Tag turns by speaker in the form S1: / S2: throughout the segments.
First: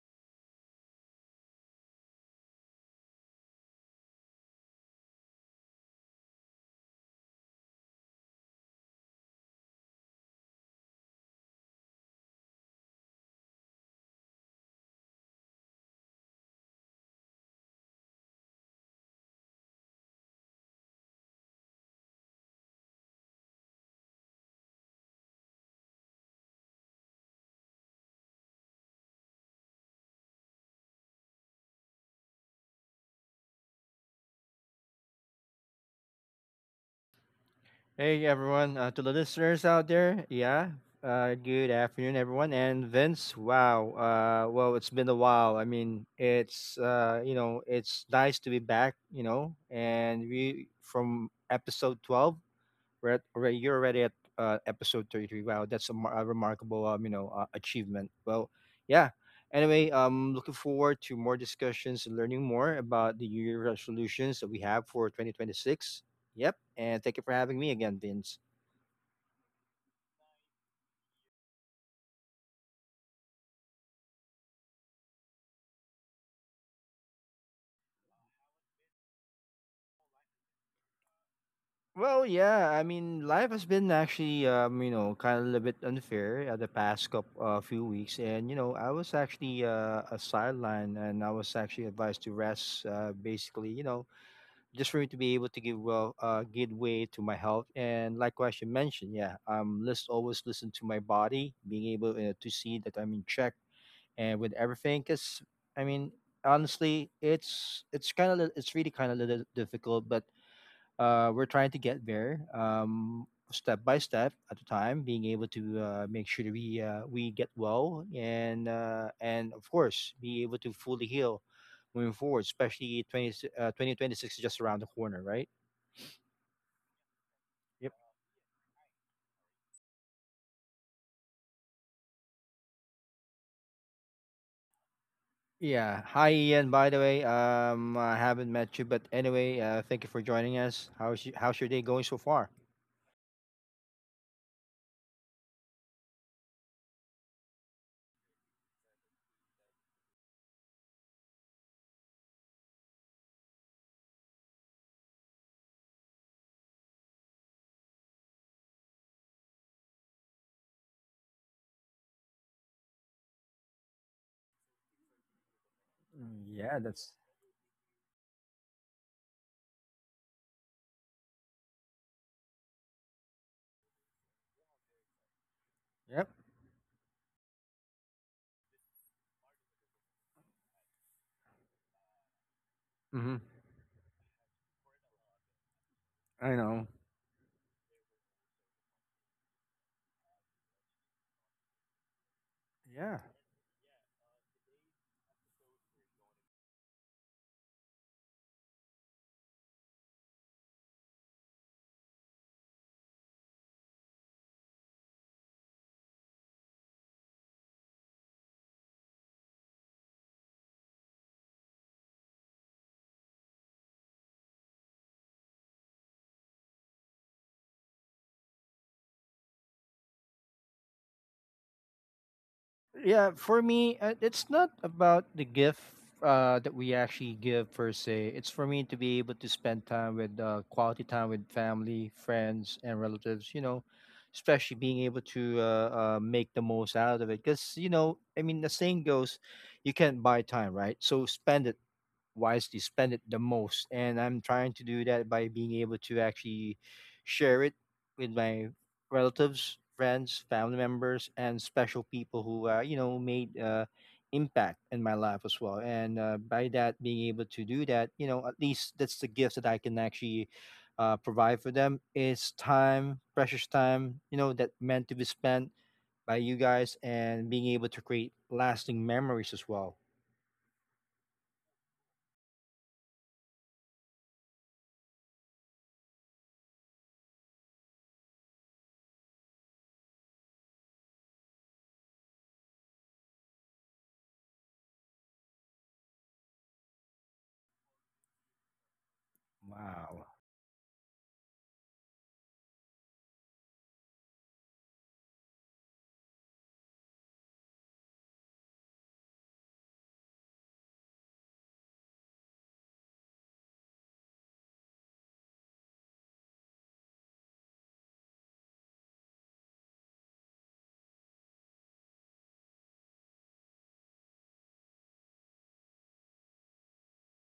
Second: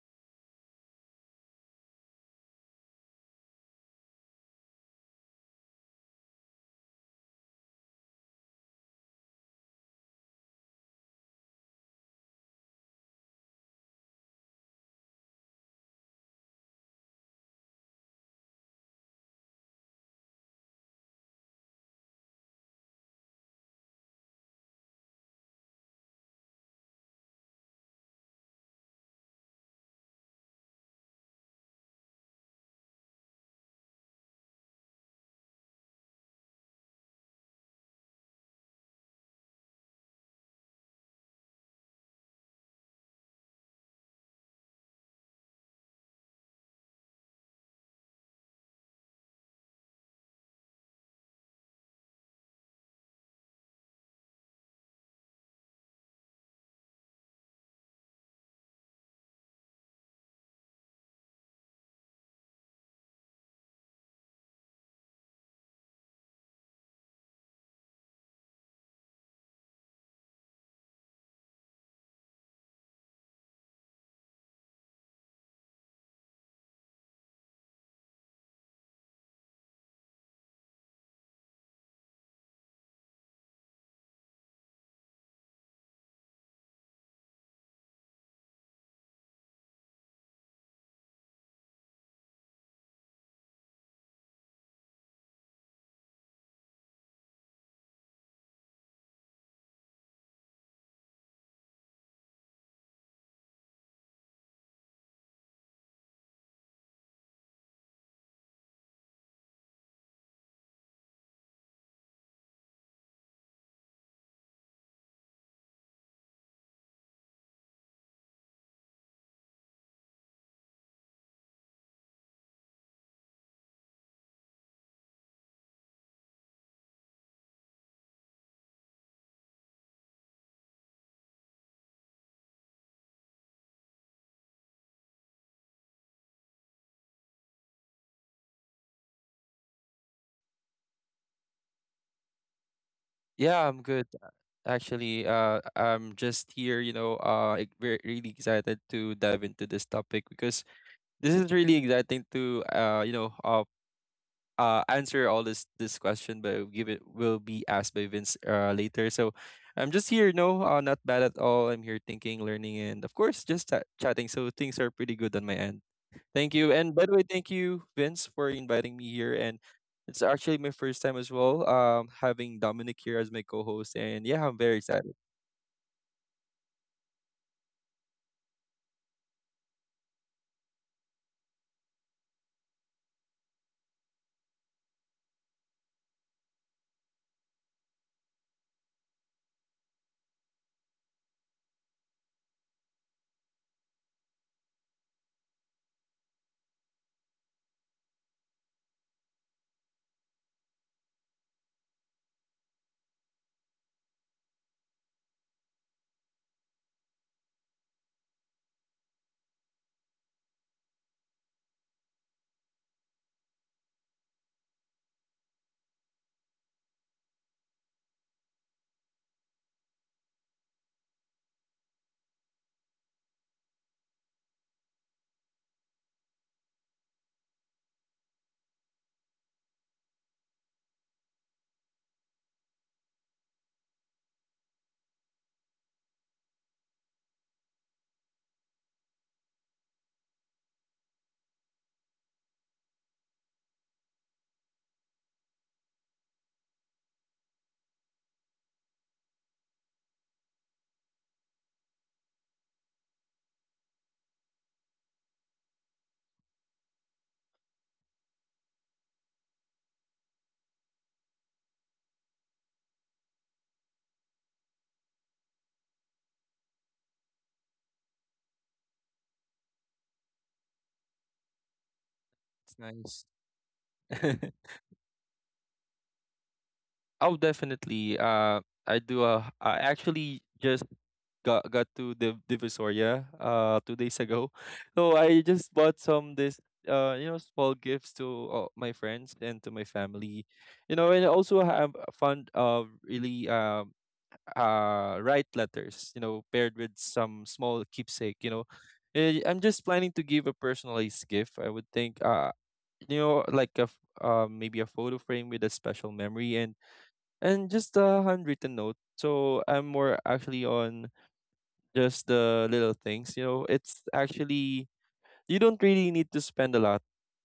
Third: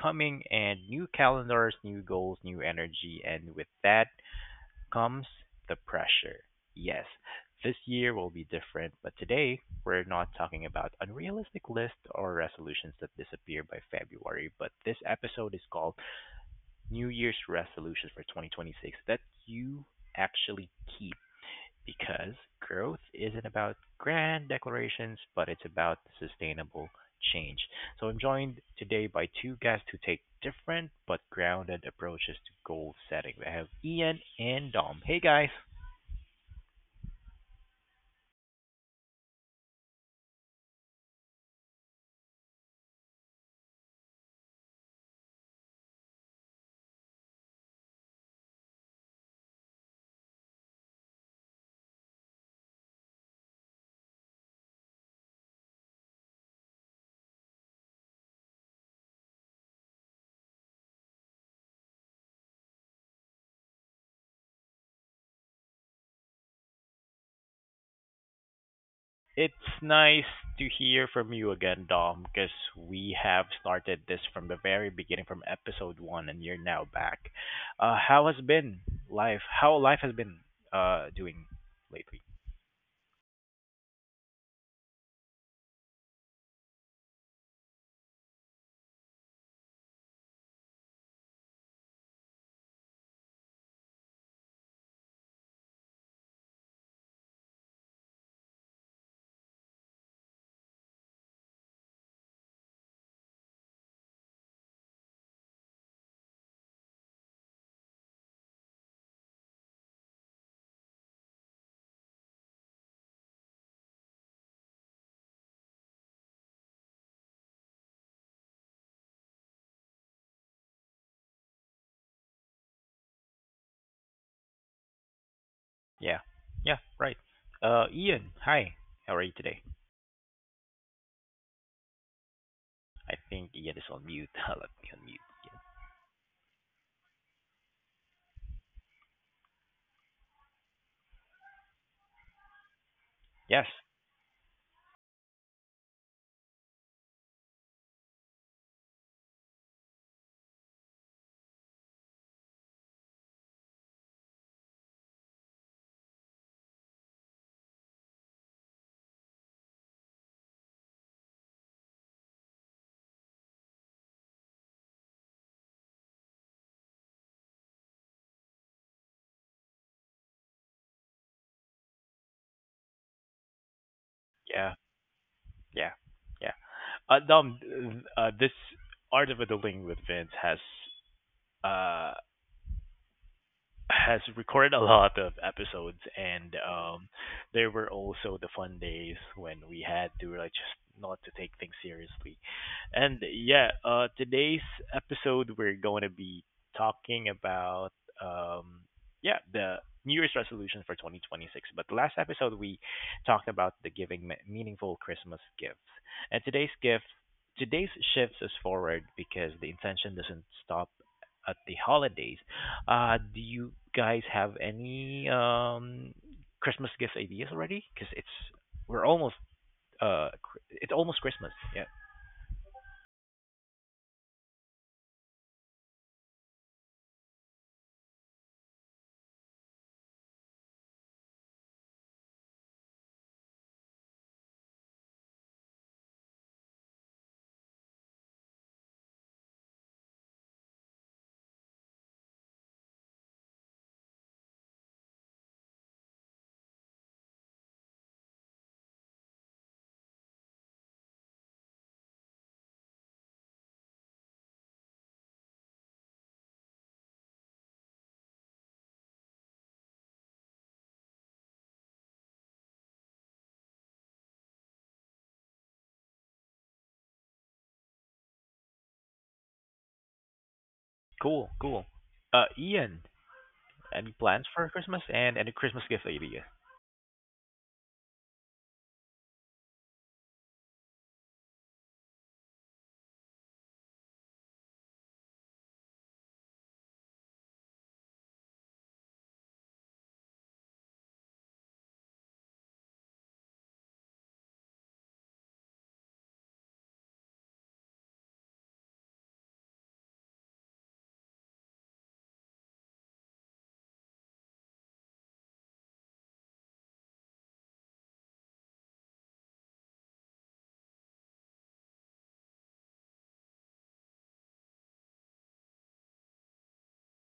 S1: coming, and new calendars, new goals, new energy, and with that comes the pressure. Yes, this year will be different, but today we're not talking about unrealistic lists or resolutions that disappear by February. But this episode is called New Year's Resolutions for 2026 that you actually keep, because growth isn't about grand declarations, but it's about sustainable change. So I'm joined today by two guests who take different but grounded approaches to goal setting. We have Ian and Dom. Hey guys.
S2: Hey everyone, to the listeners out there, yeah, good afternoon everyone. And Vince, wow, well, it's been a while. I mean, it's nice to be back, you know, and we from episode 12. You're already at episode 33. Wow, that's a remarkable, achievement. Well, yeah. Anyway, looking forward to more discussions and learning more about the New Year resolutions that we have for 2026. Yep, and thank you for having me again, Vince.
S1: It's nice to hear from you again, Dom, because we have started this from the very beginning, from episode one, and you're now back. How has been life? How life has been doing lately?
S2: Well, yeah, I mean, life has been actually, kind of a little bit unfair the past couple few weeks, and you know, I was actually a sideline, and I was actually advised to rest, basically, you know, just for me to be able to give well good way to my health. And likewise, you mentioned, yeah, let's always listen to my body, being able to see that I'm in check and with everything. Because I mean, honestly, it's kind of, it's really kind of little difficult, but we're trying to get there, step by step at a time, being able to make sure that we get well, and and of course be able to fully heal moving forward, especially 2026 is just around the corner, right?
S1: Yeah. Yeah, right.
S2: Yep.
S1: Ian, hi. How are you today? I think Ian is on mute. Let me unmute Ian.
S2: Yeah, hi Ian, by the way. I haven't met you, but anyway, thank you for joining us. How's your day going so far?
S3: Yeah,
S1: Yes.
S3: I'm good. Actually, I'm just here, really excited to dive into this topic because this is really exciting to, answer all this question, but will give it will be asked by Vince later. So I'm just here, no, not bad at all. I'm here thinking, learning, and of course just chatting. So things are pretty good on my end.
S2: Mm,
S3: Thank you,
S2: yeah,
S3: and by the
S2: that's.
S3: way, thank you, Vince, for inviting me here. And it's actually my first time as well, having Dominic here as my co-host, and yeah, I'm very
S1: Yeah.
S3: excited.
S1: Yeah.
S2: Yep.
S1: Yeah. Uh, um, this Art of Adulting with Vince uh
S2: Hmm.
S1: has recorded a lot of episodes,
S2: I
S1: and
S2: know.
S1: there were also the fun days when we had to, like, just not to take things seriously.
S2: Yeah,
S1: And yeah, today's episode, we're going to be talking about, um yeah, the new year's resolution for 2026. But the last episode, we talked about the meaningful Christmas gifts, and today's shifts us forward, because the intention doesn't stop at the holidays. Do you guys have any Christmas gift ideas already? Because we're almost it's almost Christmas. Yeah.
S2: yeah, for me, it's not about the gift that we actually give per se. It's for me to be able to spend time with, quality time with family, friends, and relatives, you know, especially being able to make the most out of it. Because you know, I mean, the saying goes, you can't buy time, right? So spend it wisely, spend it the most. And I'm trying to do that by being able to actually share it with my relatives, friends, family members, and special people who, you know, made impact in my life as well. And by that, being able to do that, you know, at least that's the gift that I can actually provide for them. It's time, precious time, you know, that meant to be spent by you guys, and being able to create lasting memories as well.
S1: Cool, cool. Ian,
S3: It's
S1: any
S3: nice.
S1: plans for Christmas and any Christmas gift ideas?
S3: Oh, definitely. I do. I actually just got to the Divisoria 2 days ago, so I just bought some this you know small gifts to my friends and to my
S2: Wow.
S3: family, you know, and also have fun really write letters, you know, paired with some small keepsake, you know. I'm just planning to give a personalized gift. I would think like maybe a photo frame with a special memory and just a handwritten note. So I'm more actually on just the little things. You know, it's actually you don't really need to spend a lot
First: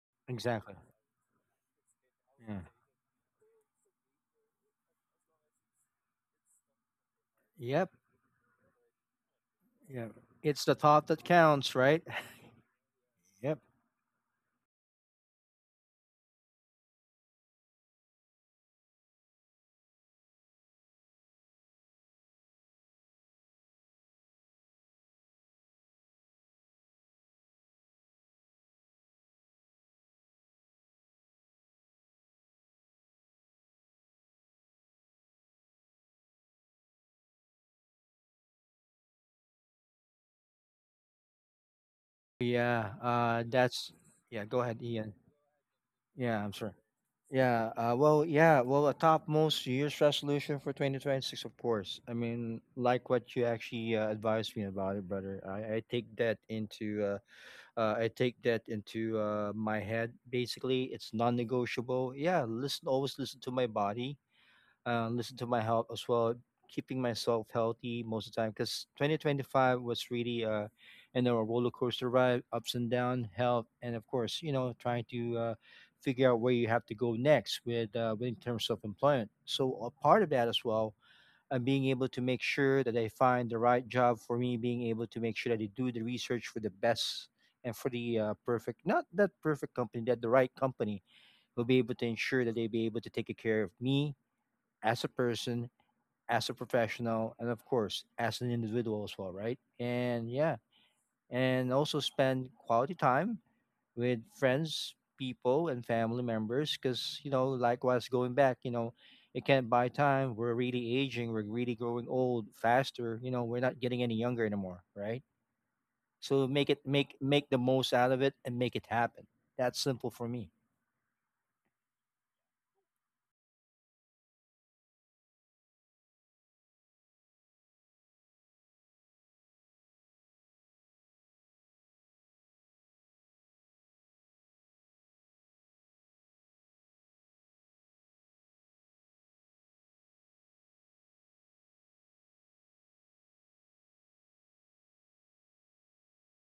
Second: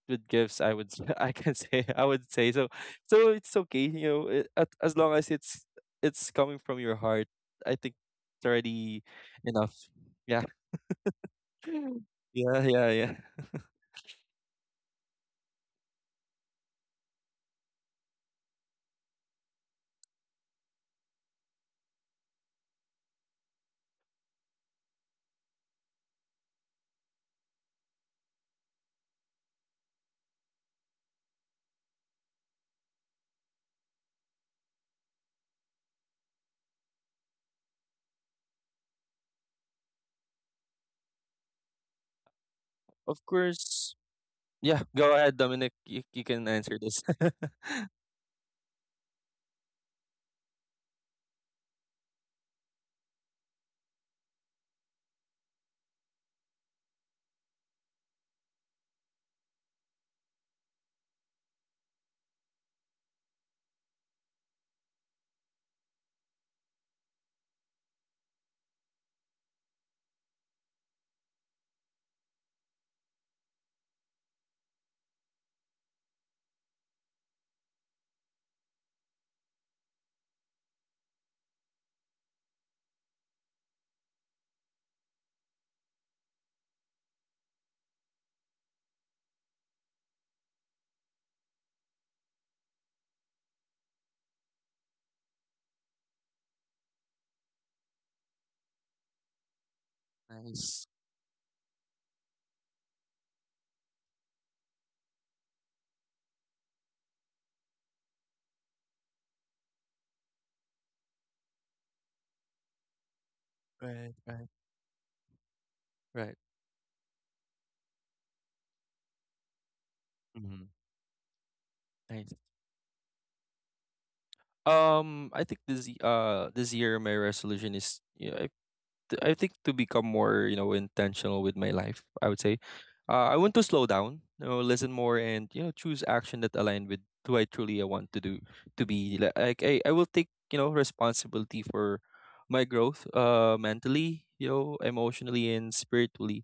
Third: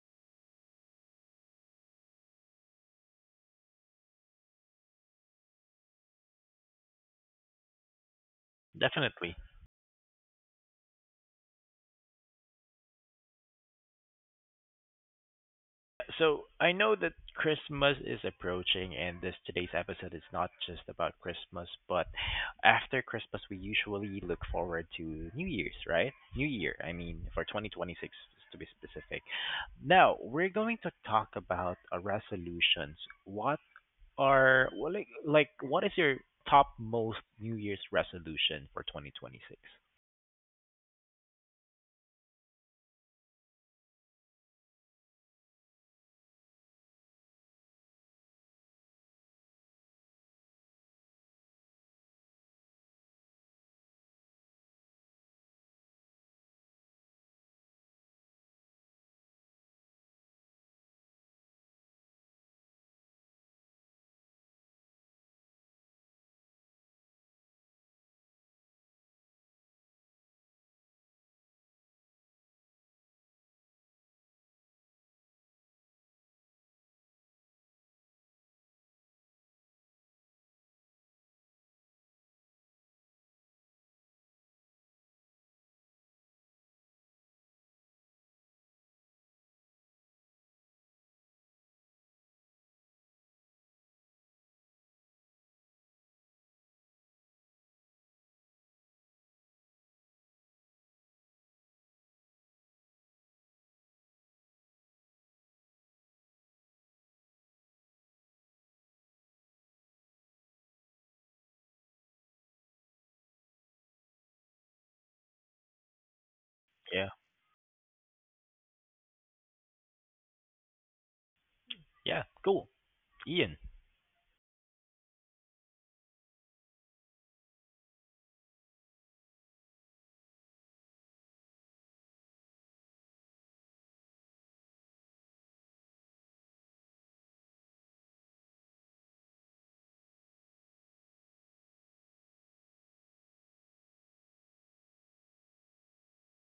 S3: with gifts. I
S2: Exactly.
S3: would s- I can say I would say so. So it's okay. As long as it's coming from your heart, I
S2: Yep.
S3: think it's already
S1: Definitely.
S3: enough.
S2: Yep.
S3: Yeah,
S2: It's the thought that counts, right?
S3: yeah.
S2: Yep.
S1: So I know that Christmas is approaching, and this today's episode is not just about Christmas, but after Christmas, we usually look forward to New Year's, right? New Year, I mean, for 2026, to be specific. Now, we're going to talk about resolutions. What well, like, what is your top most New Year's resolution for 2026?
S2: Yeah.
S3: Of
S2: That's
S3: course.
S2: yeah. Go ahead,
S3: Yeah,
S2: Ian.
S3: go ahead, Dominic. You
S2: Yeah,
S3: can
S2: I'm sorry.
S3: answer this.
S2: Yeah. Well, a top most year's resolution for 2026, of course. I mean, like what you actually advised me about it, brother. I take that into my head. Basically, it's non-negotiable. Yeah. Listen, always listen to my body. Listen to my health as well, keeping myself healthy most of the time. Because 2025 was really, a roller coaster ride, ups and down, health, and of course, you know, trying to figure out where you have to go next with in terms of employment. So a part of that as well. And being able to make sure that I find the right job for me, being able to make sure that I do the research for the best and for the not that perfect company, that the right company will be able to ensure that they be able to take care of me as a person, as a professional, and of course as an individual as well, right? And yeah,
S3: Nice.
S2: and also spend quality time with friends, people, and family members. Because you know, likewise, going back, you know, it can't buy time. We're really aging, we're really growing old faster, you know, we're not getting
S3: Right,
S2: any younger anymore, right?
S3: right.
S2: So make it,
S1: Yeah.
S2: make the most out of it, and make it happen. That's simple for me.
S3: Mm-hmm.
S1: Yeah,
S3: Nice.
S1: cool. Ian.
S3: I think this year my resolution is, you know, I think to become more, you know, intentional with my life. I would say, I want to slow down, you know, listen more, and you know choose action that align with who I truly I want to do to be. Like I will take, you know, responsibility for my growth, mentally, you know, emotionally and spiritually,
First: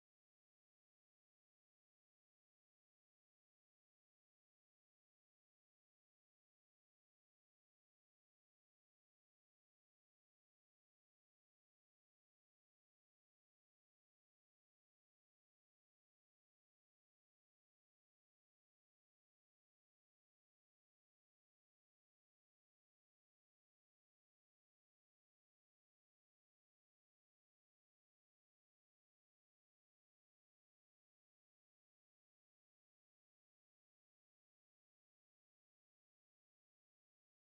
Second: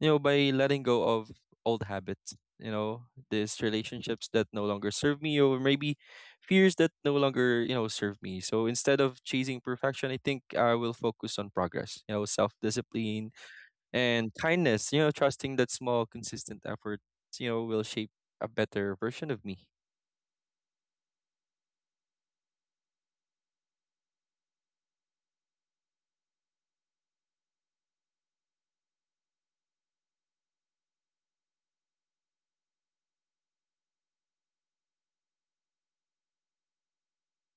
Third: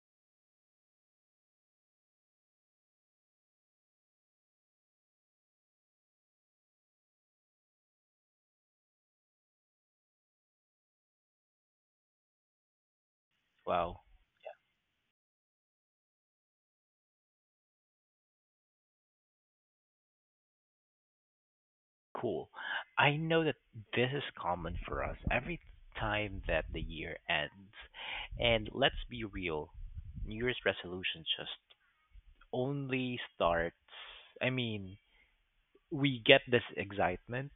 S3: you know, by letting go of old habits, you know, these relationships that no longer serve me, or maybe fears that no longer, you know, serve me. So instead of chasing perfection, I think I will focus on progress, you know, self discipline
S1: Wow.
S3: and kindness, you know, trusting that small consistent efforts, you know, will shape a better version of me.
S1: Cool. I know that this is common for us every time that the year ends. And let's be real, New Year's resolution just only starts. I mean, we get this excitement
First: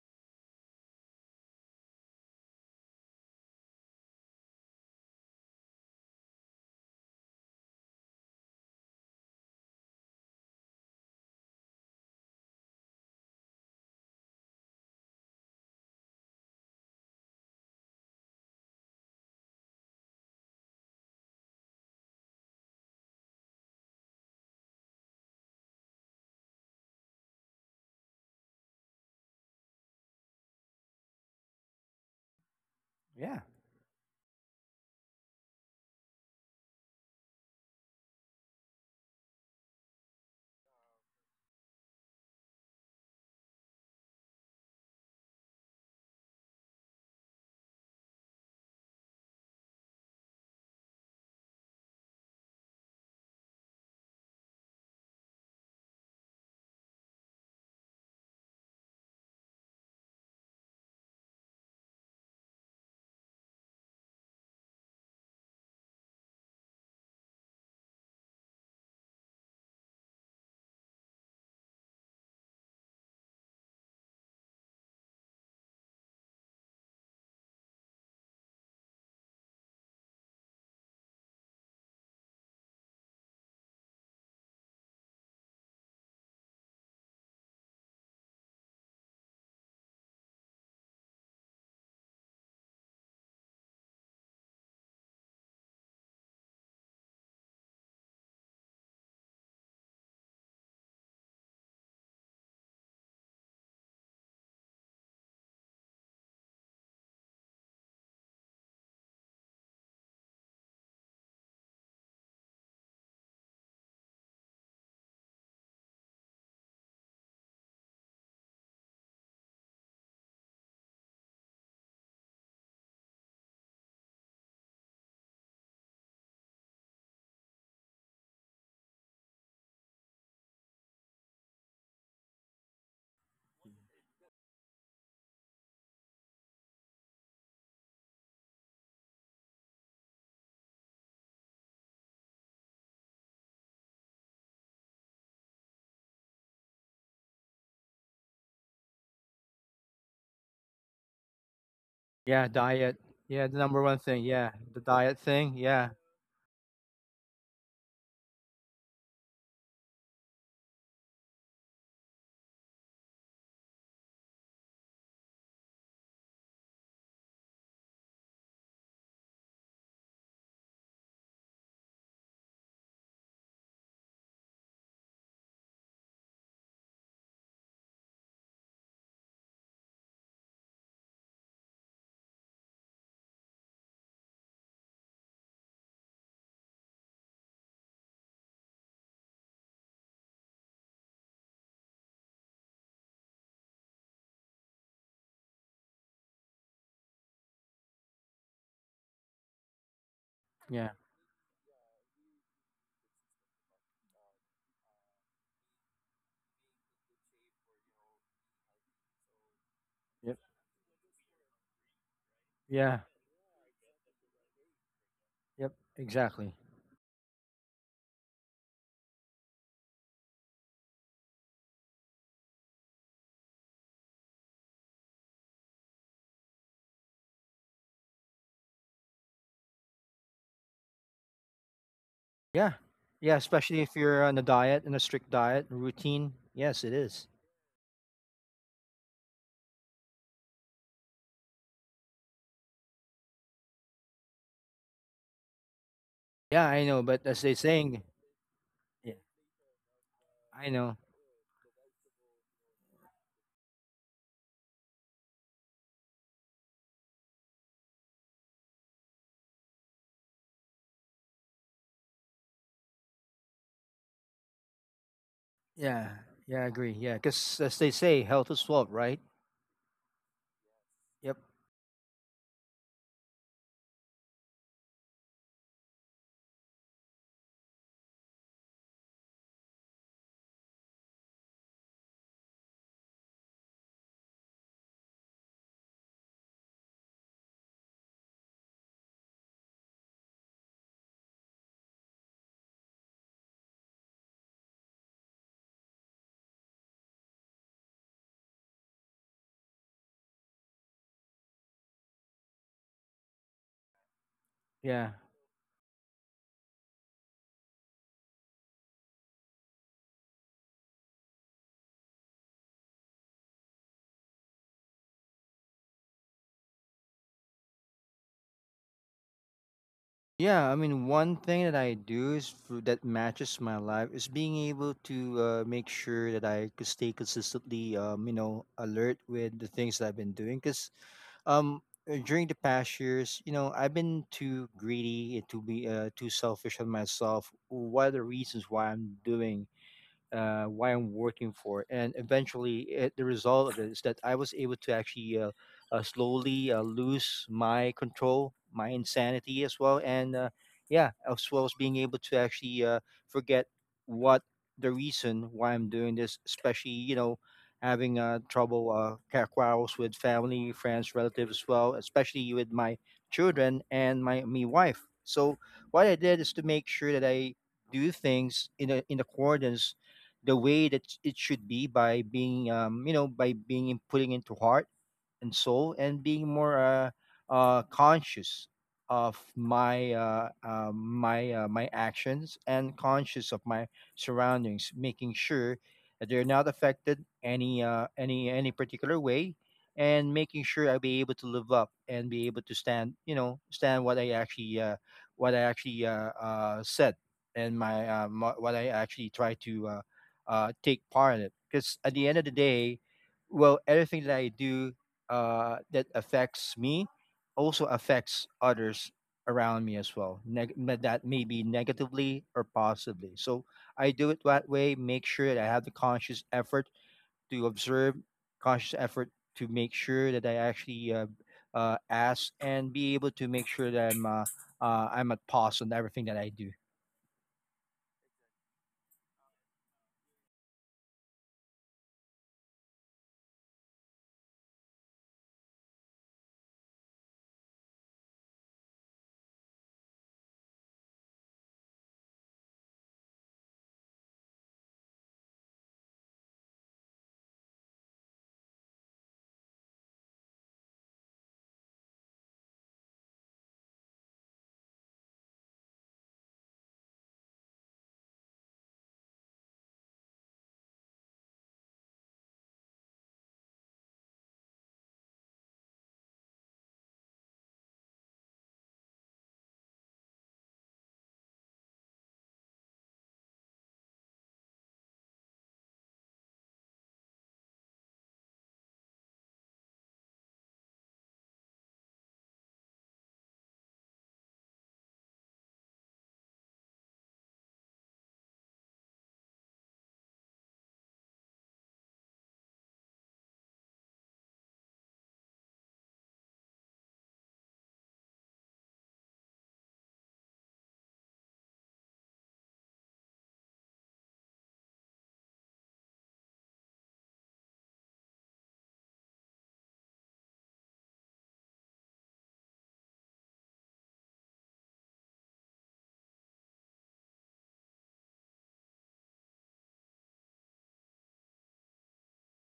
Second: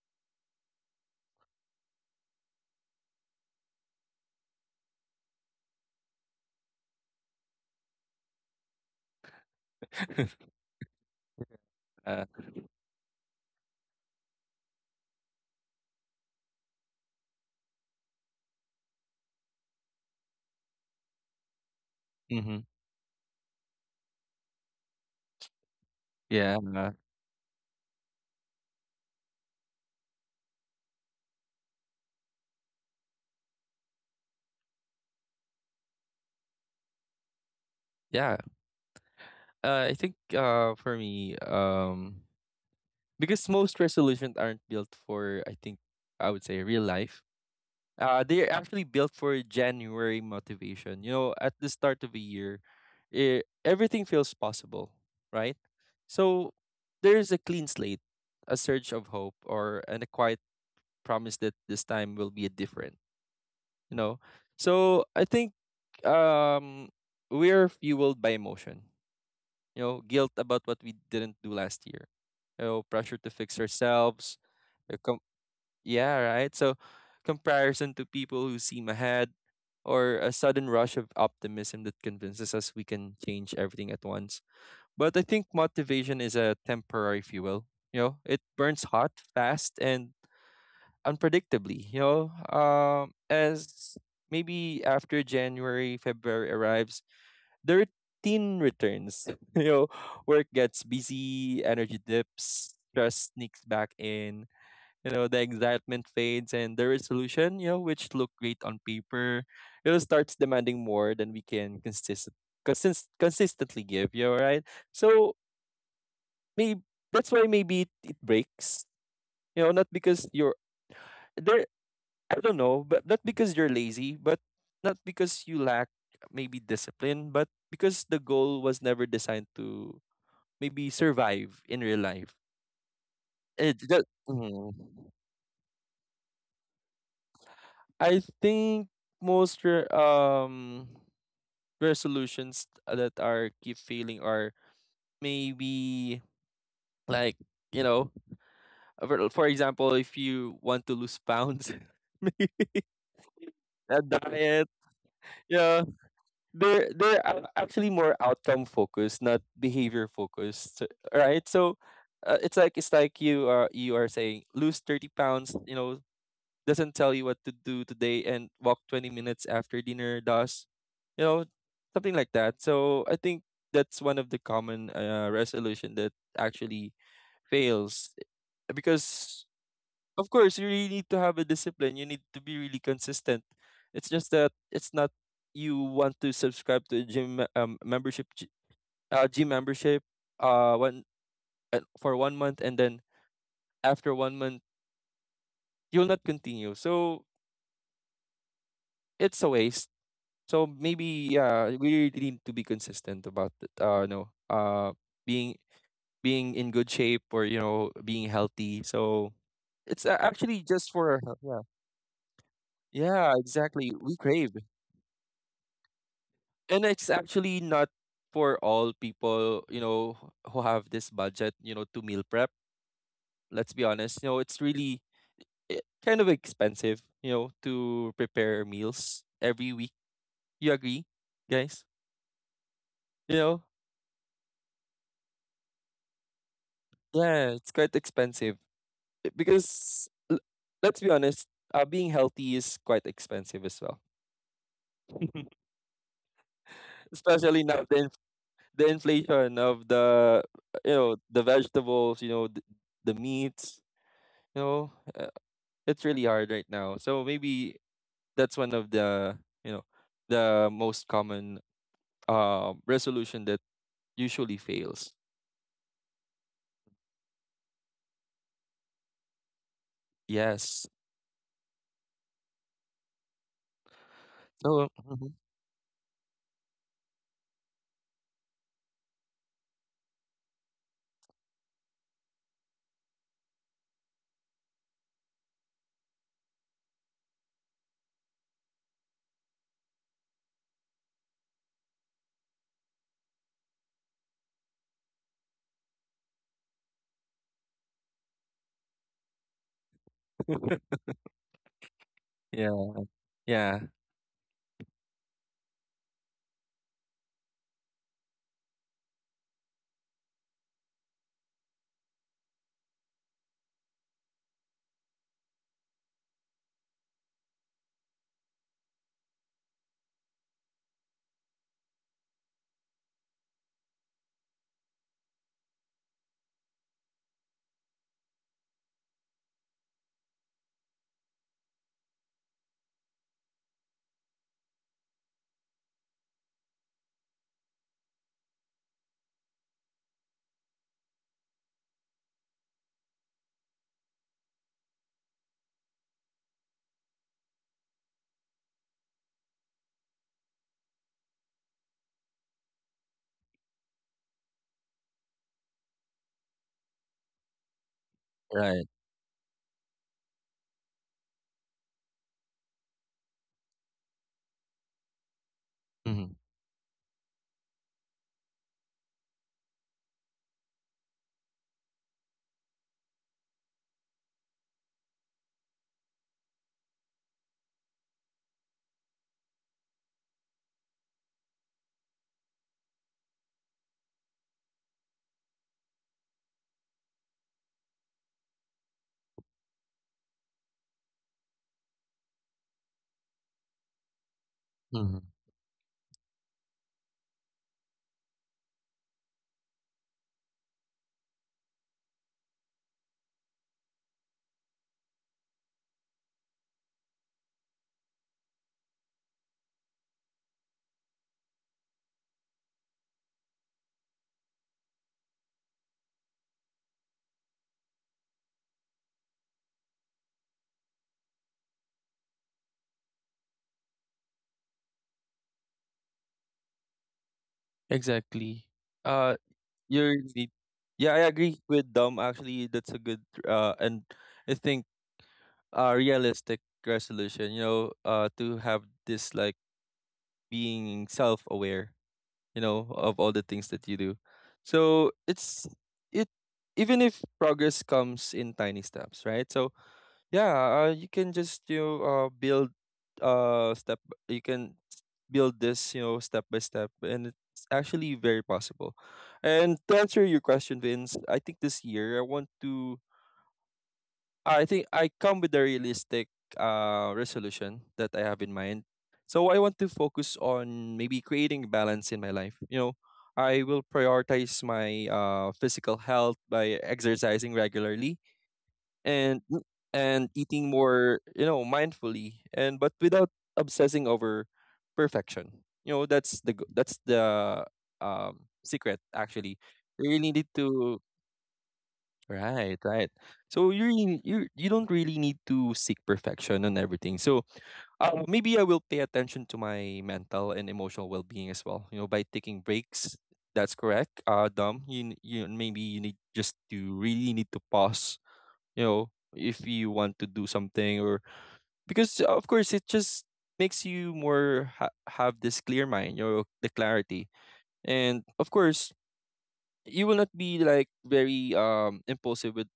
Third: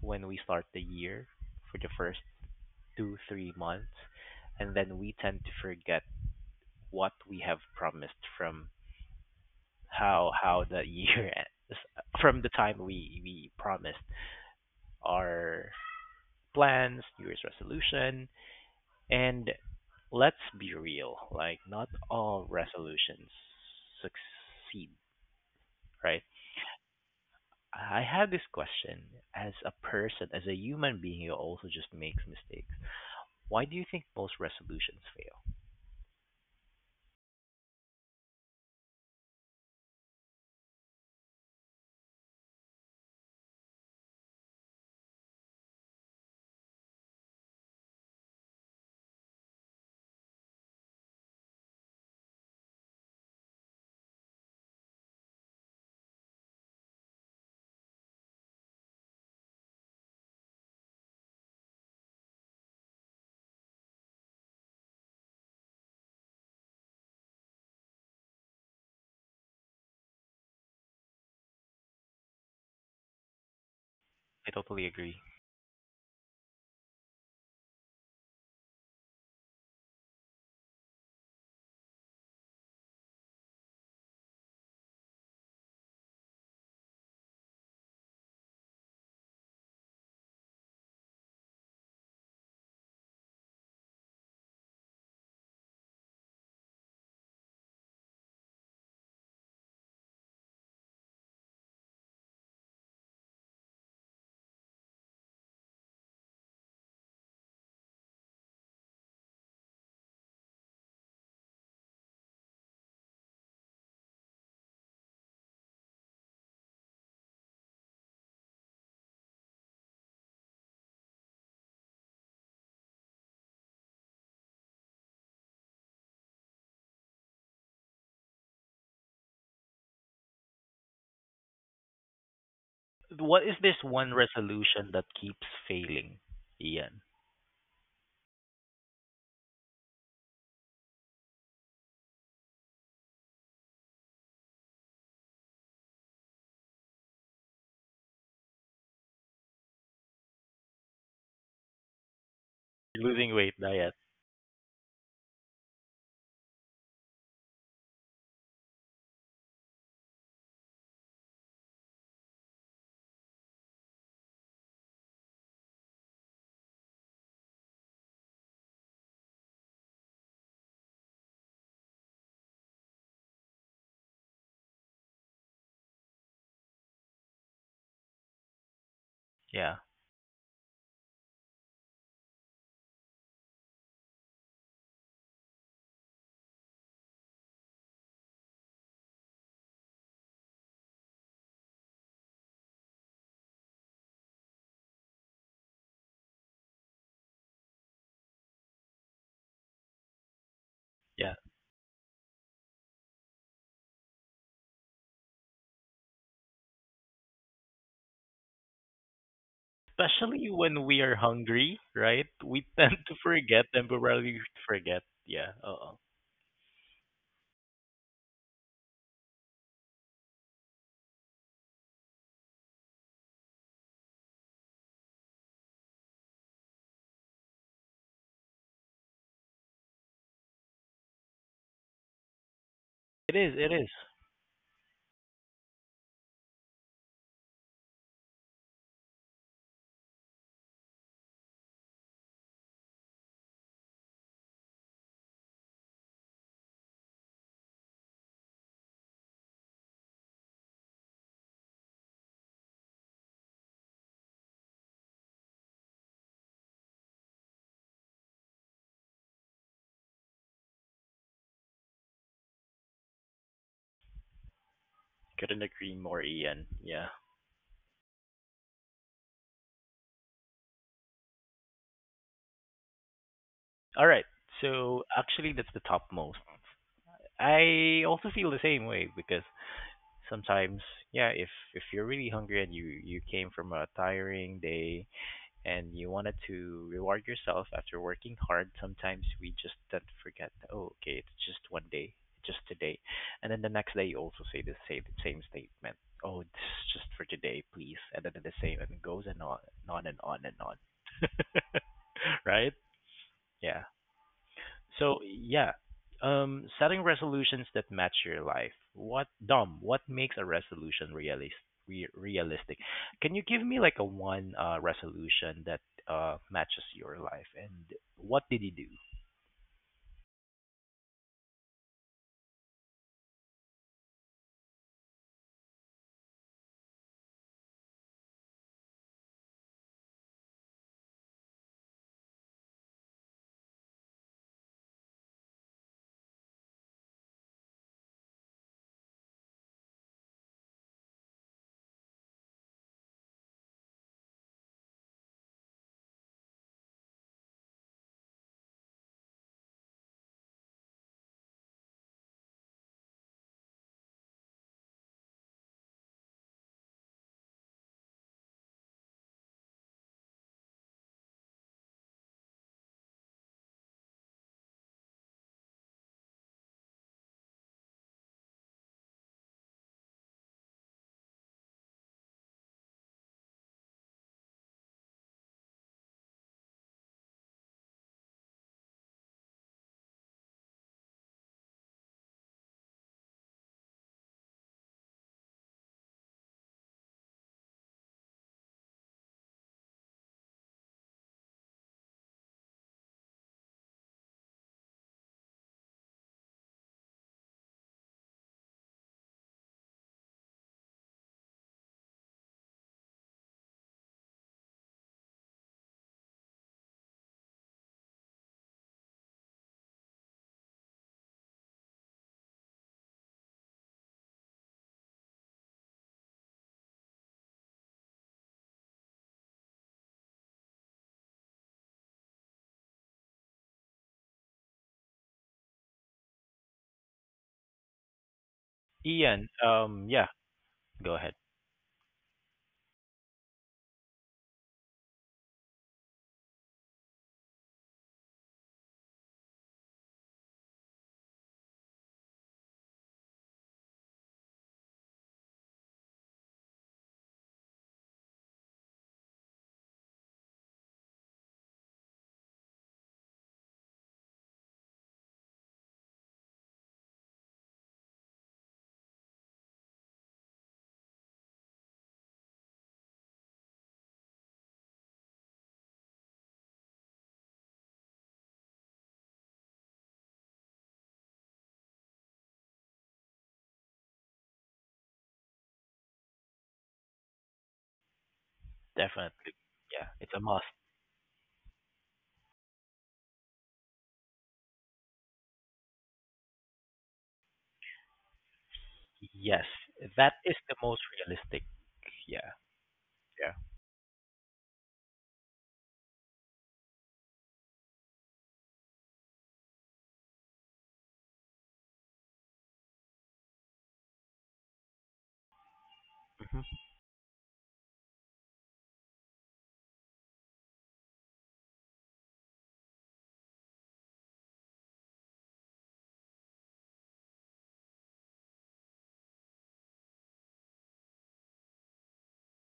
S1: when we start the year for the first two, 3 months, and then we tend to forget what we have promised from how how the year ends,
S3: uh,
S1: from the time we promised our plans, New Year's resolution. And let's be real, like, not all
S3: mhm.
S1: resolutions succeed, right?
S3: yeah uh,
S1: I have this question as a person, as a human being who also just makes mistakes.
S2: Yeah.
S1: Why do you think most resolutions fail?
S3: yeah, I think for me, because most resolutions aren't built for, I think I would say, real life. They're actually built for January motivation. You know, at the start of a year, everything feels possible, right? So there's a clean slate, a surge of hope, or and a quiet promise that this time will be different. You know, so I think, um, we're fueled by emotion. You know, guilt about what we didn't do last year. You know, pressure to fix ourselves,
S1: I totally agree.
S3: yeah, right. So, comparison to people who seem ahead, or a sudden rush of optimism that convinces us we can change everything at once. But I think motivation is a temporary fuel. You know, it burns hot, fast, and unpredictably. You know, as maybe after January, February arrives, the routine returns. You know, work gets busy, energy dips, stress sneaks back in, you know, the excitement fades and the resolution, you know, which looked great on paper, you know, starts demanding more than we can consistently give, you know, right? So maybe that's why maybe it breaks, you know, not because you're there, I don't know, but not because you're lazy, but not because you lack maybe discipline, but because the goal was never designed to maybe survive in real life.
S1: What is this one
S3: Mhm.
S1: resolution that keeps failing, Ian?
S3: I think most resolutions that are keep failing are maybe like, you know, for example, if you want to lose pounds.
S2: Yeah,
S3: Maybe
S2: diet.
S1: Losing
S2: Yeah, the
S1: weight,
S2: number
S1: diet.
S2: one
S3: a
S2: thing. Yeah,
S3: diet,
S2: the diet thing,
S3: yeah,
S2: yeah.
S3: they're actually more outcome focused, not behavior focused, right? So it's like you are saying lose 30 pounds, you know, doesn't tell you what to do today, and walk 20 minutes after dinner does, you know, something like that. So I think that's one of the common resolution that actually fails because
S1: Yeah,
S3: of course you really need to have a discipline, you need to be really consistent. It's just that it's not you want to subscribe to a gym membership one for 1 month, and then after 1 month you'll not continue, so it's a waste. So
S2: Yeah.
S3: maybe
S1: yeah.
S3: yeah, we really need to be consistent about it, no being in good shape, or you know being healthy. So it's
S2: Yep.
S1: Especially
S3: actually
S1: when
S3: just
S1: we
S3: for
S1: are
S3: our health, yeah.
S1: hungry, right? We tend
S2: Yeah.
S1: to
S3: Yeah,
S1: forget,
S3: exactly, we
S1: temporarily
S3: crave,
S1: forget. Yeah,
S2: Yep,
S1: uh
S2: exactly.
S3: and it's actually not for all people, you know, who have this budget, you know, to meal prep. Let's be honest, you know, it's really, kind of expensive, you know, to prepare meals every week. You agree, guys?
S2: Yeah.
S1: It
S2: Yeah,
S3: You
S1: is,
S3: know
S1: it
S2: especially
S1: is.
S2: if you're on a diet, on a strict diet routine. Yes, it is.
S3: yeah, it's quite expensive. It- because l- let's be honest, being healthy is quite expensive as well.
S2: Yeah, I know, but as they
S3: Especially now
S2: saying,
S3: the the
S2: yeah,
S3: inflation of the
S2: I
S3: you
S2: know.
S3: know the vegetables, you know the meats, you know uh, it's really hard right now. So maybe that's one of the, you know, the most common resolution that usually fails.
S1: Couldn't agree
S2: Yeah,
S1: more,
S2: yeah,
S1: Ian.
S2: I agree.
S1: Yeah.
S2: Yeah, because as they say, health is wealth, right?
S3: Yes.
S2: Yep.
S1: All right.
S3: So
S1: So
S3: mhm.
S1: actually, that's the topmost. I also feel the same way because sometimes, yeah, if you're really hungry and you came from a tiring day, and you wanted to reward yourself after working hard, sometimes we just don't forget, that, oh, okay, it's just one day, just today. And then the next day you also say the same statement. Oh, this is just for today, please. And then the same, and it goes and on, and on and on and on.
S3: Yeah,
S1: right?
S3: yeah,
S1: Yeah.
S2: Yeah.
S1: So yeah, setting resolutions that match your life. What, Dom? What makes a resolution realistic? Can you give me, like, a one resolution that matches your life? And what did you do,
S2: Yeah, I mean, one thing that I do is for, that matches my life is being able to make sure that I could stay consistently, alert with the things that I've been doing. Because Um, During the past years, you know, I've been too greedy, and too selfish on myself. What are the reasons why I'm doing, why I'm working for. And eventually, it, the result of it is that I was able to actually slowly lose my control, my insanity as well. And yeah, as well as being able to actually forget what the reason why I'm doing this, especially, you know, having
S3: right.
S2: trouble, quarrels with family, friends, relatives as well, especially with my children and my me wife. So what I
S3: Hmm.
S2: did is to make sure that I do things in a, in accordance the way that it should be, by being, you know, by being in, putting into heart and soul, and being more conscious of my my actions, and conscious of my surroundings, making sure that they're not affected any particular way, and making sure I'll be able to live up and be able to stand, you know, stand what I actually
S3: Hmm.
S2: said, and my, my what I actually try to take part in it. Because at the end of the day, well, everything that I do that affects me also affects others around me as well, but that may be negatively or possibly. So I do it that way, make sure that I have the conscious effort to observe, conscious effort to make sure that I actually ask and be able to make sure that I'm I'm at pause on everything that I do.
S3: Exactly. Uh,
S1: Ian? Um,
S3: you're
S1: yeah,
S3: indeed. Yeah,
S1: go
S3: I
S1: ahead.
S3: agree with Dom. Actually, that's a good, and I think, realistic resolution. You know, to have this like being self-aware. You know, of all the things that you do. So it's it even if progress comes in tiny steps, right? So yeah, you can just, you know, build step b- you can s- build this, you know, step by step, and it's actually very possible. And to answer your question, Vince, I think this year I want to I come with a realistic resolution that I have in mind. So I want to focus on maybe creating balance in my life. You know, I will prioritize my physical health by exercising regularly and
S1: Definitely. Yeah, it's a must.
S3: eating more, you know, mindfully and but without obsessing over perfection. You know, that's the secret actually.
S1: Yes,
S3: You really
S1: that
S3: need
S1: is the
S3: to
S1: most realistic. Yeah,
S3: right,
S1: yeah.
S3: So you really, you don't really need to seek perfection on everything. So maybe I will pay attention to my mental and emotional well-being as well. You know, by taking breaks. That's correct. Dom, you maybe you need just to
S1: Hmm.
S3: really need to pause, you know, if you want to do something or because of course it just makes you more have this clear mind, you know, the clarity, and of course you will not be like very impulsive with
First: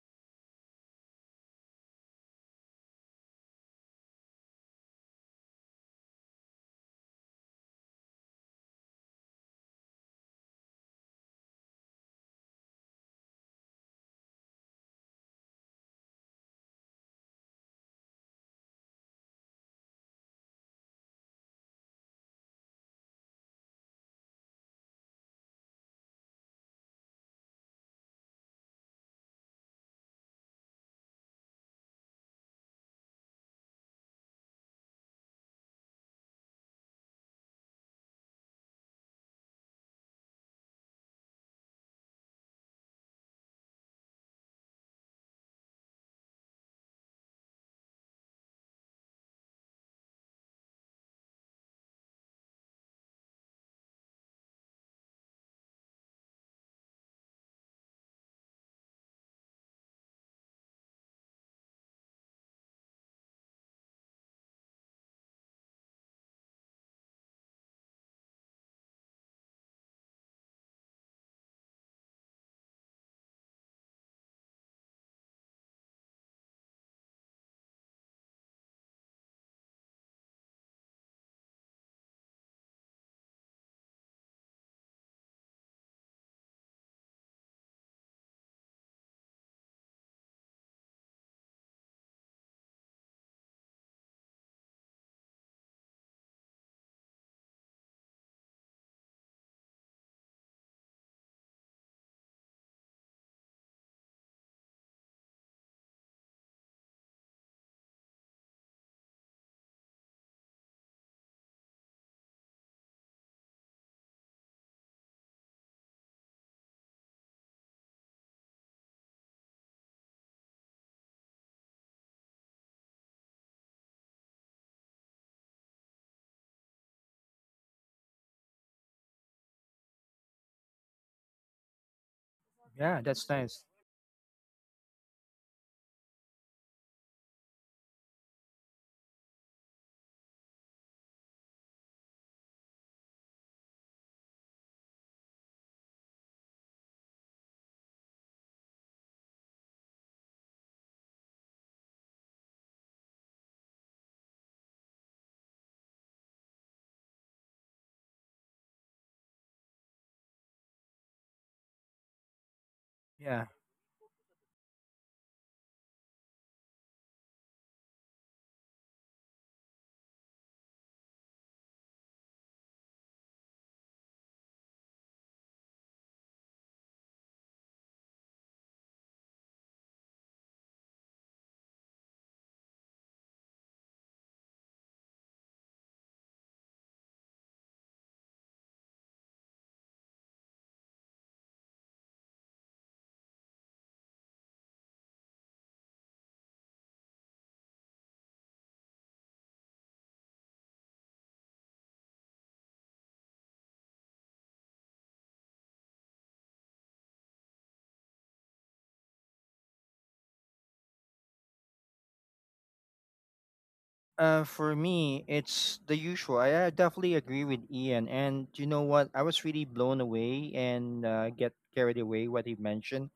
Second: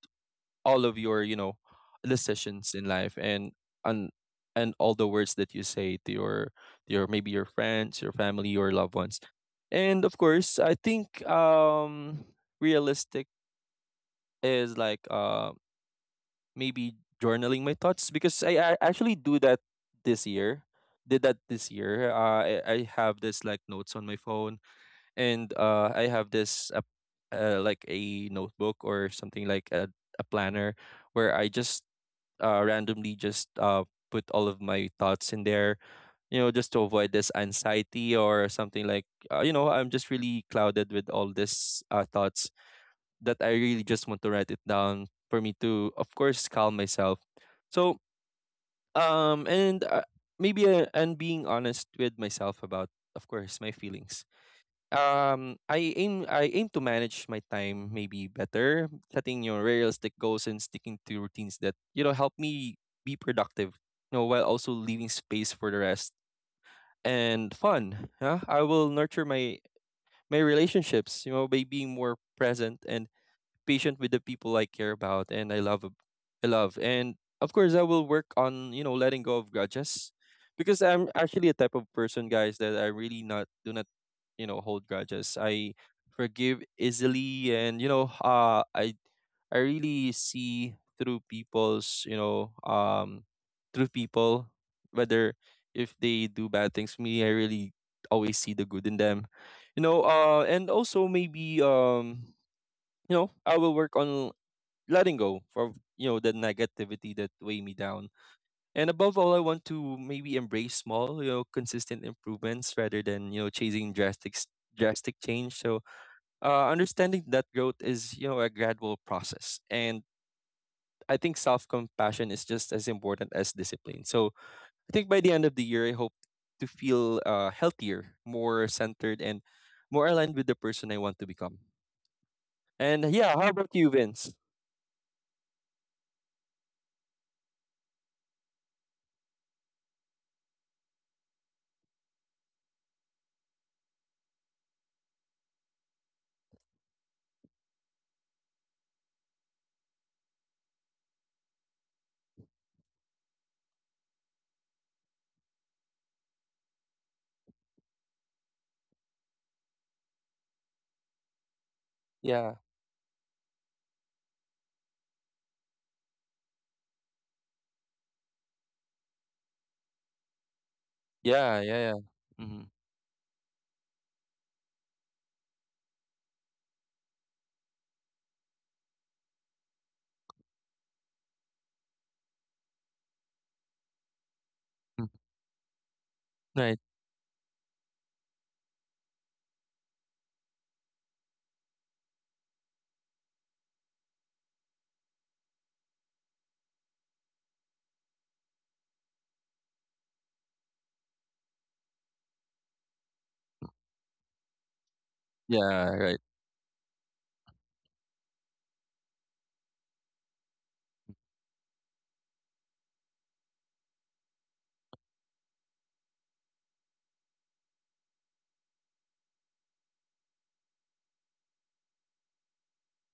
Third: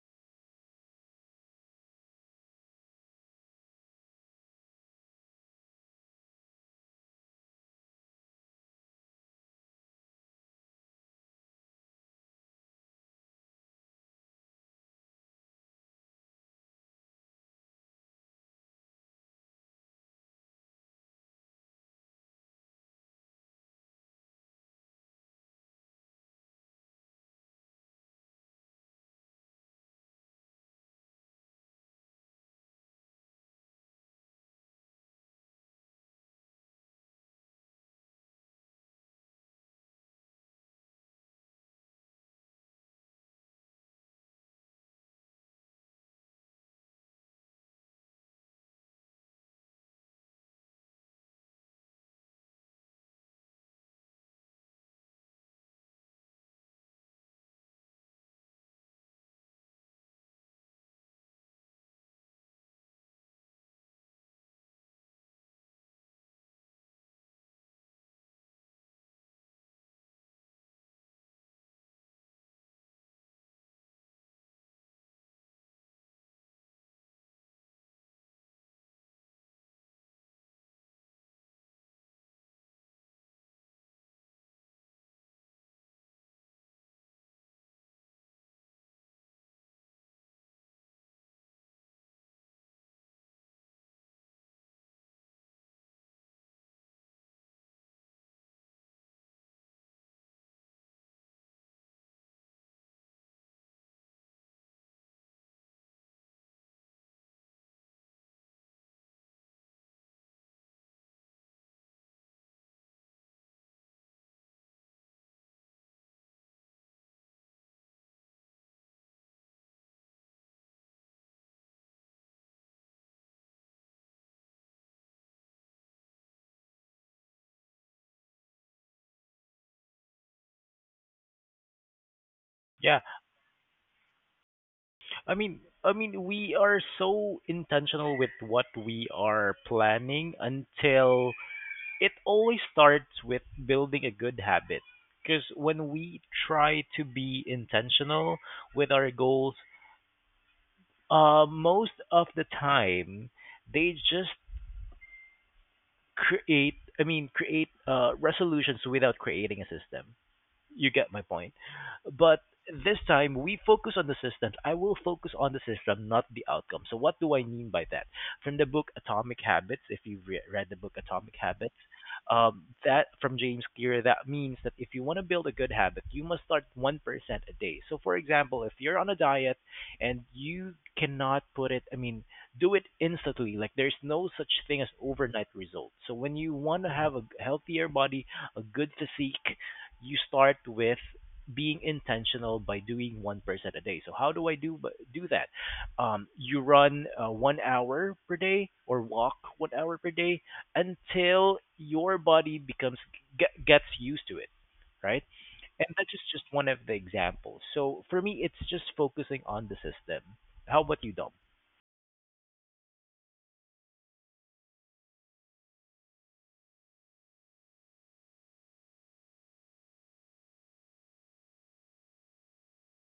S3: all of your, you know, decisions in life, and and all the words that you say to your maybe your friends, your family, your loved ones. And of course I think, realistic is like, maybe journaling my thoughts, because I actually do that this year. Did that this year. Uh, I have this like notes on my phone, and I have this like a notebook or something like a planner where I just randomly just put all of my thoughts in there. You know, just to avoid this anxiety or something like you know I'm just really clouded with all this thoughts that I really just want to write it down for me to, of course, calm myself. So, um, and uh, and being honest with myself about, of course, my feelings. Um, I aim to manage my time maybe better, setting your realistic goals and sticking to routines that, you know, help me be productive. You know, while also leaving space for the rest and fun. Yeah, I will nurture my relationships, you know, by being more present and patient with the people I care about and I love. And of course I will work on, you know, letting go of grudges. Because I'm actually a type of person, guys, that I really not do not, you know, hold grudges. I forgive easily and I really see through people's, you know, through people whether if they do bad things to me, I really always see the good in them. And also maybe I will work on letting go for the negativity that weigh me down. And above all, I want to maybe embrace small, consistent improvements rather than chasing drastic change. So understanding that growth is, you know, a gradual process, and I think self-compassion is just as important as discipline. So I think by the end of the year, I hope to feel healthier, more centered, and more aligned with the person I want to become.
S2: Yeah,
S1: Yeah,
S3: And
S2: that's
S3: yeah, how
S2: nice.
S3: about you, Vince?
S1: I mean, we are so intentional with what we are planning. Until, it always starts with building a good habit, because when we try to be intentional with our goals, most of the time they just create, I mean, create resolutions without creating a system. You get my point. But
S3: Yeah,
S1: this time
S2: Yeah.
S1: we focus on the system. I will focus on the system, not the outcome. So what do I mean by that? From the book Atomic Habits, if you've read the book Atomic
S3: yeah, yeah,
S1: Habits,
S3: yeah. Mm-hmm.
S1: that from James Clear, that means that if you want to build a good habit, you must start 1% a day. So for example, if you're on a diet and you cannot put it, I mean, do it instantly. Like, there's no such thing as overnight results. So when you
S3: Right.
S1: want to have a healthier body, a good physique, you start with being intentional by doing 1% a day. So how do I do that? You run 1 hour per day or walk 1 hour per day until your body becomes gets used to it, right?
S3: Yeah,
S1: And that's
S3: right.
S1: just one of the examples. So for me, it's just focusing on the system. How about you, Dom?
S2: For me, it's the usual. I definitely agree with Ian. And you know what? I was really blown away and get carried away what he mentioned.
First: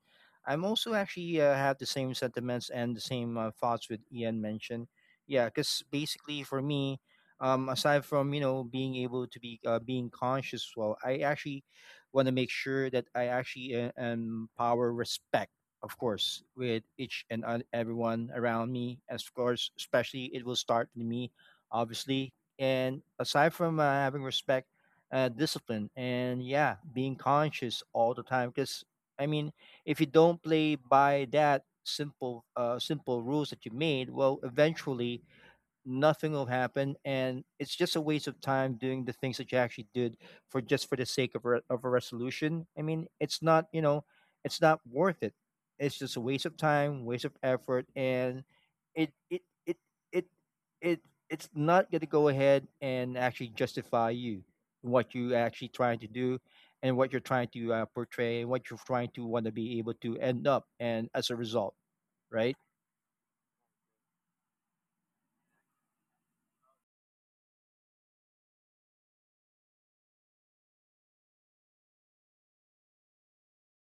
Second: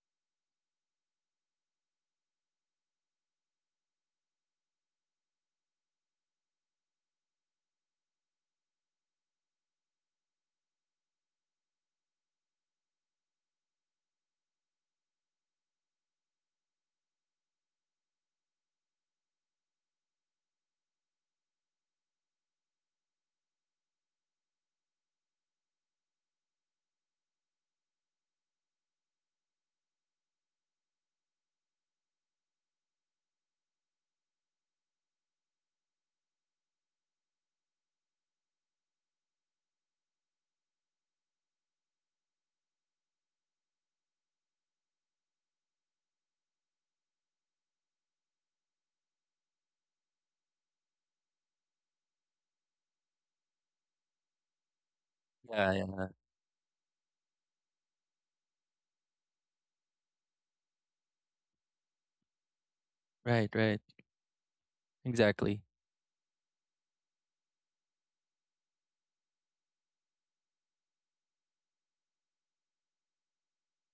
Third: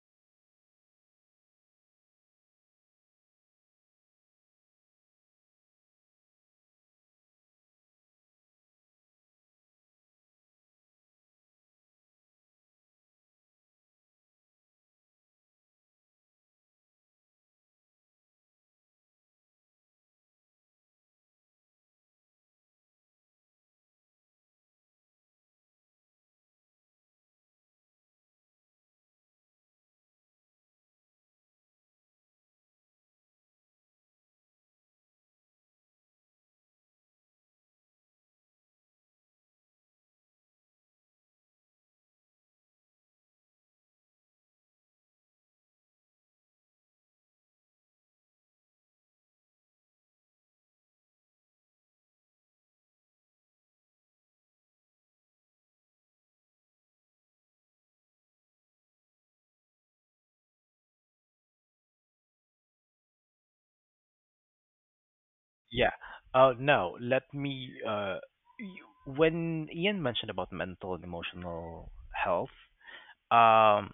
S2: I'm also actually have the same sentiments and the same thoughts with Ian mentioned. Yeah, because basically for me, aside from, you know, being able to be being conscious, well, I actually want to make sure that I actually empower respect, of course, with each and everyone around me. As of course, especially it will start with me, obviously. And aside from having respect, discipline, and yeah, being conscious all the time. Because I mean, if you don't play by that simple, simple rules that you made, well, eventually nothing will happen, and it's just a waste of time doing the things that you actually did, for just for the sake of, of a resolution. I mean, it's not, you know, it's not worth it. It's just a waste of time, waste of effort, and it it it it, it it's not going to go ahead and actually justify you what you actually
S3: Yeah,
S2: trying
S3: yeah.
S2: to do, and what you're trying to portray, and what you're trying to want to be able to end up and as a result, right?
S3: Right, right. Exactly.
S1: Yeah. Now, let me. Y- when Ian mentioned about mental and emotional health, um,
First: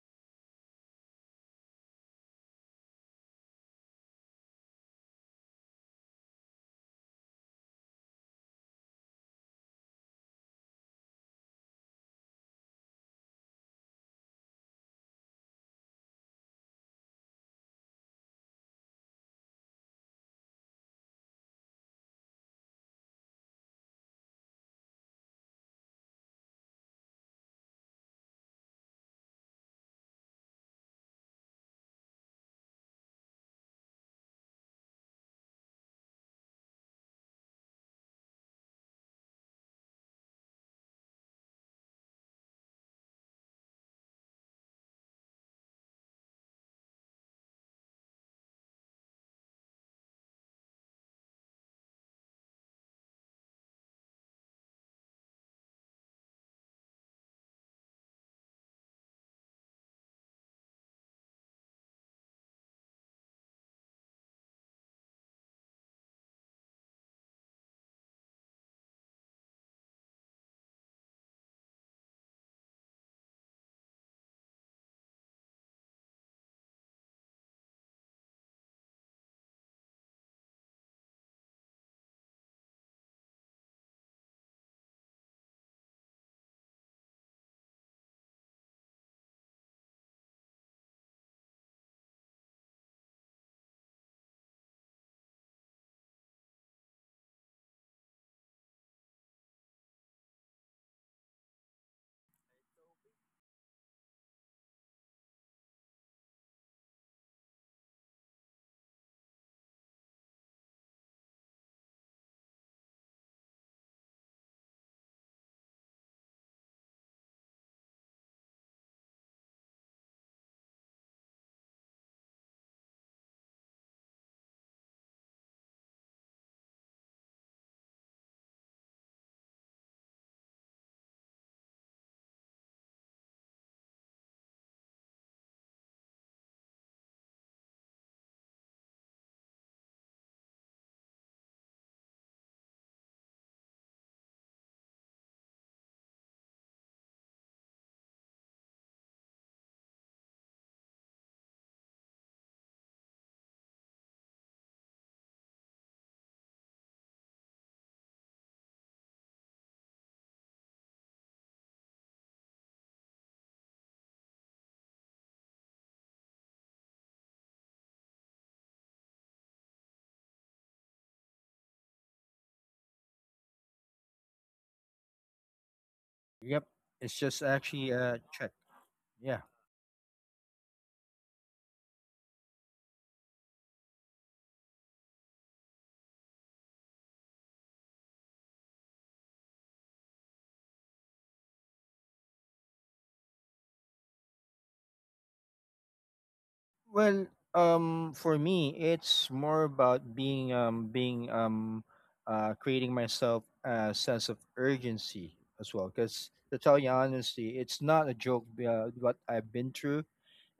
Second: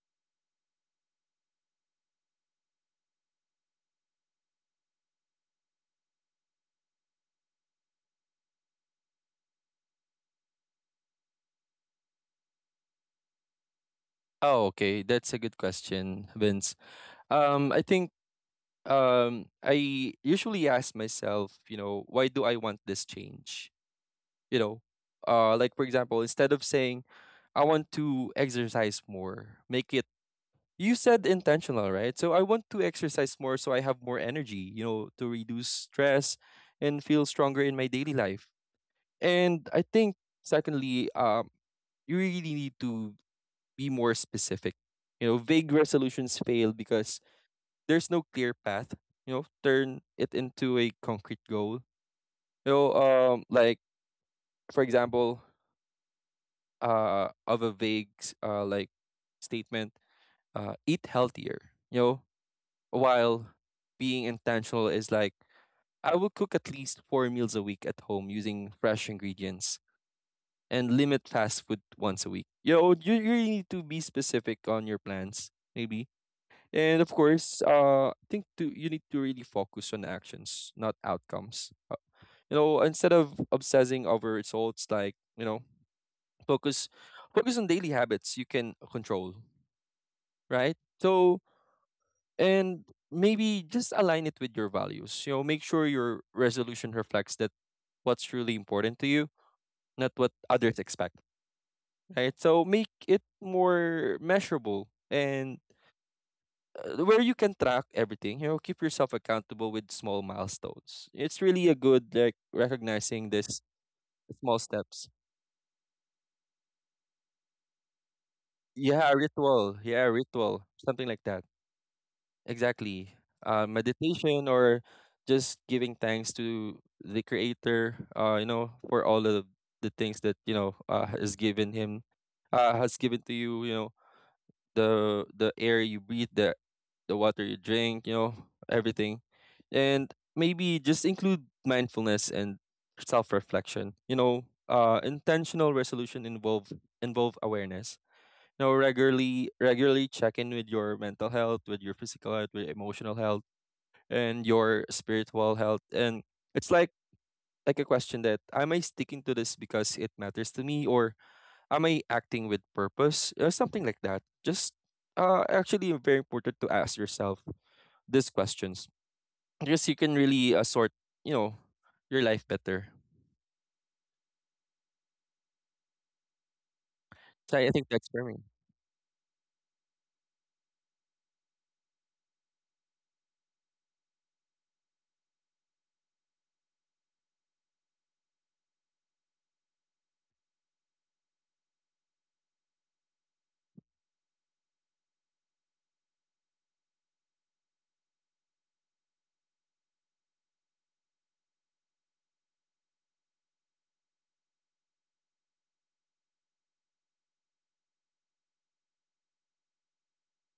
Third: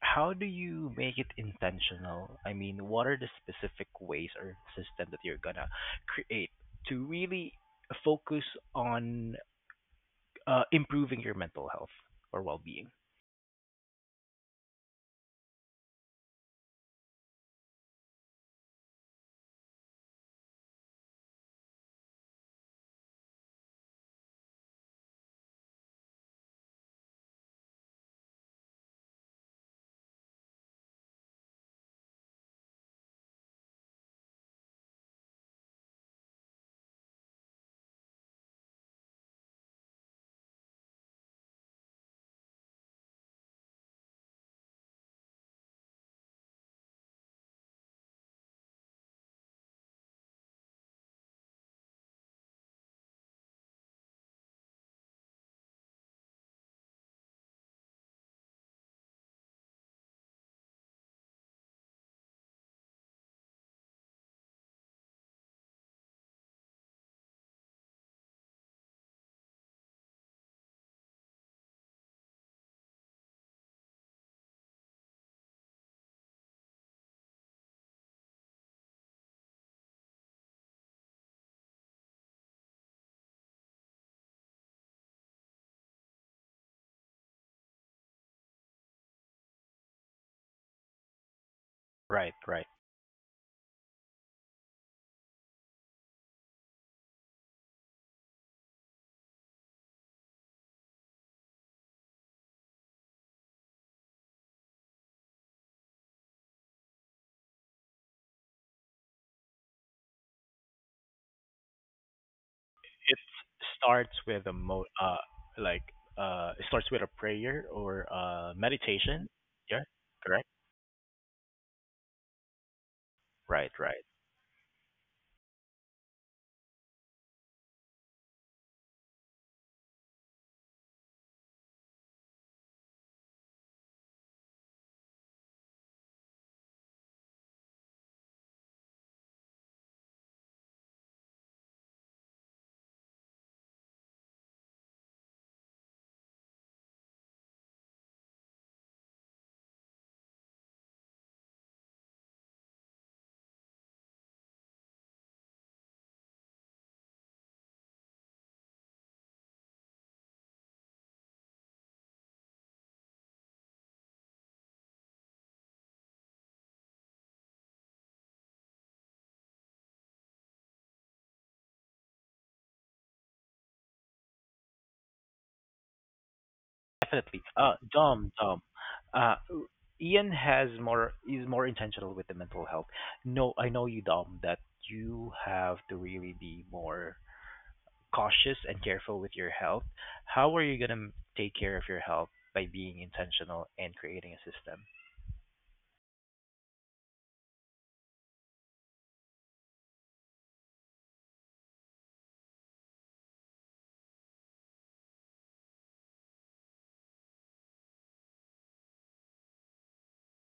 S1: how do you make it intentional? I mean, what are the specific ways or system that you're gonna create to really focus on improving your mental health or well-being?
S3: Oh, okay. That's a good question, Vince. I think I usually ask myself, you know, why do I want this change? You know, like for example, instead of saying I want to exercise more, make it, you said, intentional, right? So I want to exercise more so I have more energy, you know, to reduce stress and feel stronger in my daily life. And I think secondly, you really need to be more specific. You know, vague resolutions fail because there's no clear path. You know, turn it into a concrete goal. You know, like for example, of a vague s- like statement, eat healthier. You know, while being intentional is like I will cook at least four meals a week at home using fresh ingredients and limit fast food once a week. Yo, you really need to be specific on your plans, maybe. And of course, I think to you need to really focus on actions, not outcomes. You know, instead of obsessing over results, like, you know, focus focus on daily habits you can control, right? So
S1: Right, right.
S3: and maybe just align it with your values. You know, make sure your resolution reflects that what's really important to you, not what others expect, right? So make it more measurable and where you can track everything. You know, keep yourself accountable with small milestones. It's really a good like
S1: It
S3: recognizing this
S1: starts with a
S3: small
S1: mo
S3: steps.
S1: Like, it starts with a prayer or
S3: Yeah,
S1: meditation.
S3: ritual.
S1: Yeah,
S3: Yeah,
S1: correct?
S3: ritual. Something like that. Exactly.
S1: Right, right.
S3: Meditation or just giving thanks to the creator. You know, for all of the things that, you know, has given to you. You know, the air you breathe, the water you drink, you know, everything. And maybe just include mindfulness and self-reflection. You know, intentional resolution involve awareness. You know, regularly check in with your mental health, with your physical health, with your emotional health, and your spiritual health. And it's like a question that, am I sticking to this because it matters to me, or am I acting with purpose? Something like that. Just actually very important to ask yourself these questions, because you can really sort, you know, your life better.
S2: Yep. It's
S1: Definitely.
S2: just
S3: So I think
S2: actually
S3: that's
S2: a
S3: for
S1: Dom,
S3: me.
S2: check.
S1: Uh,
S2: Yeah.
S1: Ian has more is more intentional with the mental health. No, I know you, Dom, that you have to really be more cautious and careful with your health. How are you gonna take care of your health by being intentional and creating a system?
S2: Well, for me, it's more about being being creating myself a sense of urgency as well. Because to tell you honestly, it's not a joke what I've been through,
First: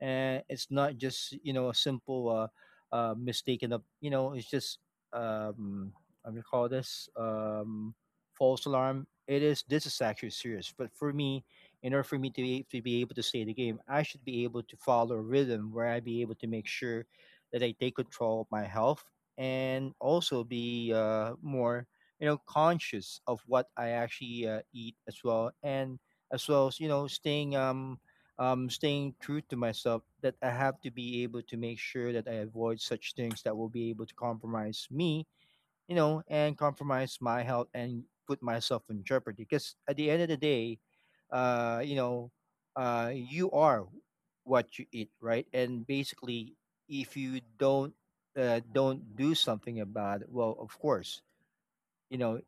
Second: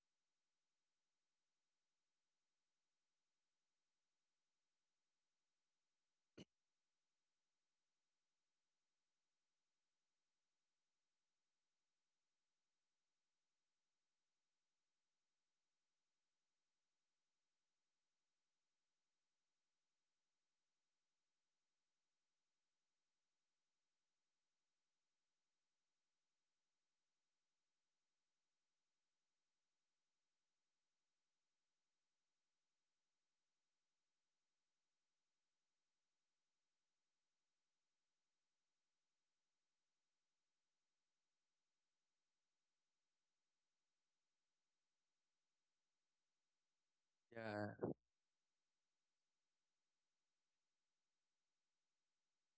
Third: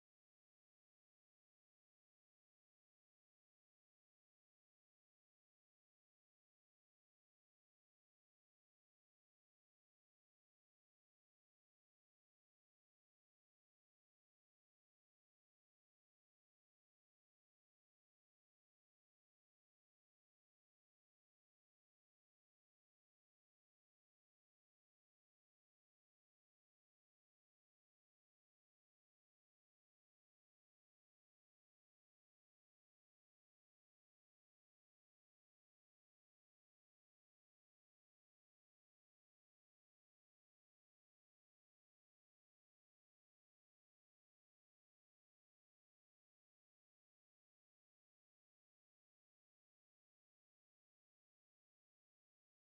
S2: and it's not just, you know, a simple, mistaken of, you know, it's just, um I'm gonna call this, false alarm. It is, this is actually serious, but for me, in order for me to be able to stay the game, I should be able to follow a rhythm where I be able to make sure that I take control of my health, and also be more, you know, conscious of what I actually eat as well, and as well as, you know, staying true to myself, that I have to be able to make sure that I avoid such things that will be able to compromise me, you know, and compromise my health, and put myself in jeopardy. Because at the end of the day, uh, you know, you are what you eat, right? And basically, if you
S3: Yeah,
S2: don't do something about it, well, of course, you know,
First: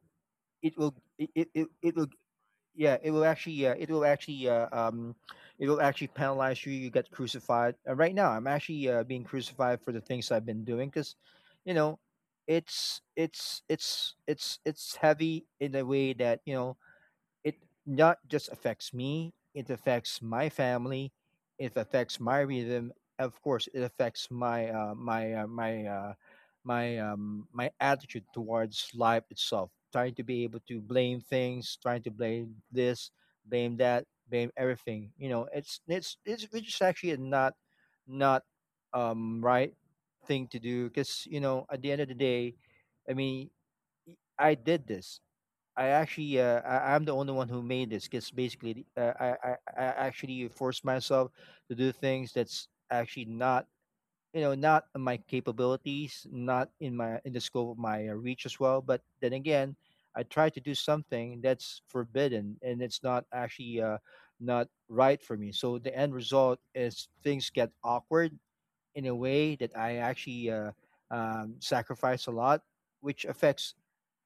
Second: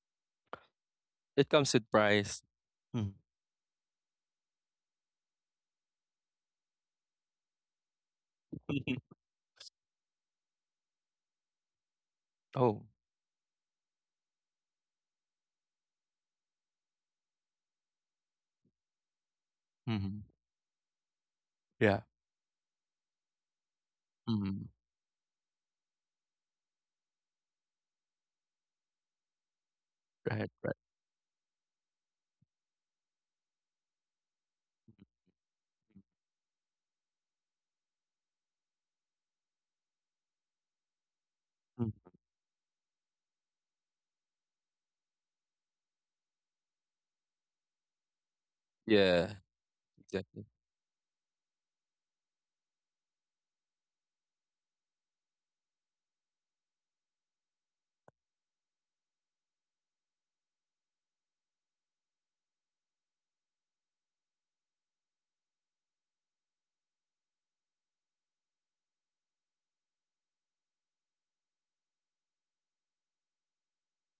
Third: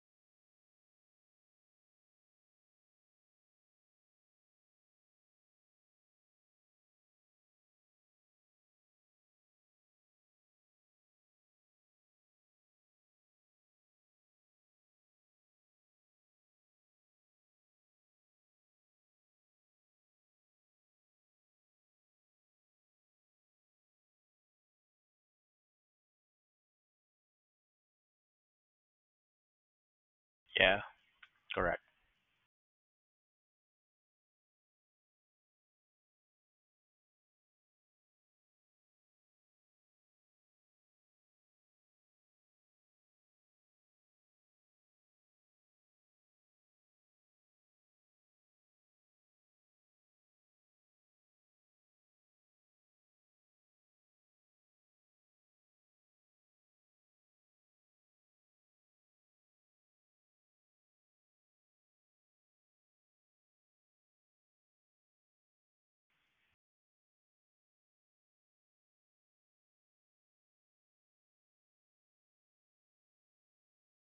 S2: it will it it,
S3: it
S2: it,
S3: comes with
S2: it will
S3: price.
S2: yeah,
S3: Mhm.
S2: it will actually penalize you. You get crucified. Right now, I'm actually being crucified for the things I've been doing because, you know,
S3: Oh,
S2: it's heavy in a way that it not just affects me, it
S3: mhm.
S2: affects my family, it
S3: Yeah.
S2: affects my rhythm. Of course, it affects
S3: Mhm.
S2: my attitude towards life itself. Trying to be
S3: Right,
S2: able
S3: right.
S2: to
S1: Yeah,
S2: blame things,
S1: correct.
S2: trying to blame this, blame that, blame everything. You know, it's which is actually a not right thing to do because you know at the
S3: Mm.
S2: end of the day, I mean, I did this I actually I'm the only one who made this because basically
S3: Yeah,
S2: I actually
S3: exactly.
S2: forced myself to do things that's actually not you know not in my capabilities, not in my in the scope of my reach as well. But then again, I try to do something that's forbidden and it's not actually not right for me. So the end result is things get awkward in a way that I actually sacrifice a lot, which affects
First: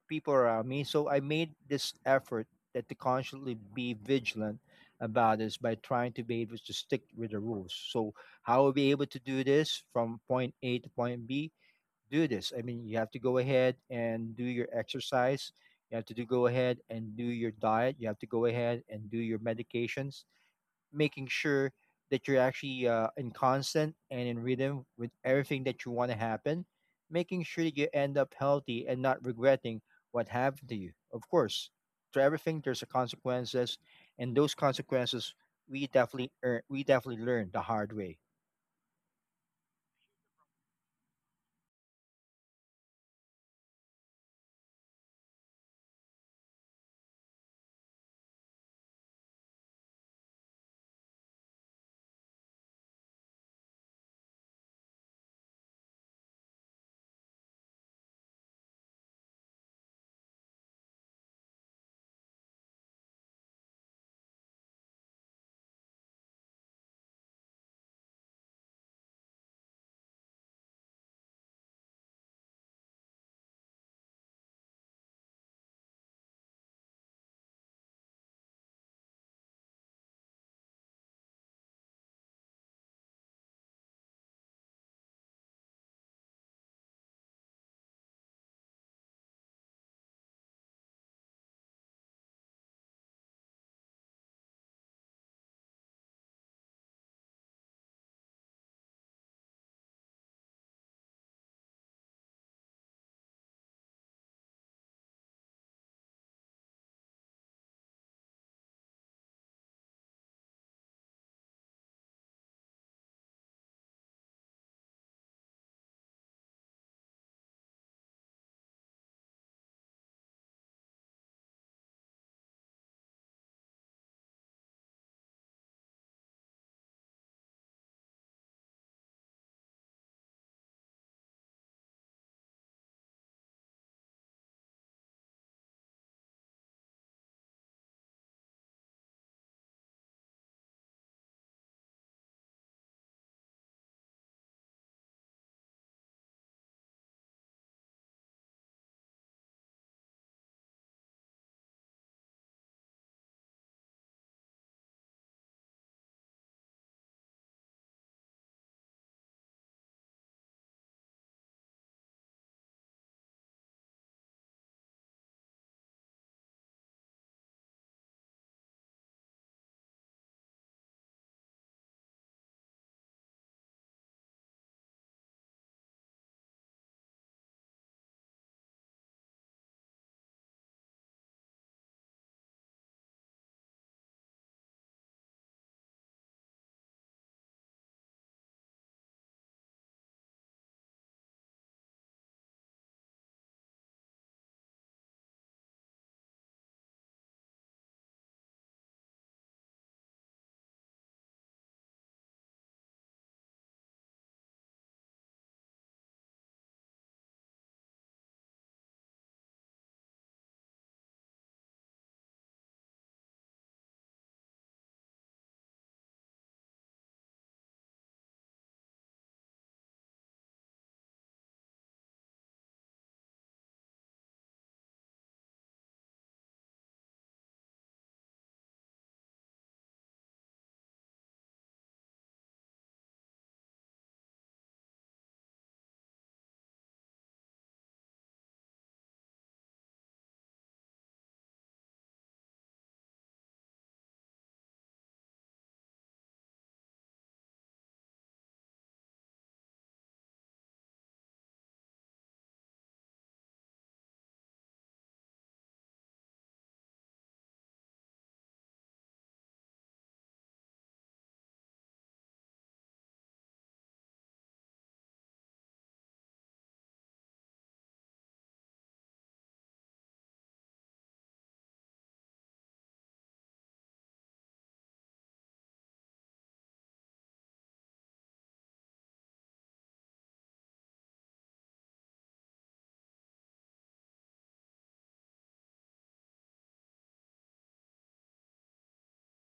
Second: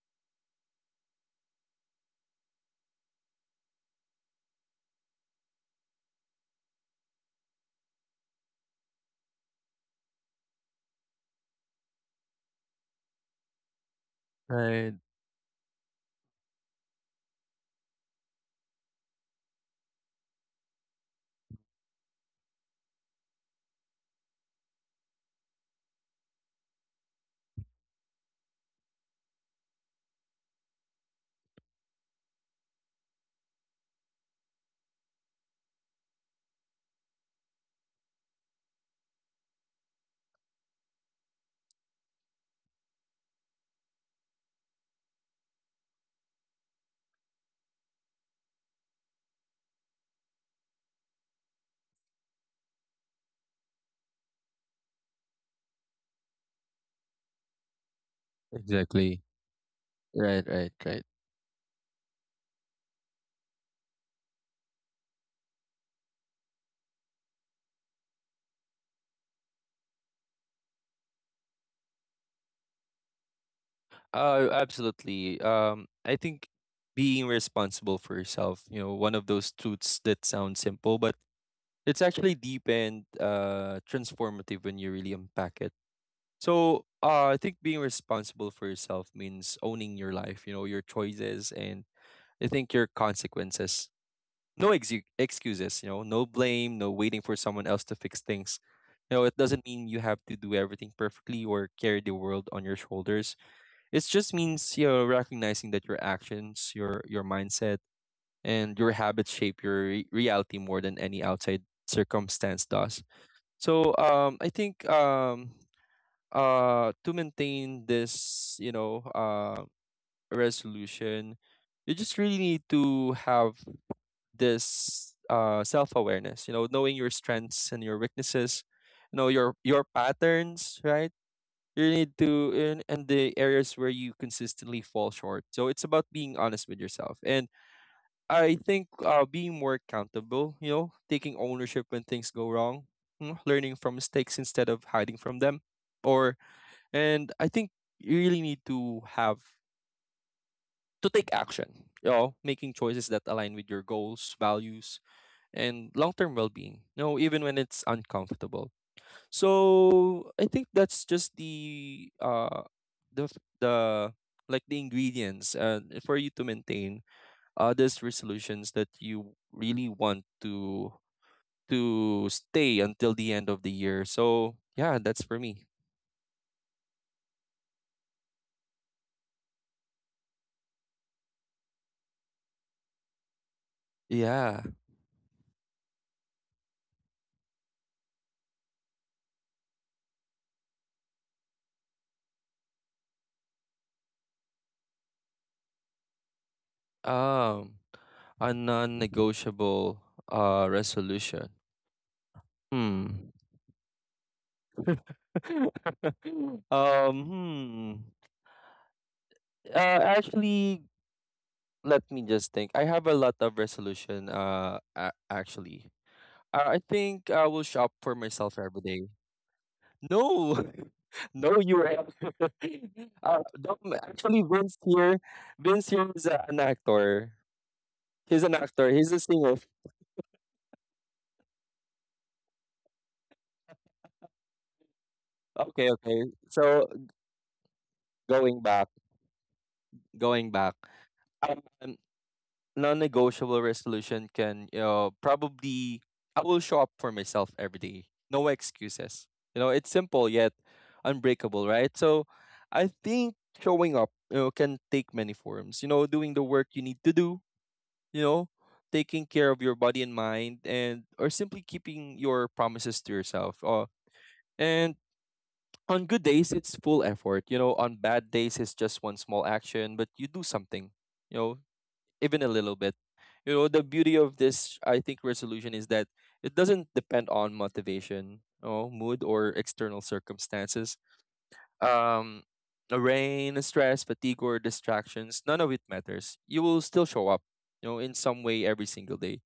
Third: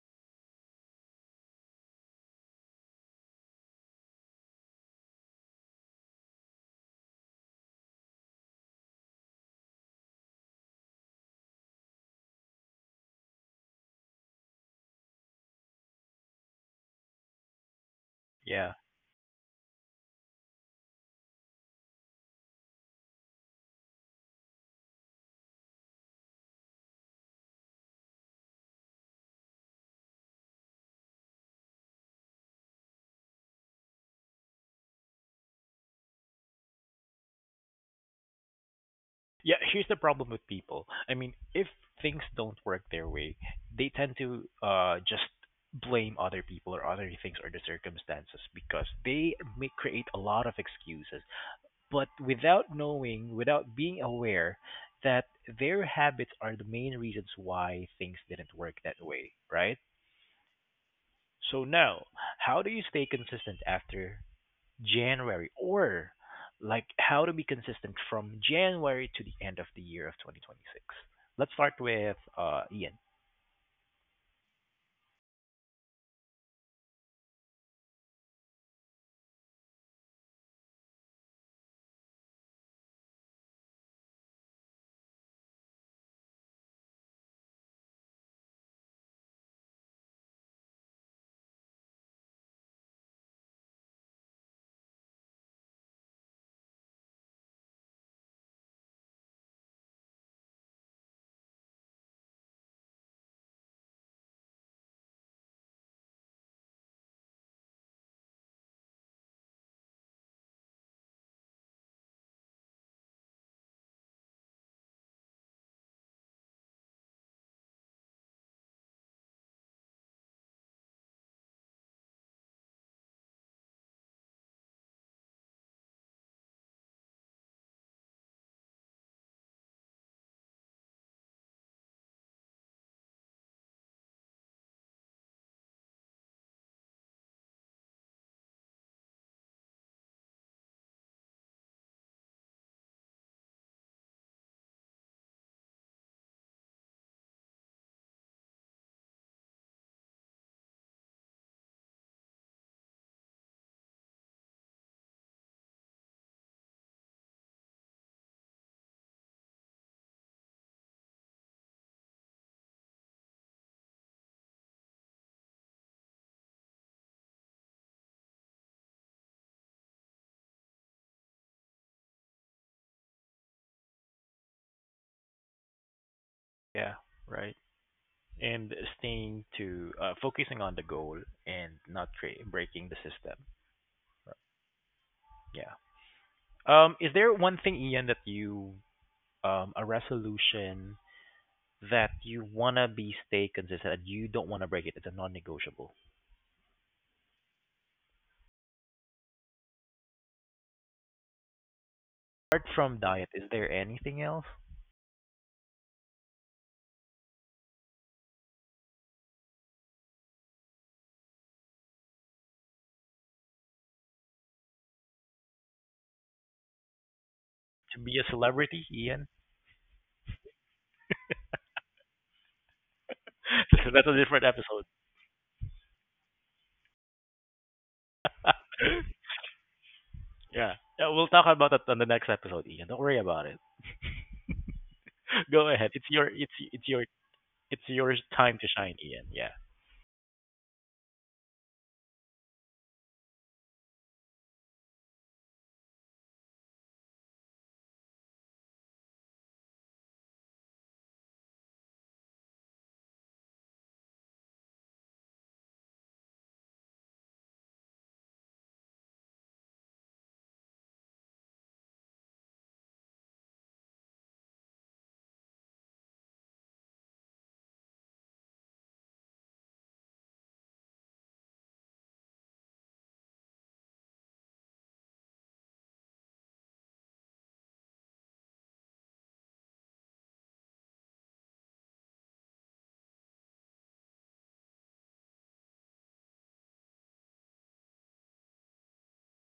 S2: people around me. So I made this effort that to constantly be vigilant about this by trying to be able to stick with the rules. So how will be able to do this from point A to point B? Do this. I mean, you have to go ahead and do your
S3: Right,
S2: exercise. You have to do, go ahead and do your diet. You have to go
S1: Yeah.
S2: ahead and do your medications making sure that you're actually in constant and in rhythm with everything that you want to happen, making sure that you end up healthy and not regretting what happened to you. Of course, to everything there's a consequences, and those consequences we definitely learn the hard way.
S1: Yeah, here's the problem with people. I mean, if things don't work their way, they tend to just blame other people or other things or the circumstances, because they may create a lot of excuses. But without knowing, without being aware that their habits are the main reasons why things didn't work that
S3: exactly.
S1: way, right?
S3: Right, right, right.
S1: So now, how do you stay consistent after January, or like how to be consistent from January to the end of the year of 2026? Let's start with Ian.
S3: Absolutely. I think being responsible for yourself, you know, one of those truths that sounds simple, but it's actually deep and transformative when you really unpack it. So I think being responsible for yourself means owning your life, you know, your choices and I think your consequences. No ex excuses, you know, no blame, no waiting for someone else to fix things. You know, it doesn't mean you have to do everything perfectly or carry the world on your shoulders. It just means, you know, recognizing that your actions, your mindset, and your habits shape your reality more than any outside circumstance does. So I think to maintain this, you know, resolution, you just really need to have this self awareness. You know, knowing your strengths and your weaknesses. You know, your patterns, right? You need to, and the areas where you consistently fall short. So it's about being honest with yourself, and I think being more accountable, you know, taking ownership when things go wrong, learning from mistakes instead of hiding from them. Or and I think you really need to have to take action, you know, making choices that align with your goals, values, and long-term well-being, you know, even when it's uncomfortable. So I think that's just the f- the like the ingredients for you to maintain these resolutions that you really want to stay until the end of the year. So yeah, that's for me.
S1: Yeah, right. And staying to focusing on the goal and not breaking the system.
S3: Yeah.
S1: Yeah. Is there one thing, Ian, that you a resolution that you wanna be stay consistent and you don't wanna break it? It's a non-negotiable.
S3: Um a non-negotiable resolution.
S1: Apart from
S3: Hmm.
S1: diet, is there anything else
S3: um hmm. Actually, let me just think. I have a lot of resolution. Actually, I think I will shop
S1: to
S3: for
S1: be a
S3: myself every
S1: celebrity,
S3: day.
S1: Ian?
S3: No, no, you. Are.
S1: That's a
S3: Actually,
S1: different
S3: Vince
S1: episode.
S3: here. Vince here is a, an actor. He's an actor. He's a singer.
S1: Yeah. Yeah, we'll talk about it on the next episode, Ian. Don't worry about it. Go
S3: Okay,
S1: ahead. It's
S3: okay.
S1: your it's
S3: So
S1: it's your it's your
S3: going
S1: time to
S3: back,
S1: shine, Ian. Yeah.
S3: going back. Um, Non-negotiable resolution can probably I will show up for myself every day. No excuses. You know, it's simple yet unbreakable, right? So I think showing up, you know, can take many forms. You know, doing the work you need to do, you know, taking care of your body and mind, and or simply keeping your promises to yourself. And on good days it's full effort. You know, on bad days it's just one small action, but you do something. You know, even a little bit. You know, the beauty of this, I think, resolution is that it doesn't depend on motivation, oh, mood, or external circumstances. Um, the rain, stress, fatigue, or distractions, none of it matters. You will still show up, you know, in some way every single day.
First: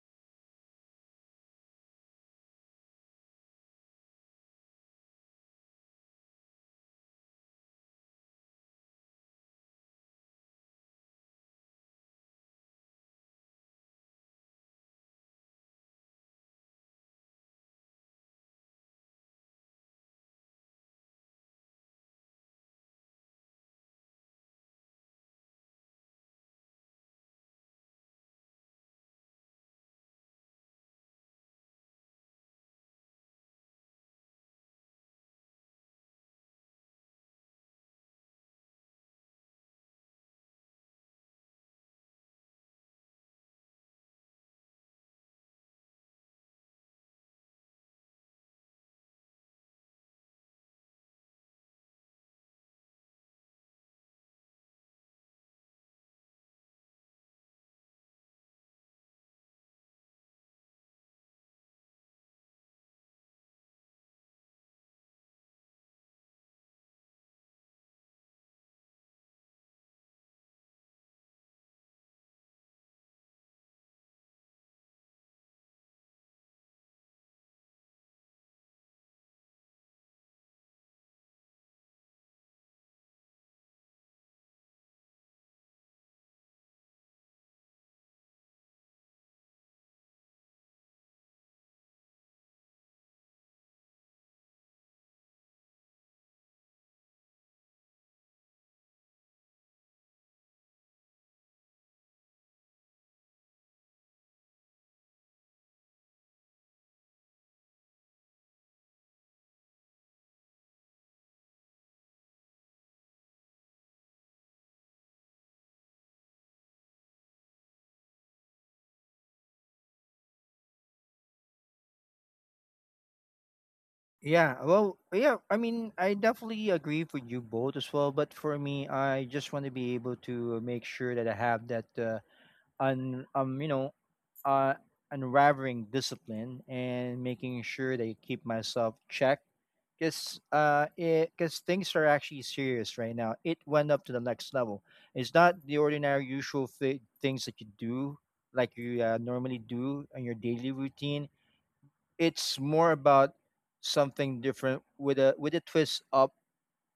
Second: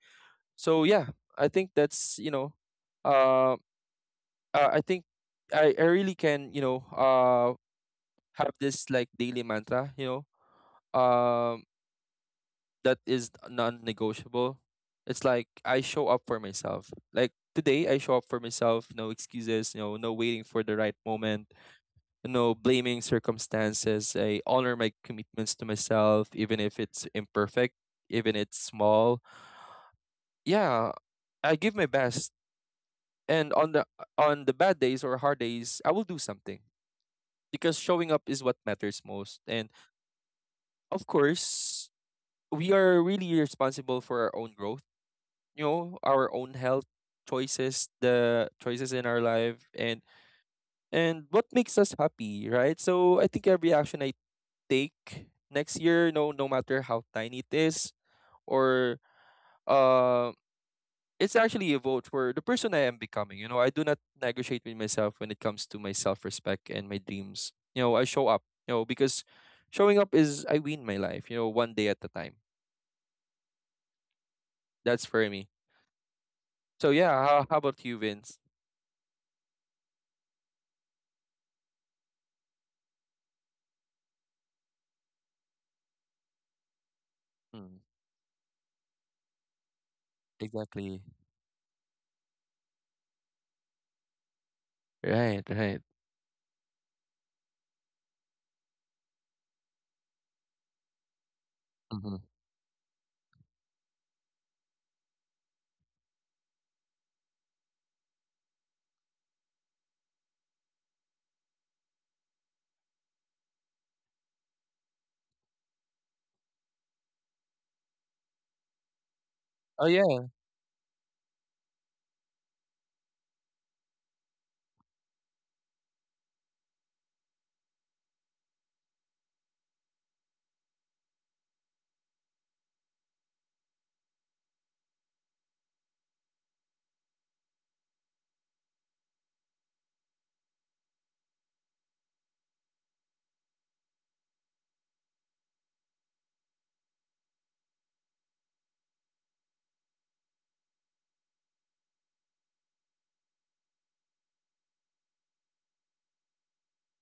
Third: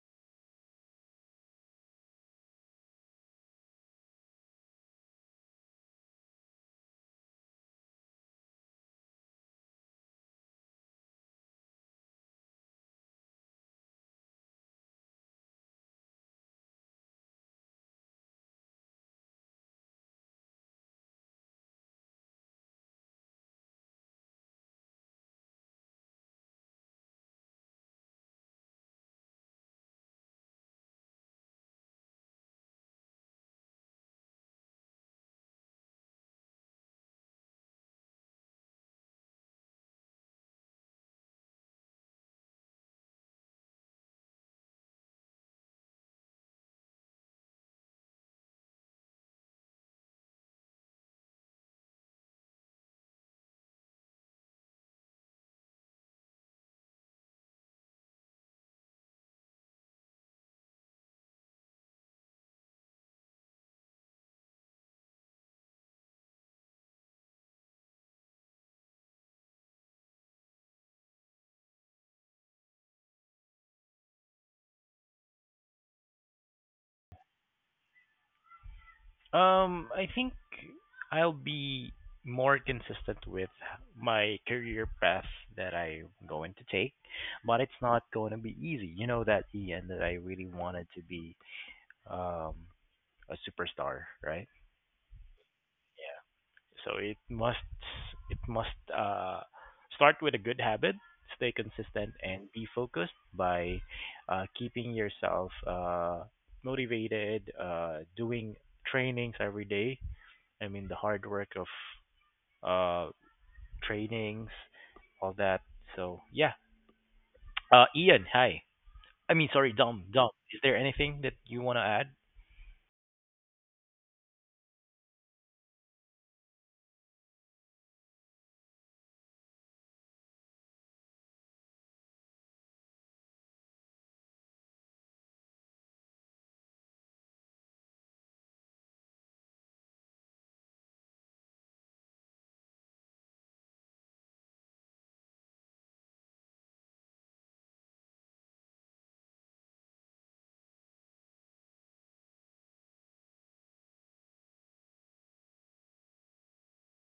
S3: So yeah, I think that's, you know, uh, I think I really can, you know, have this like daily mantra, you know, that is non-negotiable. It's like I show up for myself. Like today, I show up for myself. No excuses. You know, no waiting for the right moment. No blaming circumstances. I honor my commitments to myself, even if it's imperfect, even it's small. Yeah, I give my best. And on the bad days or hard days, I will do something because showing up is what matters most. And of course, we are really responsible for our own growth, you know, our own health, choices, the choices in our life, and what makes us happy, right? So I think every action I take next year, no no matter how tiny it is, or uh it's actually a vote for the person I am becoming. You know, I do not negotiate with myself when it comes to my self-respect and my dreams. You know, I show up, you know, because showing up is I win my life, you know, one day at a time. That's for me. So yeah, how about you, Vince?
S1: I think I'll be more consistent with my career path that I'm going to take, but it's
S3: Hmm,
S1: not going to be easy. You know that, Ian, that I really wanted
S3: exactly.
S1: to be um a superstar, right?
S3: Right, right.
S1: Yeah. So it must start with a good habit, stay consistent,
S3: Mhm.
S1: and be focused by keeping yourself motivated, doing trainings every day. I mean, the hard work of uh, trainings, all that. So yeah, Ian, hi. I mean, sorry,
S3: Oh,
S1: Dom.
S3: yeah.
S1: Dom, is there anything that you want to add?
S2: Yeah, well, yeah, I mean, I definitely agree with you both as well, but for me, I just want to be able to make sure that I have that you know uh, unraveling discipline and making sure they keep myself checked because it because things are actually serious right now. It went up to the next level. It's not the ordinary usual things that you do, like you normally do on your daily routine. It's more about something different with a twist up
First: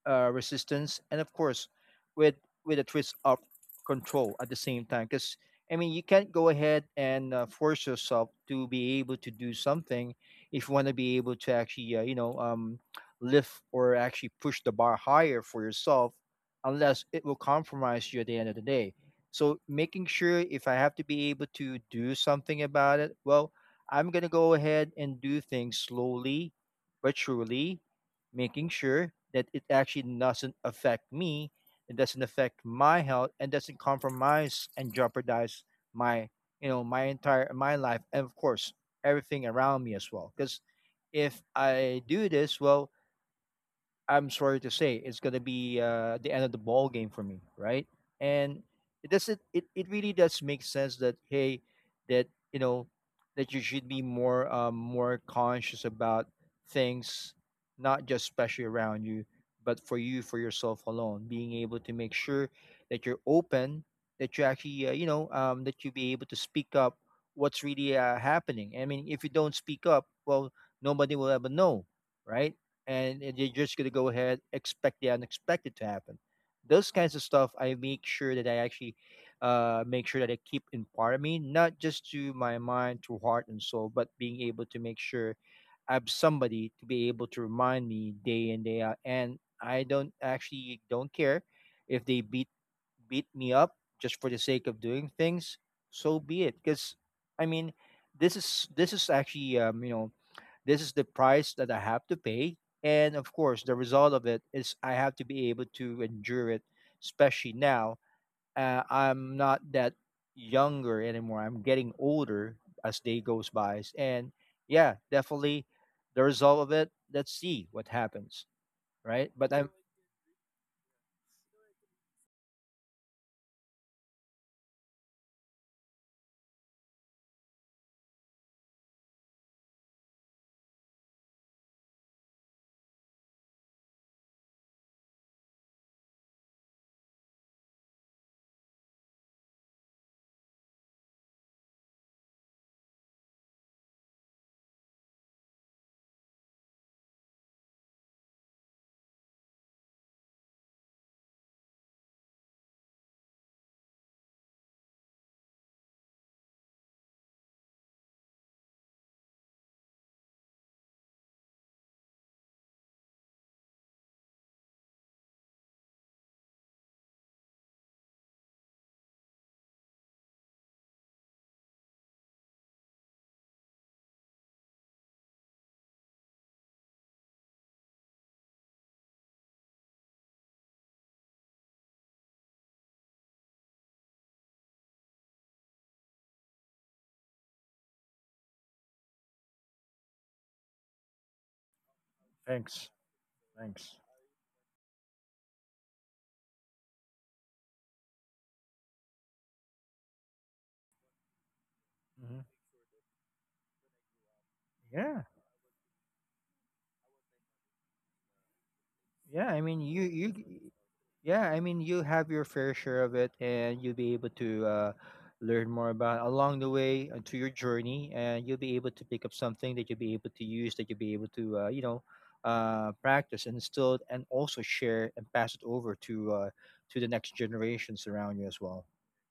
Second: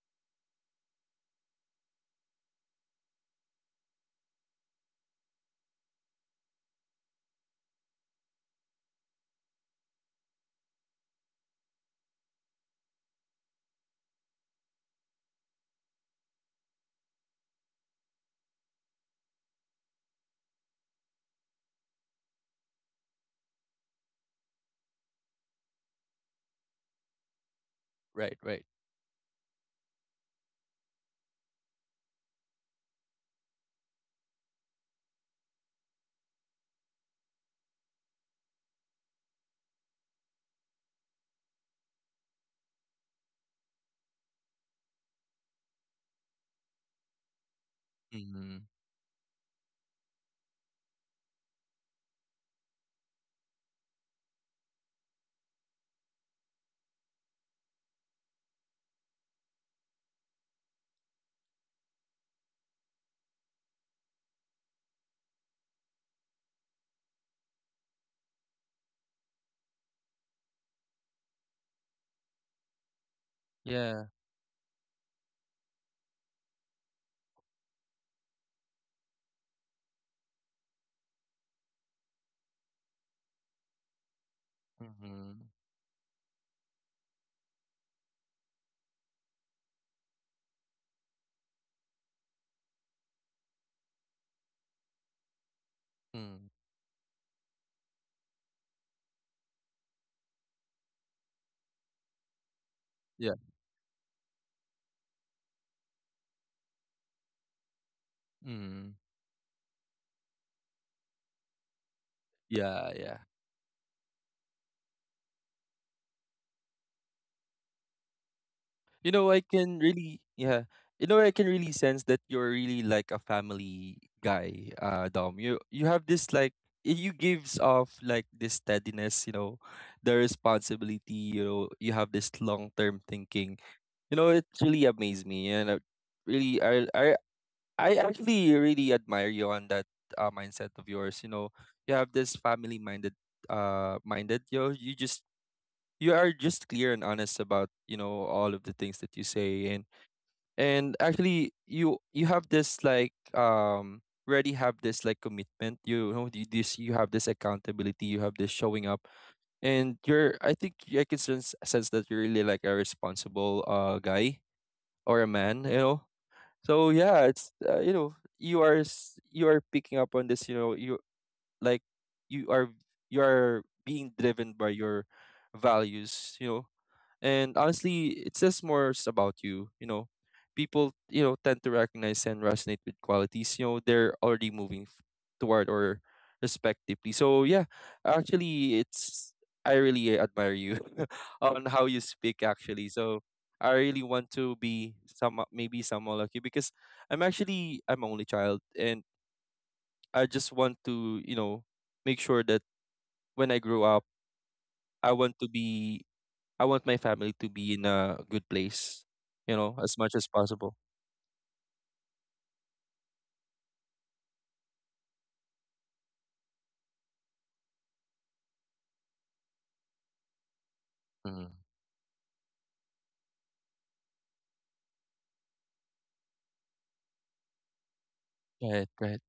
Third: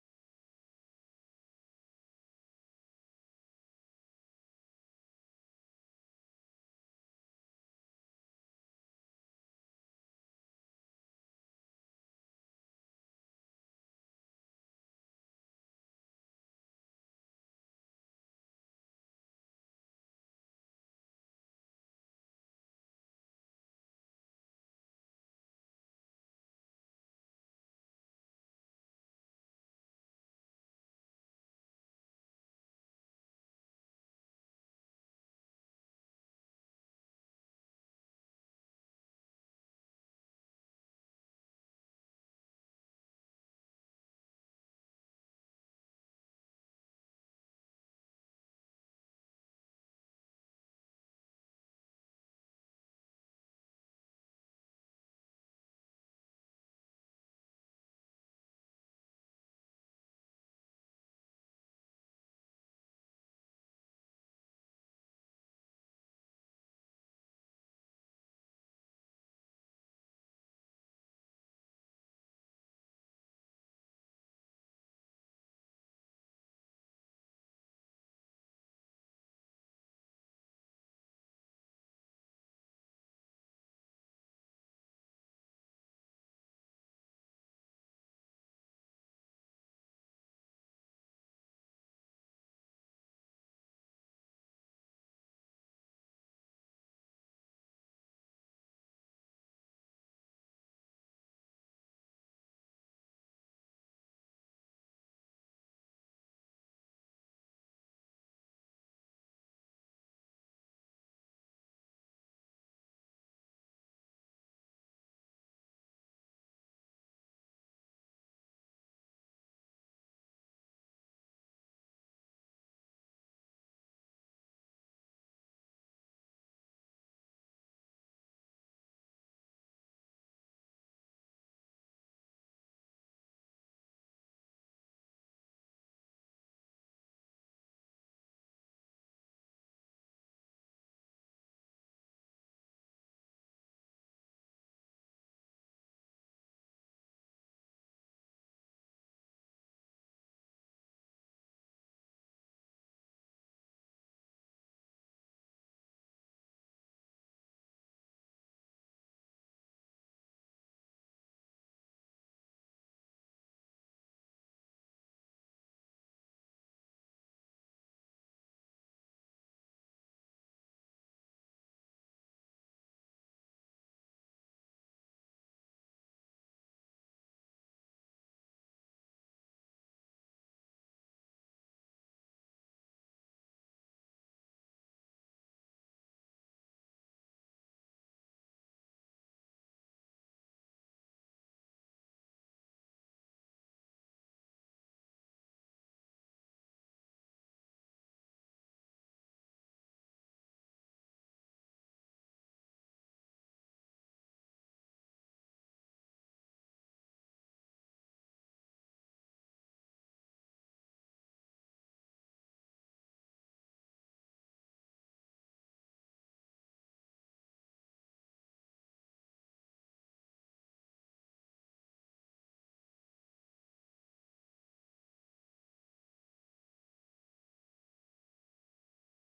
S2: resistance, and of course, with with a twist of control at the same time. Because I mean, you can't go ahead and force yourself to be able to do something if you want to be able to actually, lift or actually push the bar higher for yourself, unless it will compromise you at the end of the day. So making sure if I have to be able to do something about it, well, I'm gonna go ahead and do things slowly but surely,
S3: Right, right.
S2: making sure that it actually doesn't affect me, it doesn't affect my health, and doesn't compromise and jeopardize my, you know, my life, and of course everything around me as well. Because if I do this, well, I'm sorry to say, it's gonna be the end of the ball game for me, right?
S3: Mhm.
S2: And it doesn't. It really does make sense that hey, that you know, that you should be more more conscious about things, not just especially around you, but for you for yourself alone. Being able to make sure that you're open, that you actually you know that you be able to speak up what's really happening. I mean, if you don't speak up, well, nobody will ever know, right? And you're just gonna
S3: Yeah.
S2: go ahead expect the unexpected to happen. Those kinds of stuff, I make sure that I actually make sure that I keep in part of me, not just to my mind, to heart and soul, but being able to make sure
S3: Mhm.
S2: I have somebody to be able to remind me day in day out. And I don't actually don't care if they beat me up just for the sake of doing things, so be
S3: Mm.
S2: it. Because I mean, this is actually you know this is the price that I have to pay, and of
S3: Yeah.
S2: course the result of it is I have to be able to endure it. Especially now,
S3: Mhm.
S2: I'm not that younger anymore. I'm getting older as
S3: Yeah,
S2: day
S3: yeah.
S2: goes by, and yeah, definitely the result of it. Let's see what happens,
S3: You
S2: right?
S3: know,
S2: But
S3: I
S2: I'm
S3: can really yeah. You know, I can really sense that you're really like a family guy, Dom. You have this like you gives off like this steadiness, you know, the responsibility, you know, you have this long term thinking. You know, it really amazed me and really I I I actually really admire you on that mindset of yours. You know, you have this family minded minded. You know, you just you are just clear and honest about, you know, all of the things that you say. And actually, you have this like already have this like commitment. You know, you- this you have this accountability, you have this showing up. And you're, I think I can sense that you're really like a responsible guy or a man, you know. So yeah, it's you know, you are picking up on this. You know, you like you are you are being driven by your values. You know, and honestly, it says more about you. You know, people, you know, tend to recognize and resonate with qualities. You know, they're already moving toward or respectively. So yeah, actually, it's I really admire you on how you speak.
S2: thanks,
S3: Actually, so I
S2: thanks.
S3: really want to be some maybe someone like you because I'm only child, and I just want to, you know, make
S2: Hmm.
S3: sure that when I grow up, I
S2: Yeah.
S3: want to be I want my family to be in a good place,
S2: Yeah,
S3: you
S2: I
S3: know,
S2: mean
S3: as
S2: you
S3: much as
S2: you g-
S3: possible.
S2: yeah, I mean you have your fair share of it and you'll be able to learn more about along the way to your journey and you'll be able to pick up something that you'll be able to use, that you'll be able
S3: Mm.
S2: to practice and still and also share and pass it over to the next generations around you as well.
S3: Right, right.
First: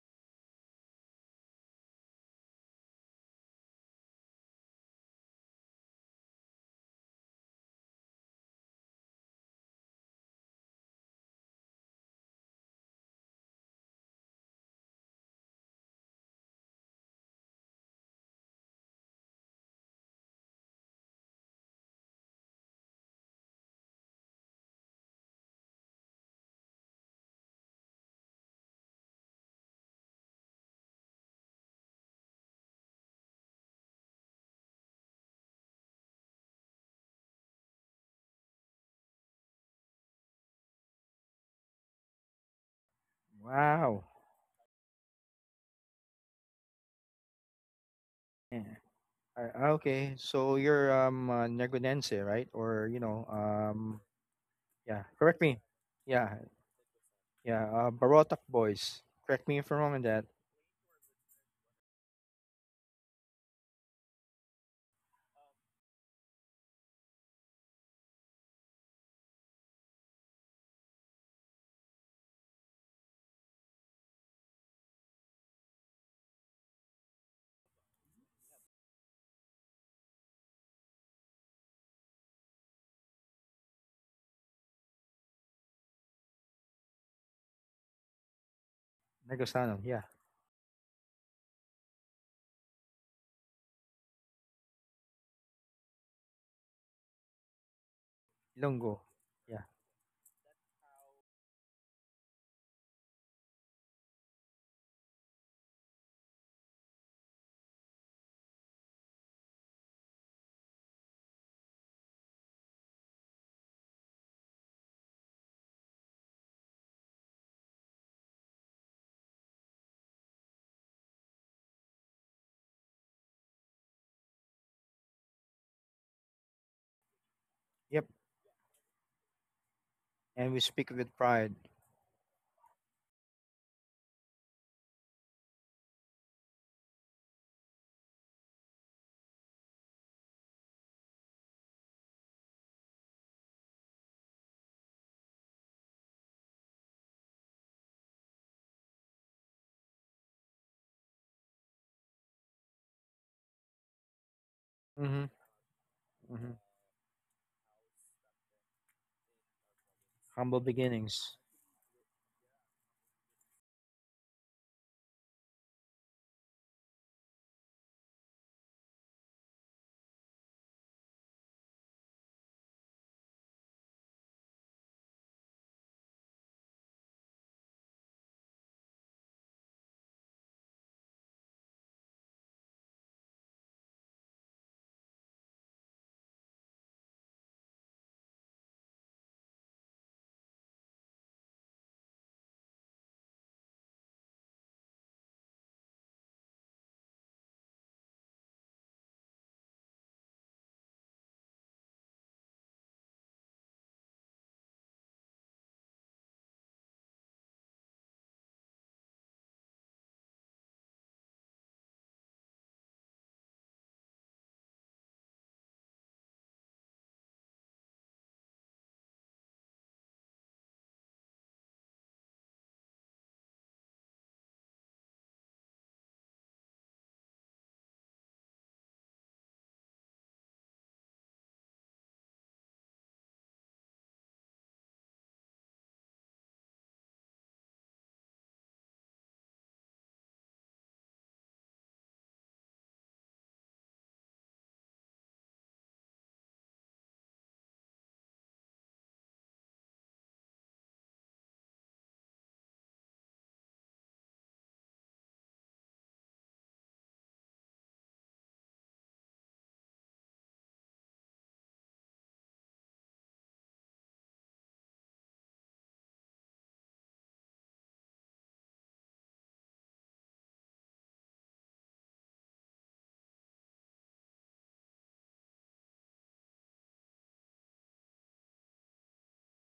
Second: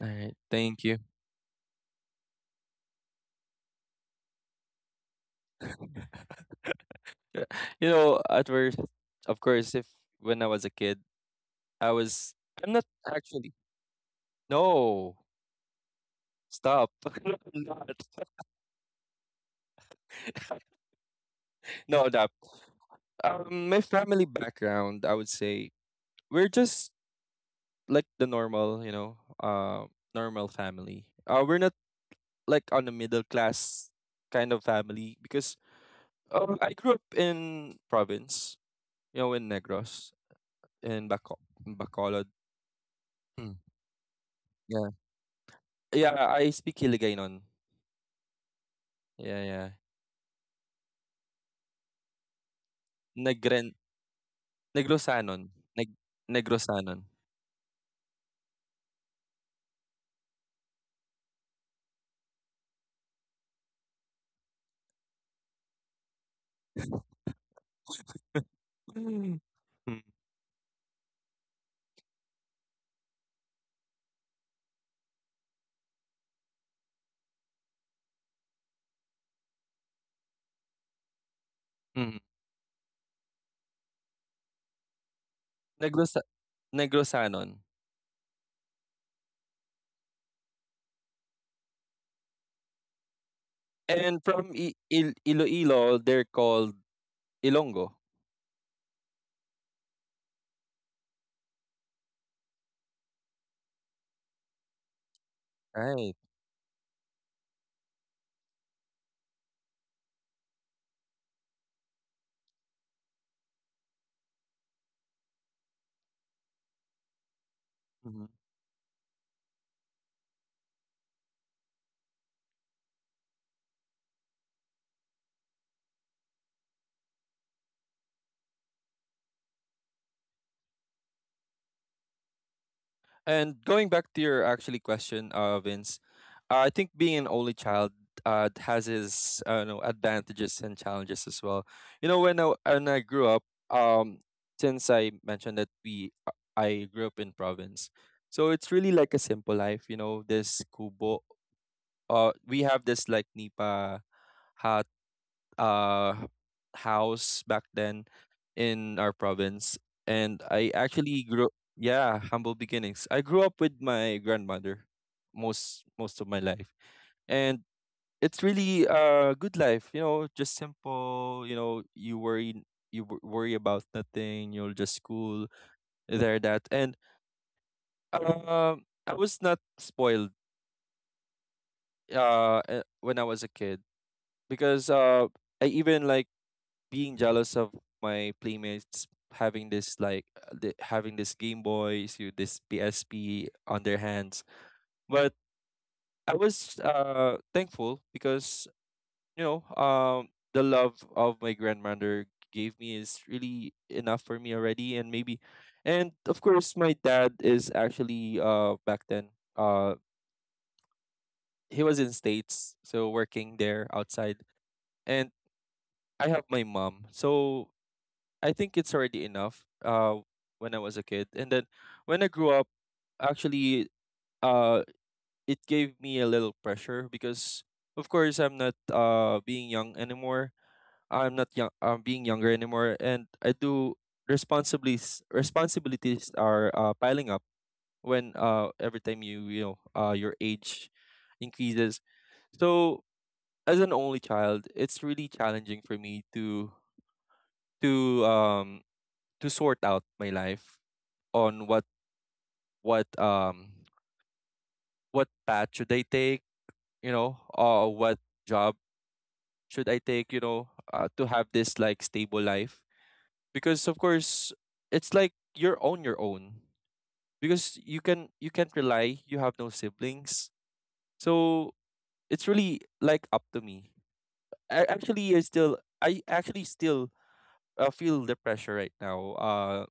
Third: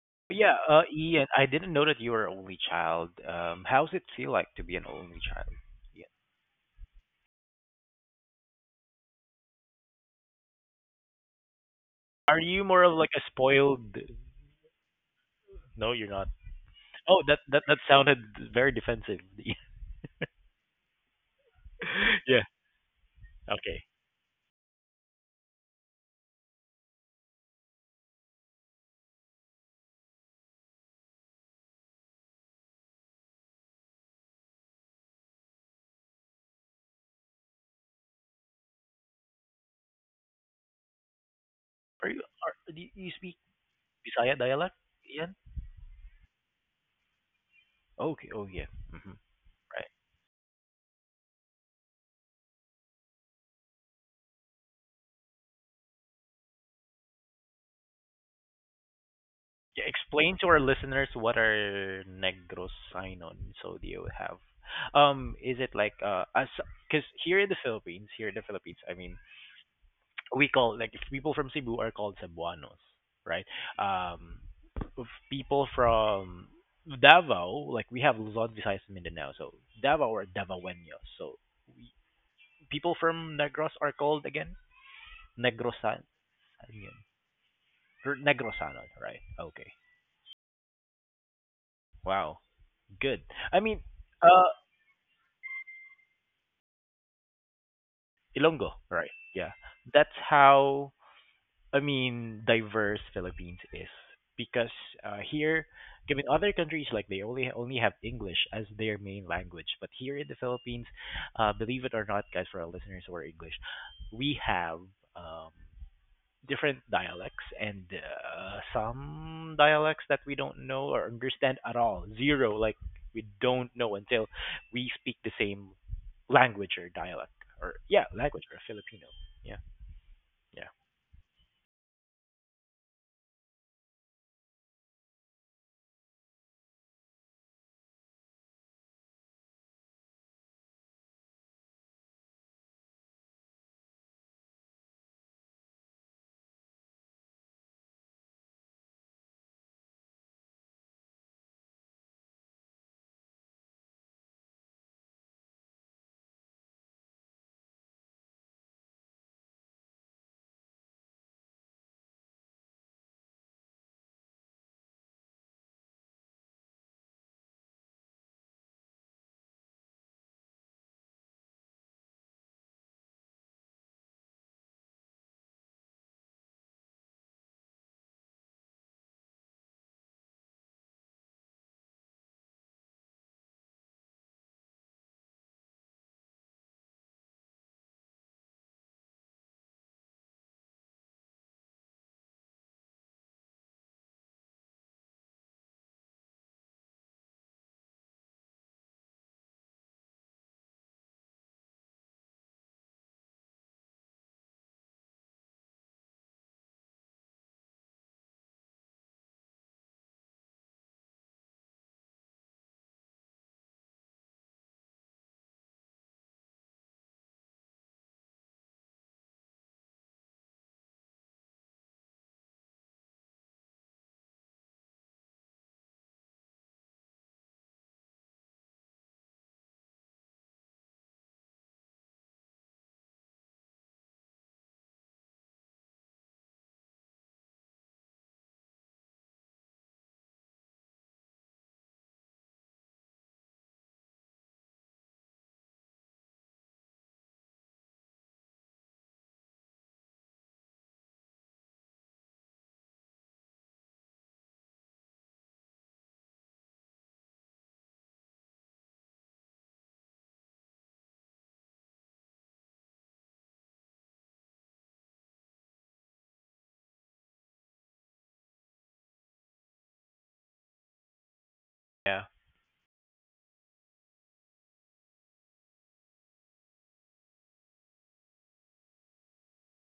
S3: All right.
S1: Yeah,
S3: Thank you.
S1: Ian, I didn't know that you were an only child. How's it feel like to be an only child?
S3: You know, at first, of course, if when I was a kid, I was,
S1: Are you
S3: I'm
S1: more
S3: not
S1: of like a
S3: actually,
S1: spoiled?
S3: no,
S1: No, you're not.
S3: stop.
S1: Oh, that that
S3: No, I'm
S1: that
S3: not.
S1: sounded very defensive.
S3: No, no.
S1: Yeah.
S3: My
S1: Okay.
S3: family background, I would say, we're just like the normal, you know, uh, normal family. We're not like on the middle class kind of family because I grew up in province, you know, in Negros, in Baco in
S1: Are you
S3: Bacolod.
S1: are do you speak
S3: Mm,
S2: Wow.
S1: Bisaya dialect,
S3: yeah.
S1: Ian?
S3: Yeah, I speak Hiligaynon.
S1: Okay. Oh
S2: Yeah.
S1: yeah. Hmm.
S3: Yeah, yeah.
S2: Uh,
S1: Right.
S2: okay, so you're Negronense, right? Or you know,
S3: Negren
S2: um, yeah, correct
S3: Negrosanon.
S2: me.
S3: Neg
S2: Yeah.
S3: Negrosanon.
S2: Yeah, Barotac Boys. Correct me if I'm
S1: Yeah,
S2: wrong on that.
S1: explain to our listeners what are negros sinon so do you have. Is it like, as because here in the Philippines, I mean,
S3: Mm. Mm,
S1: we call like if people from Cebu are called Cebuanos, right? Um, if people from Davao, like we have Luzon, Visayas, and Mindanao, so Davao or Davaoenos. So we,
S3: mm.
S1: people from Negros are called again Negrosan,
S3: Negrosa
S1: yun?
S3: Negrosanon.
S1: Or Negrosanon, right? Okay,
S2: Negosano, yeah.
S1: wow, good. I mean,
S3: And
S1: uh,
S3: from I Il Iloilo, they're called Ilongo.
S1: Ilonggo, right?
S2: Ilonggo,
S1: Yeah,
S2: yeah.
S1: that's how, I mean, diverse Philippines is, because here,
S3: Right.
S1: given other countries like they only have English as their main language, but here in the Philippines, believe it or not, guys, for our listeners who are English, we have, um, different dialects, and some dialects that we don't know or understand at all, zero, like we don't know until we speak the same language or dialect, or yeah,
S2: Yep,
S1: language, or Filipino, yeah, yeah,
S2: and we speak with pride.
S3: And going back to your actually question, Vince, I think being an only child has its advantages and challenges as well. You know, when I grew up, um, since I mentioned that we I grew up in province, so it's really like a simple life. You know, this kubo. We have this like nipa
S2: Mm-hmm,
S3: uh
S2: mm-hmm.
S3: house back then in our province and I
S2: Humble
S3: actually
S2: beginnings.
S3: grew yeah, humble beginnings. I grew up with my grandmother most of my life. And it's really a good life, you know, just simple, you know, you worry you wo- worry about nothing, you'll just school there that. And I was not spoiled when I was a kid because I even like being jealous of my playmates having this like having this Game Boys, you this PSP on their hands. But I was thankful because the love of my grandmother gave me is really enough for me already and maybe and of course my dad is actually back then uh he was in states so working there outside and I have my mom so I think it's already enough when I was a kid. And then when I grew up, actually uh it gave me a little pressure because of course I'm not being young anymore. I'm not young I'm being younger anymore and I do responsibilities are piling up when every time your age increases. So as an only child, it's really challenging for me to um to sort out my life on what um what path should I take, you know, or what job should I take, you know, to have this like stable life. Because of course, it's like you're on your own. Because you can't rely. You have no siblings, so
S1: yeah.
S3: it's really like up to me. I actually still feel the pressure right now.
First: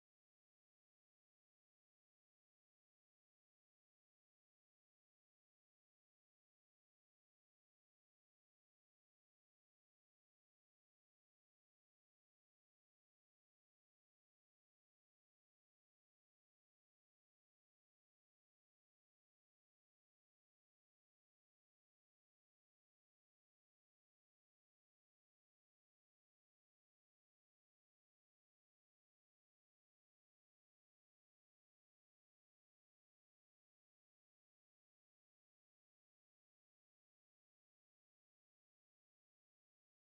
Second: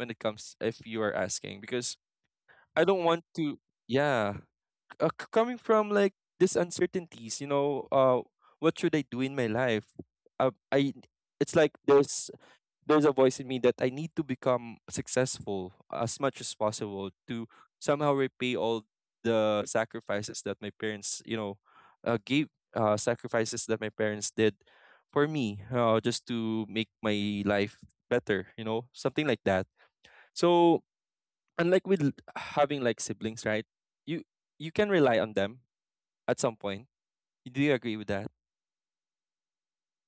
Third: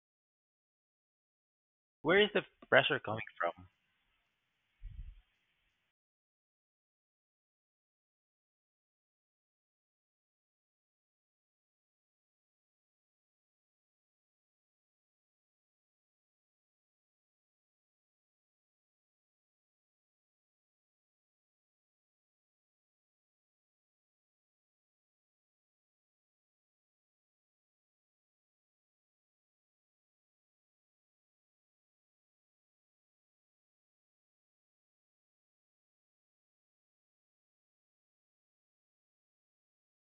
S3: When it comes if you are asking because
S1: Where is the
S3: I
S1: pressure
S3: don't
S1: coming
S3: want to.
S1: from?
S3: Yeah, coming from like this uncertainties what should I do in my life, I it's like there's a voice in me that I need to become successful as much as possible to somehow repay all the sacrifices that my parents you know gave sacrifices that my parents did for me, just to make my life better, you know, something like that. So unlike with having like siblings, right? you you can rely on them at some point. Do you agree with that?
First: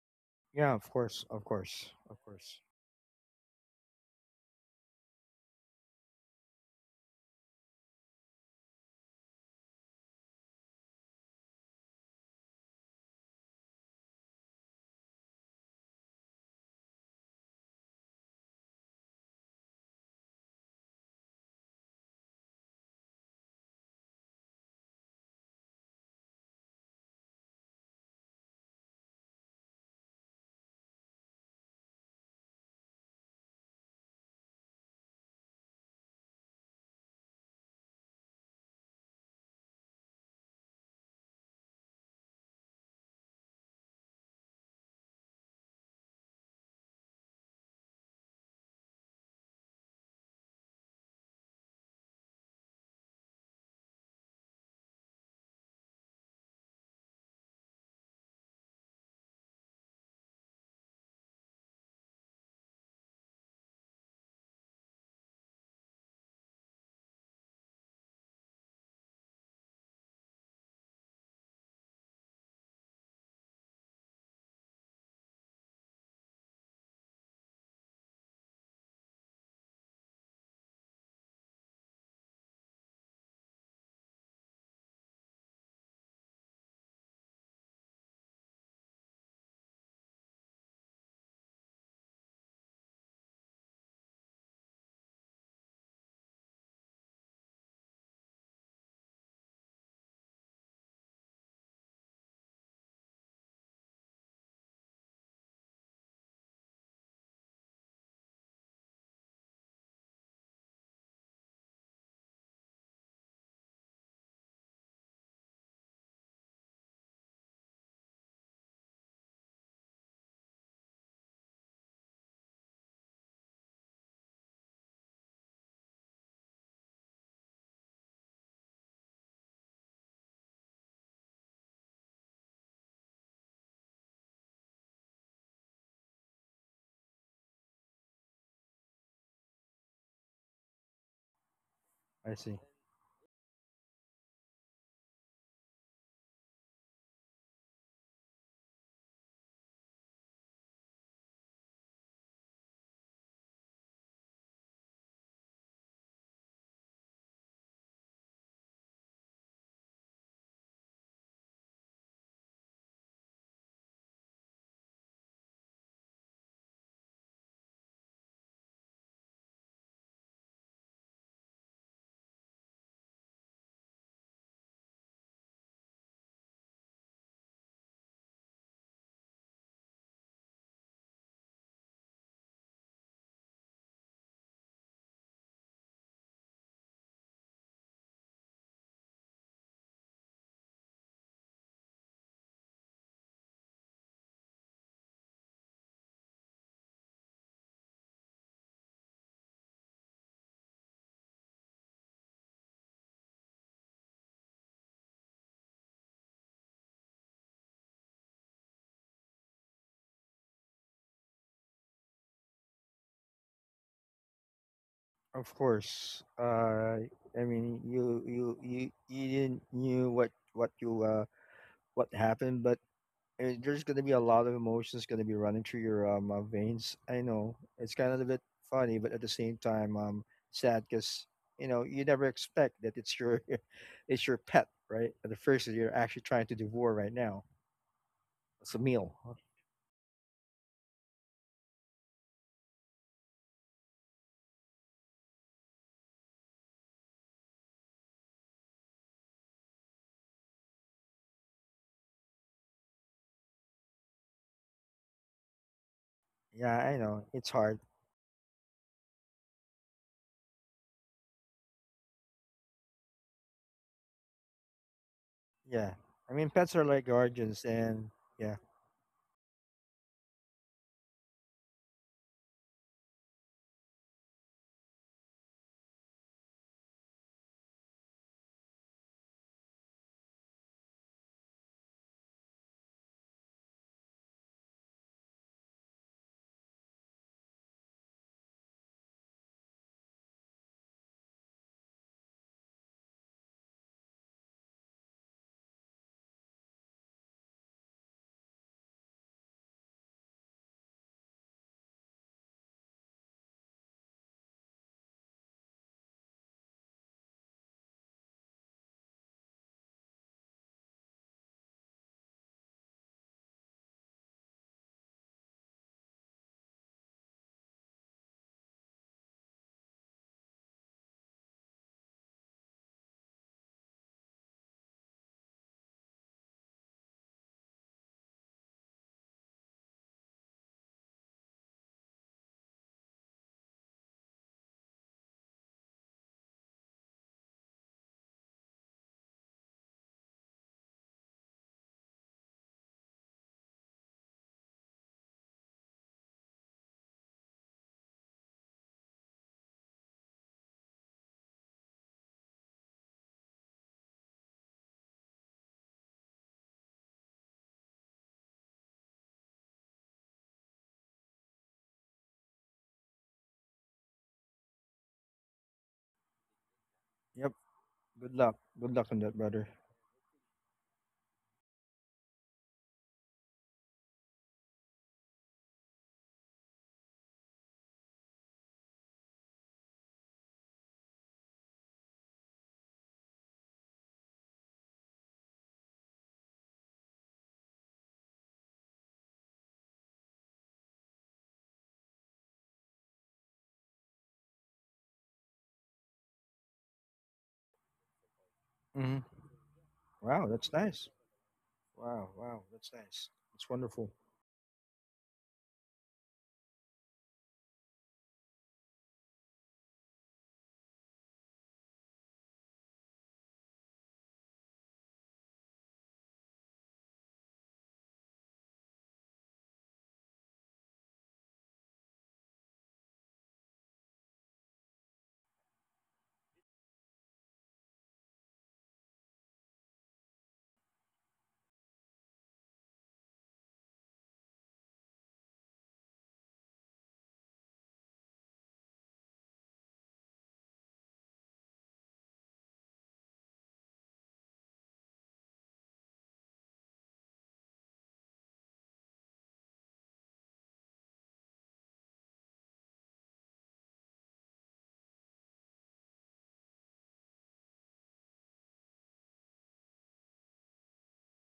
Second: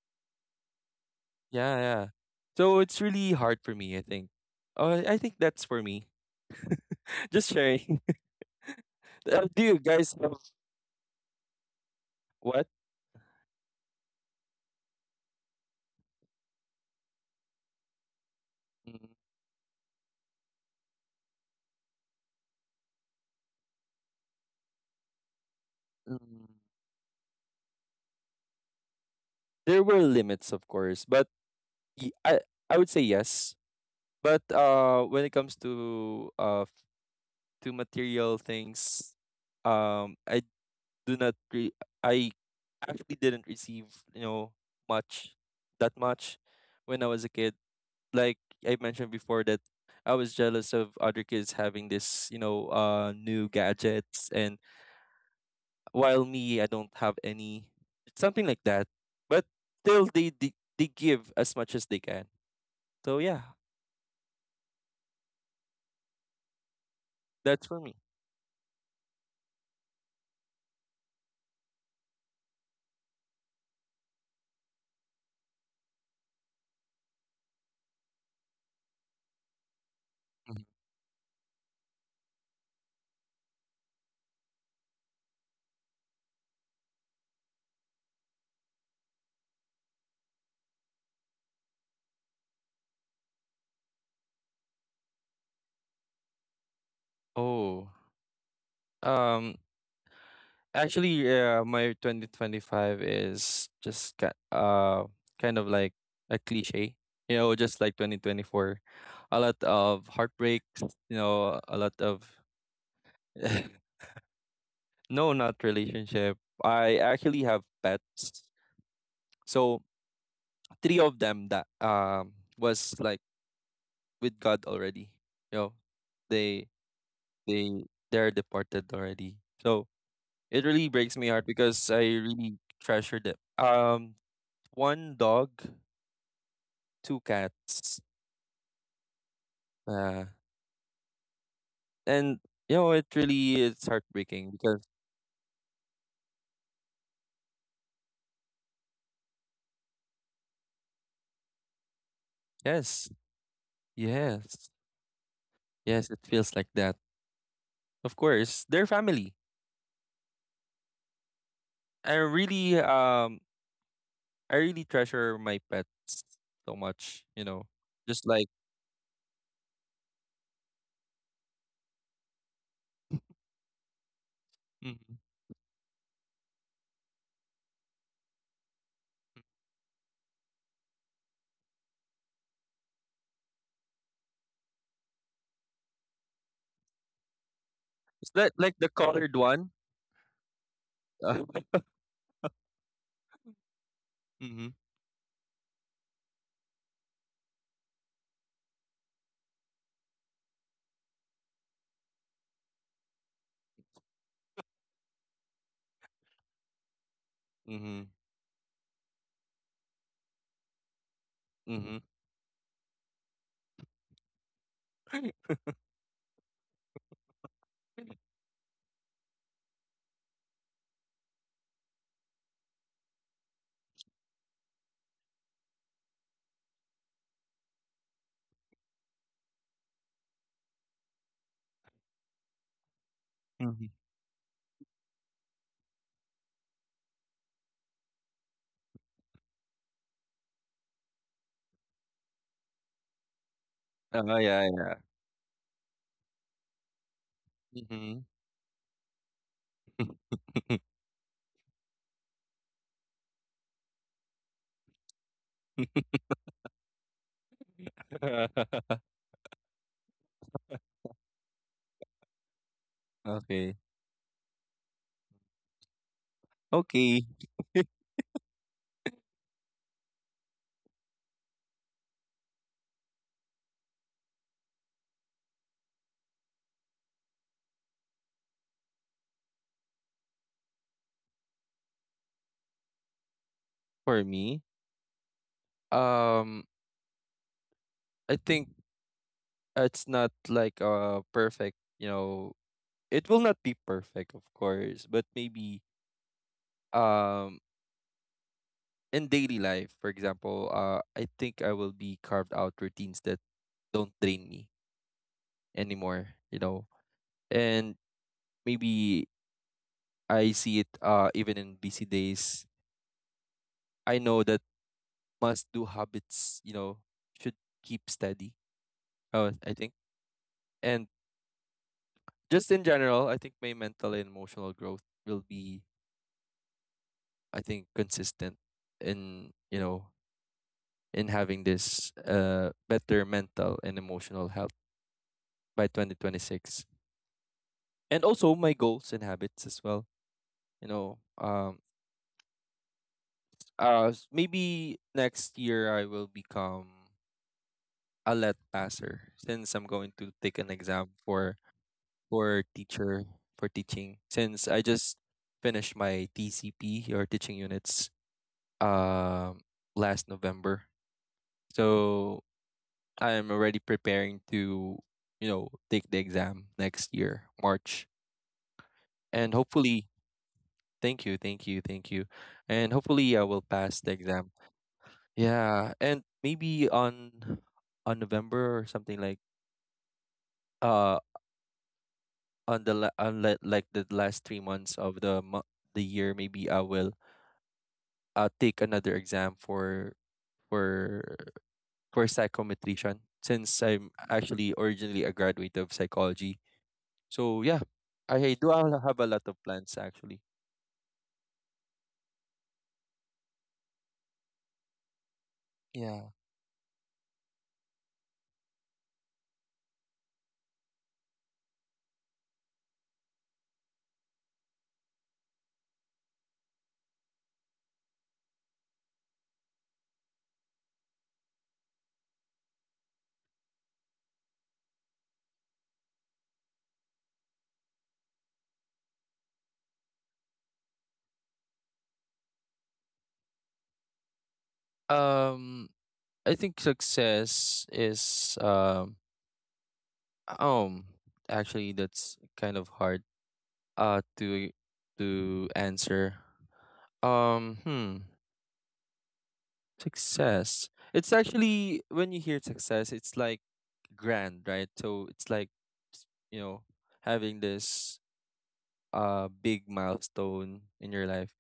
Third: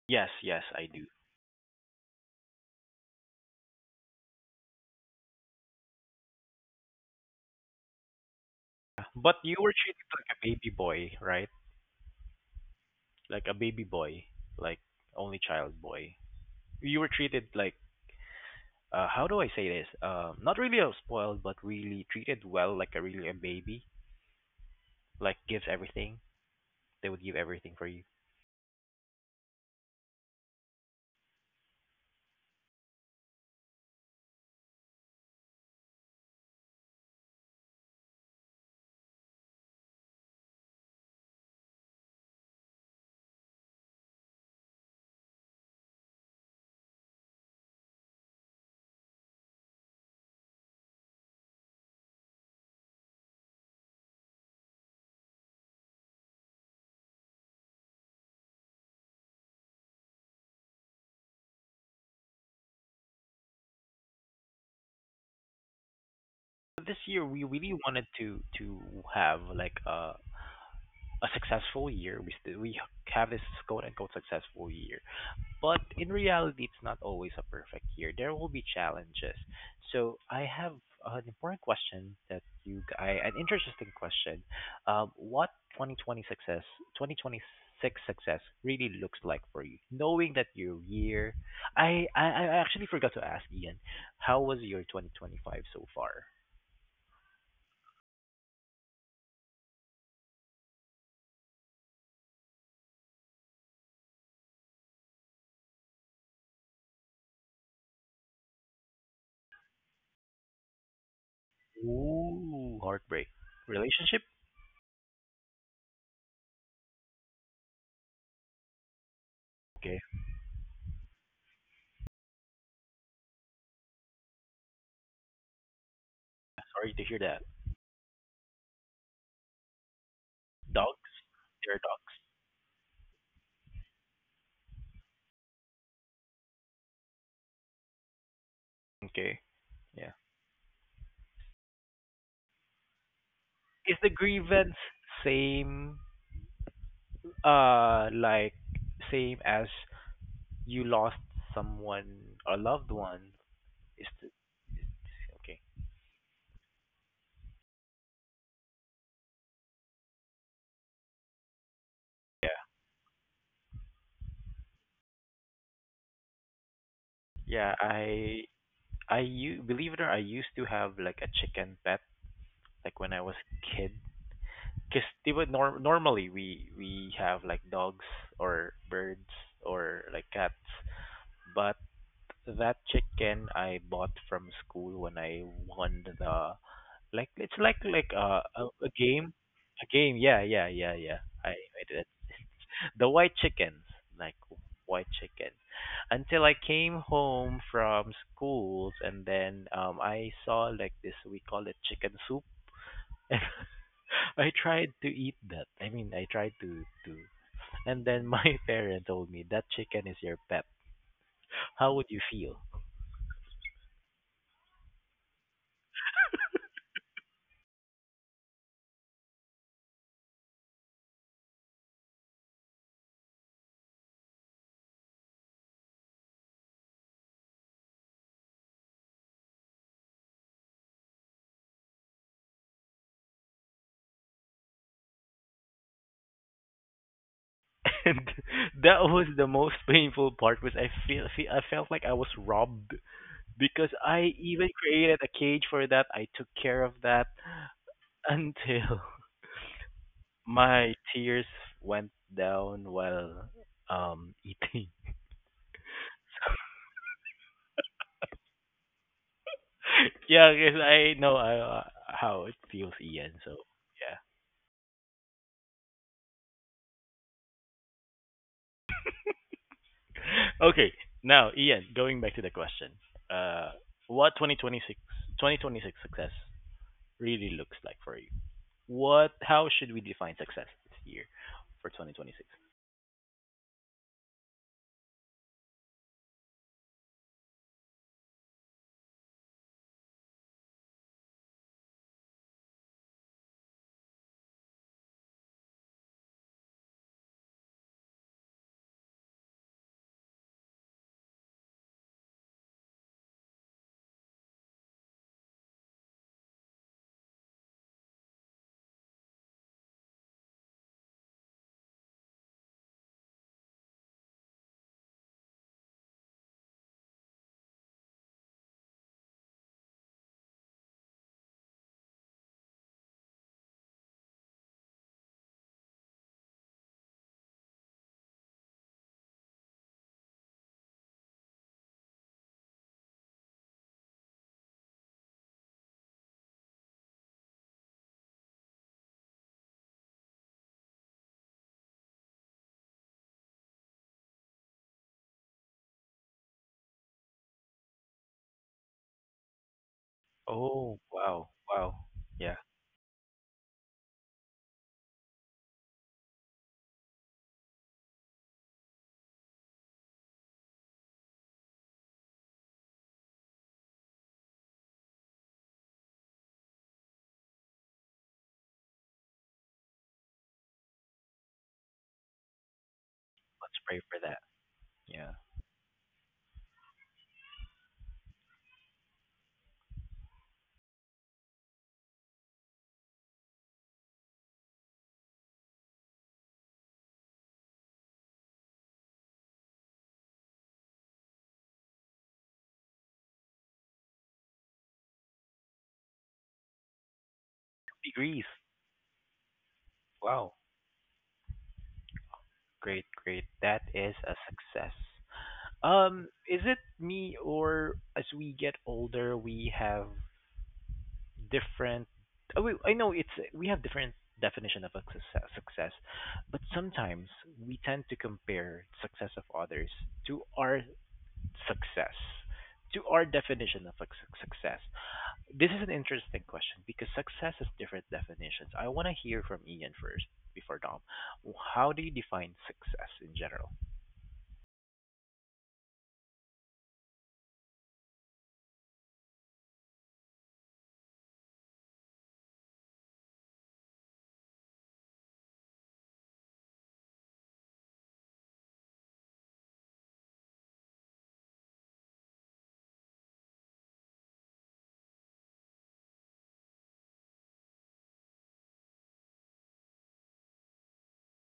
S1: Yes, yes,
S2: Yeah,
S1: I
S2: of
S1: do.
S2: course, of
S3: Yeah,
S2: course,
S3: yeah.
S2: of course.
S3: So it's really hard for me, I think. I think that's for me. Just sharing.
S1: But you
S3: Do
S1: were
S3: you
S1: treated
S3: guys have
S1: like a baby boy, right?
S3: what?
S1: Like a baby boy, like only child boy. You were treated like,
S3: Mm,
S1: how do I say this? Not really a spoiled, but really treated well, like a really a baby. Like gives everything.
S3: mm.
S1: They would give everything for you.
S3: There were limits, of course, but y- I I would say yes. But when it comes to material things, I do not. I actually didn't receive, you know, much that much when I was a kid. Like I mentioned before that I was jealous of other kids having this, you know, new gadgets and while me I don't have any, something like that. But still they give as much as they can. So yeah,
S1: This year we
S3: that's for
S1: really
S3: me.
S1: wanted to have like a successful year. We have this quote unquote successful year, but in reality, it's not always a perfect year. There will be challenges. So I
S3: Mhm.
S1: have an important question that you, g- I, an interesting question. What 2020 success, 2026 success really looks like for you, knowing that your year, I actually forgot to ask Ian, how was your 2025 so far?
S3: Oh. Um Actually, yeah, my 2025 is just kind of like a cliche, you know, just like 2024. A lot of heartbreaks, you know, a lot of
S1: Ooh, heartbreak. Relationship?
S3: no, not relationship. I actually have pets. So,
S1: Okay,
S3: three of them that was like with God already. You know, they
S1: sorry to hear that.
S3: they they're departed already. So, it really
S1: Dogs?
S3: breaks my heart because
S1: There are
S3: I
S1: dogs.
S3: really treasure them. One dog, two cats.
S1: Okay, yeah.
S3: Uh,
S2: I
S3: and
S2: see.
S3: you know, it really is
S1: Is the
S3: heartbreaking
S1: grievance
S3: because
S1: same, like same as you lost someone, a loved
S3: yes,
S1: one? Is the,
S3: yes,
S1: okay.
S3: yes, it feels like that. Of course, they're family. I
S1: Yeah.
S3: really, um, I really treasure my pets so much. You know,
S1: Yeah,
S3: just like
S1: I believe it or not, I used to have like a chicken pet like when I was a because
S3: Mhm.
S1: they would normally we have like dogs or birds or like cats, but so that chicken I bought from school when I won the like it's like
S3: It's
S1: a
S3: like the
S1: a
S3: colored
S1: game,
S3: one.
S1: a game. Yeah, yeah, yeah, yeah.
S3: Uh,
S1: I did it. The white chickens, like
S3: mm-hmm,
S1: white chicken. Until I came home from schools and then I saw like this we call it chicken soup. And I tried to eat that. I mean, I tried to.
S3: mm-hmm,
S1: And then my parent told me that chicken is your pet.
S3: mm-hmm.
S1: How would you feel?
S2: Of course. I mean, you you didn't knew what you what happened, but there's gonna be a lot of emotions gonna be running through your veins. I know it's kind of a bit funny, but at the same time, sad because you know you never expect that it's your
S3: Mm-hmm.
S2: it's your pet, right? At the first that you're actually trying to devour right now.
S1: And
S2: It's a
S1: that
S2: meal.
S1: was the most painful part was I feel, feel I felt like I was robbed because
S3: Oh
S1: I
S3: yeah,
S1: even
S3: yeah.
S1: created a cage for that. I took care of that
S3: Mm-hmm.
S1: until my tears went down while eating.
S2: Yeah, I know it's hard.
S1: Yeah, because I know how it feels, Ian. So
S3: okay.
S2: Yeah, I mean pets are like
S3: Okay.
S2: guardians, and yeah,
S1: yeah. Okay, now Ian, going back to the question, uh, what 2026 success really looks like for you? What? How should we define success this year for 2026?
S3: For me, Um, I think it's not like a perfect, you know, it will not be perfect, of course, but maybe um in daily life, for example, I think I will be carved out routines that don't drain me anymore, you know. And maybe I see it even in busy days. I know that must do habits, you know, should keep steady. I think. And just in general, I think my mental and emotional growth will be, I think, consistent in, you know, in having this better mental and emotional health by 2026. And also my goals and habits as well. You know, maybe next year I will become a let passer since I'm going to take an
S1: Oh,
S3: exam
S1: wow, wow.
S3: for
S1: Yeah,
S3: teacher for teaching since I just finished my TCP or teaching units um last November. So I am already preparing to, you know, take the exam next year,
S2: yep.
S3: March.
S2: Good luck. Good luck on that,
S3: And
S2: brother.
S3: hopefully, thank you, thank you, thank you. And hopefully I will
S1: let's
S3: pass
S1: pray
S3: the
S1: for that.
S3: exam.
S1: Yeah,
S3: Yeah, and maybe on November or something like uh on the like the last 3 months of the year maybe I will take another exam for for psychometrician since I'm actually originally a graduate of psychology. So yeah, I
S1: degrees.
S3: do have a
S2: Hmm.
S3: lot of plans actually.
S2: Wow,
S1: Wow,
S2: that's nice. Wow, wow, that's
S1: great,
S2: nice.
S1: great.
S2: It's
S1: That is
S2: wonderful.
S1: a success.
S3: Yeah.
S1: Is it me or as we get older, we have different? Oh, wait, I know it's we have different definition of a success, but sometimes we tend to compare success of others to our success to our definition of success. This is an interesting question because success has different definitions. I want to hear from Ian first, before Dom, how do you define success in general?
S3: Um, I think success is um actually that's kind of hard uh to to answer. Um, hmm, success. It's actually when you hear success, it's like grand, right? So it's like s- you know having this big milestone in your life.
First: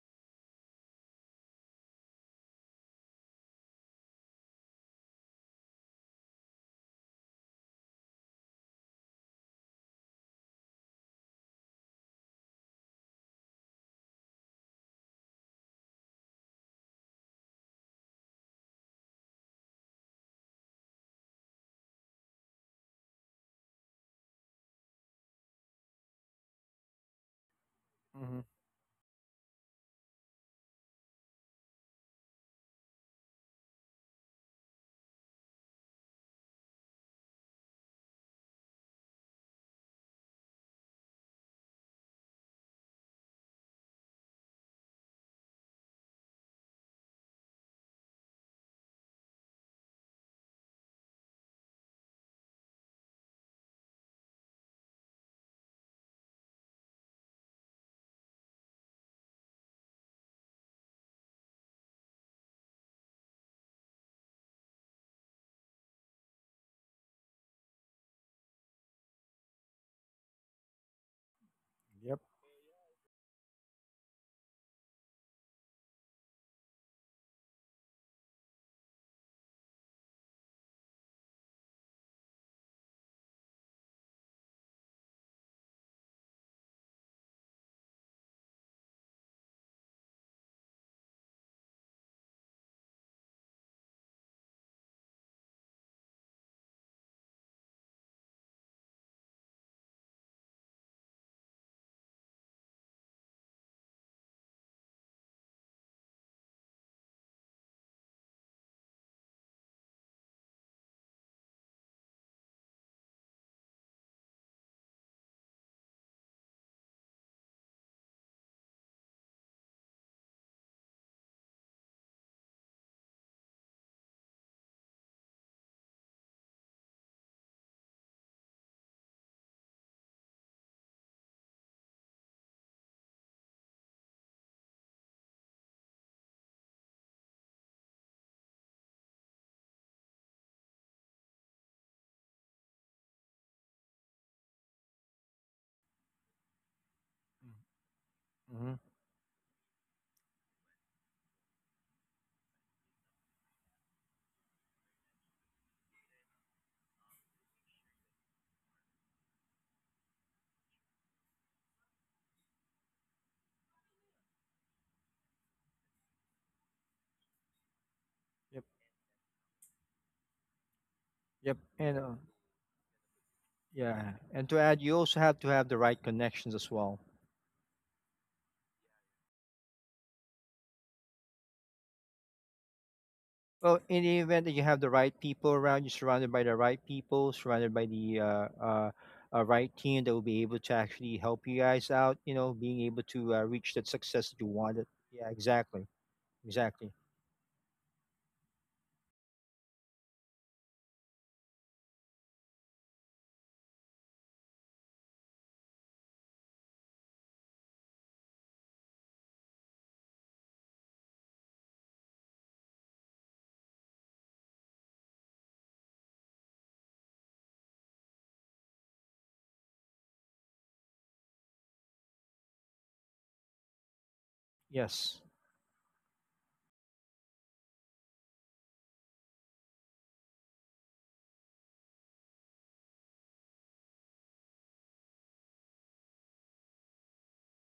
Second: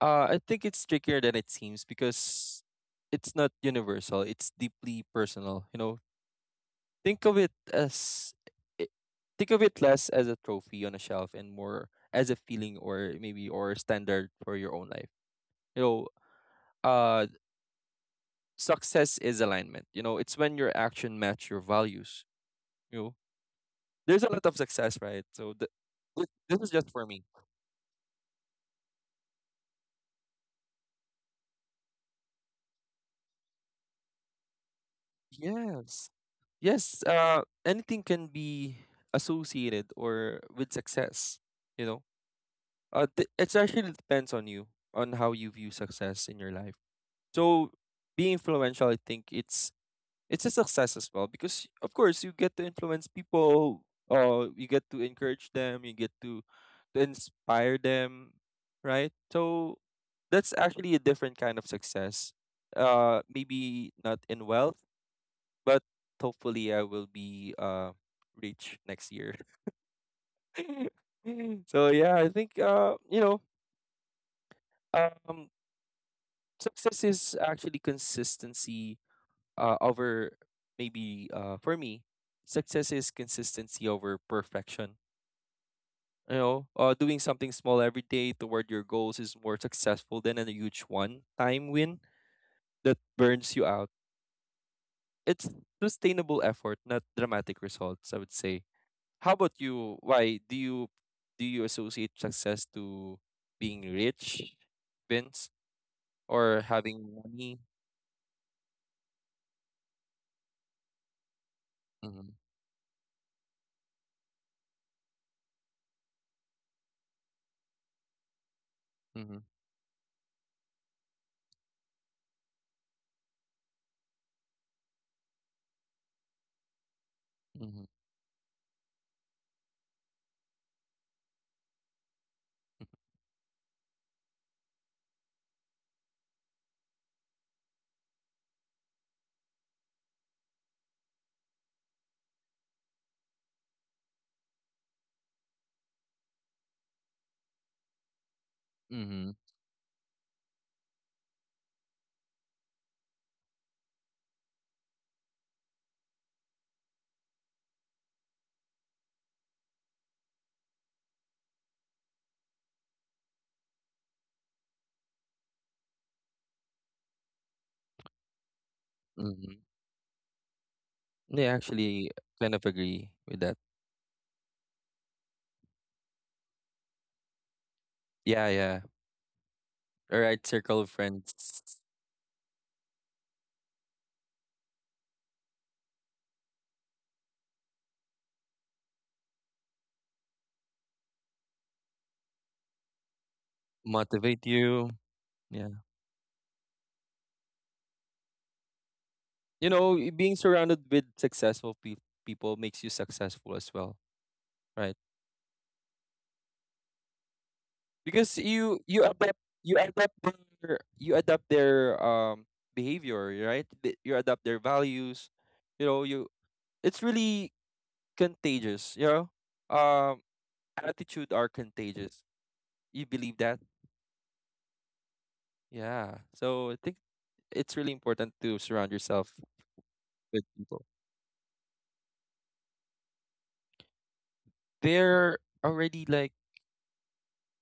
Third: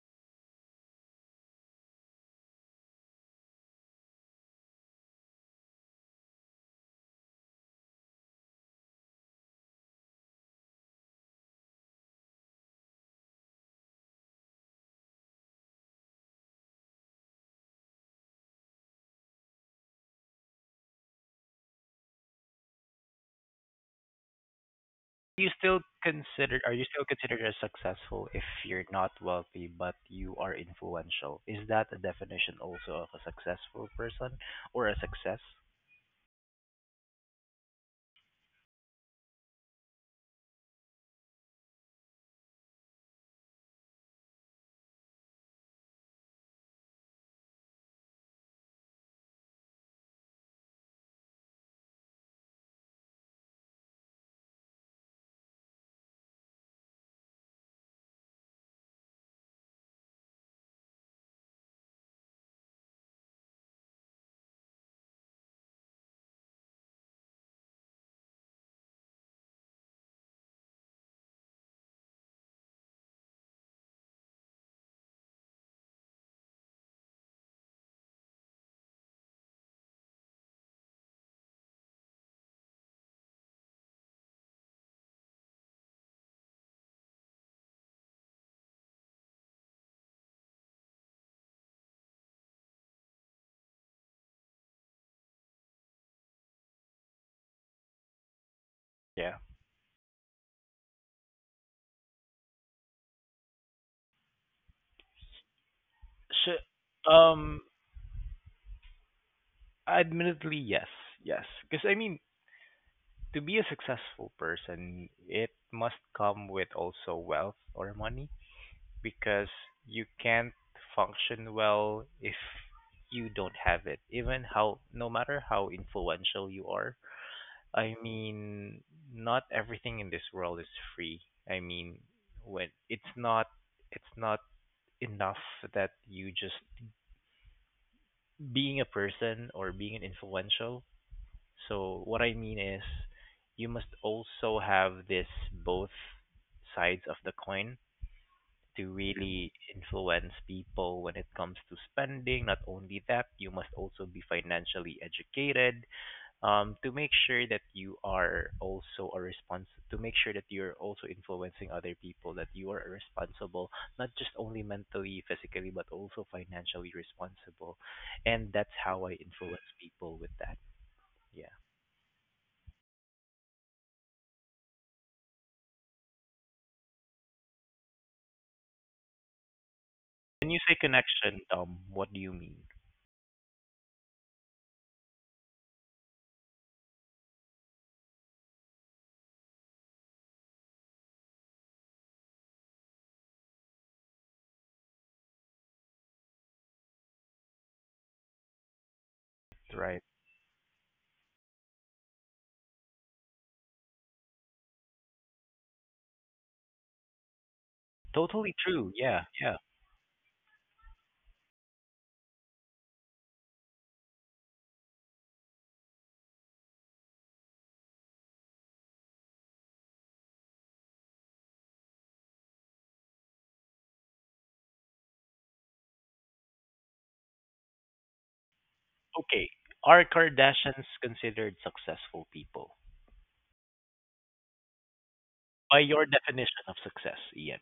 S3: I think it's trickier than it seems because it's not universal. It's deeply personal. You know, think of it as i- think of it less as a trophy on a shelf and more as a feeling or maybe or standard for your own life. You know, uh, success is alignment. You know, it's when your action match your values. You know, there's a lot of success, right?
S1: Do you
S3: So this this is just
S1: still
S3: for me.
S1: considered as successful if
S2: Hmm.
S1: you're not wealthy but you are influential? Is that a definition also of a successful person or a success?
S3: Yes. Yes, anything can be associated or with success, you know. It actually depends on you, on how you view success in your life. So, being influential, I think it's a success as well because, of course, you get to influence people. You get to encourage them. You get to inspire them, right? So, that's actually a different kind of success. Maybe not in wealth but hopefully I will be rich next year. So yeah,
S2: Yep.
S3: I think um success is actually consistency over maybe for me success is consistency over perfection. You know, doing something small every day toward your goals is more successful than a huge one-time win that burns you out. It's sustainable effort, not dramatic results, I would say. How
S1: Yeah,
S3: about you? Why do you associate success to being rich, Vince,
S1: so
S3: or having money?
S1: um admittedly, yes. Yes, because I mean,
S3: Mm-hmm,
S1: to be a successful person, it must come with also wealth or money,
S3: mm-hmm,
S1: because you can't function well if you don't have it. Even how, no matter how influential you are,
S3: mm-hmm,
S1: I mean, not everything in this world is free. I mean, when it's not enough that you just being a person or being an influential. So what I mean is you must also have this both sides of the coin
S2: Mm-hmm. Yep.
S1: to
S3: mm-hmm,
S1: really influence people when it comes to spending. Not only that, you must also be financially educated, to make sure that you are also a response to make sure that you're also influencing other people that you are responsible, not just only mentally, physically, but also financially responsible. And that's how I
S3: mm-hmm.
S1: influence people with that. Yeah.
S3: Yeah,
S2: Yep. And
S3: actually, kind of agree with that.
S2: yeah, and to add, you also have to have the right connections as well.
S3: Yeah, yeah. All right,
S1: When you say
S3: circle of
S1: connection,
S3: friends
S1: Tom, what do you mean?
S2: Well, in the event that you have the right people around you, surrounded by the right people, surrounded by the right team that will be able to actually help you guys out, you know, being able to reach that success that you
S3: motivate
S2: wanted.
S3: you.
S2: Yeah,
S3: Yeah,
S2: exactly. Exactly.
S1: Right.
S3: being surrounded with successful people makes you successful as well, right? Because
S1: Totally
S3: you
S1: true.
S3: you
S1: Yeah,
S3: adapt
S1: yeah.
S3: you adapt their you adapt their behavior, right? You adapt their values, you know, you it's really contagious, you know, um attitude are contagious, you believe that?
S2: Yes.
S3: Yeah, so I think it's really important to surround yourself
S1: Okay. Are
S3: with people
S1: Kardashians considered successful people?
S3: they're
S1: By
S3: already
S1: your
S3: like
S1: definition of success, Ian.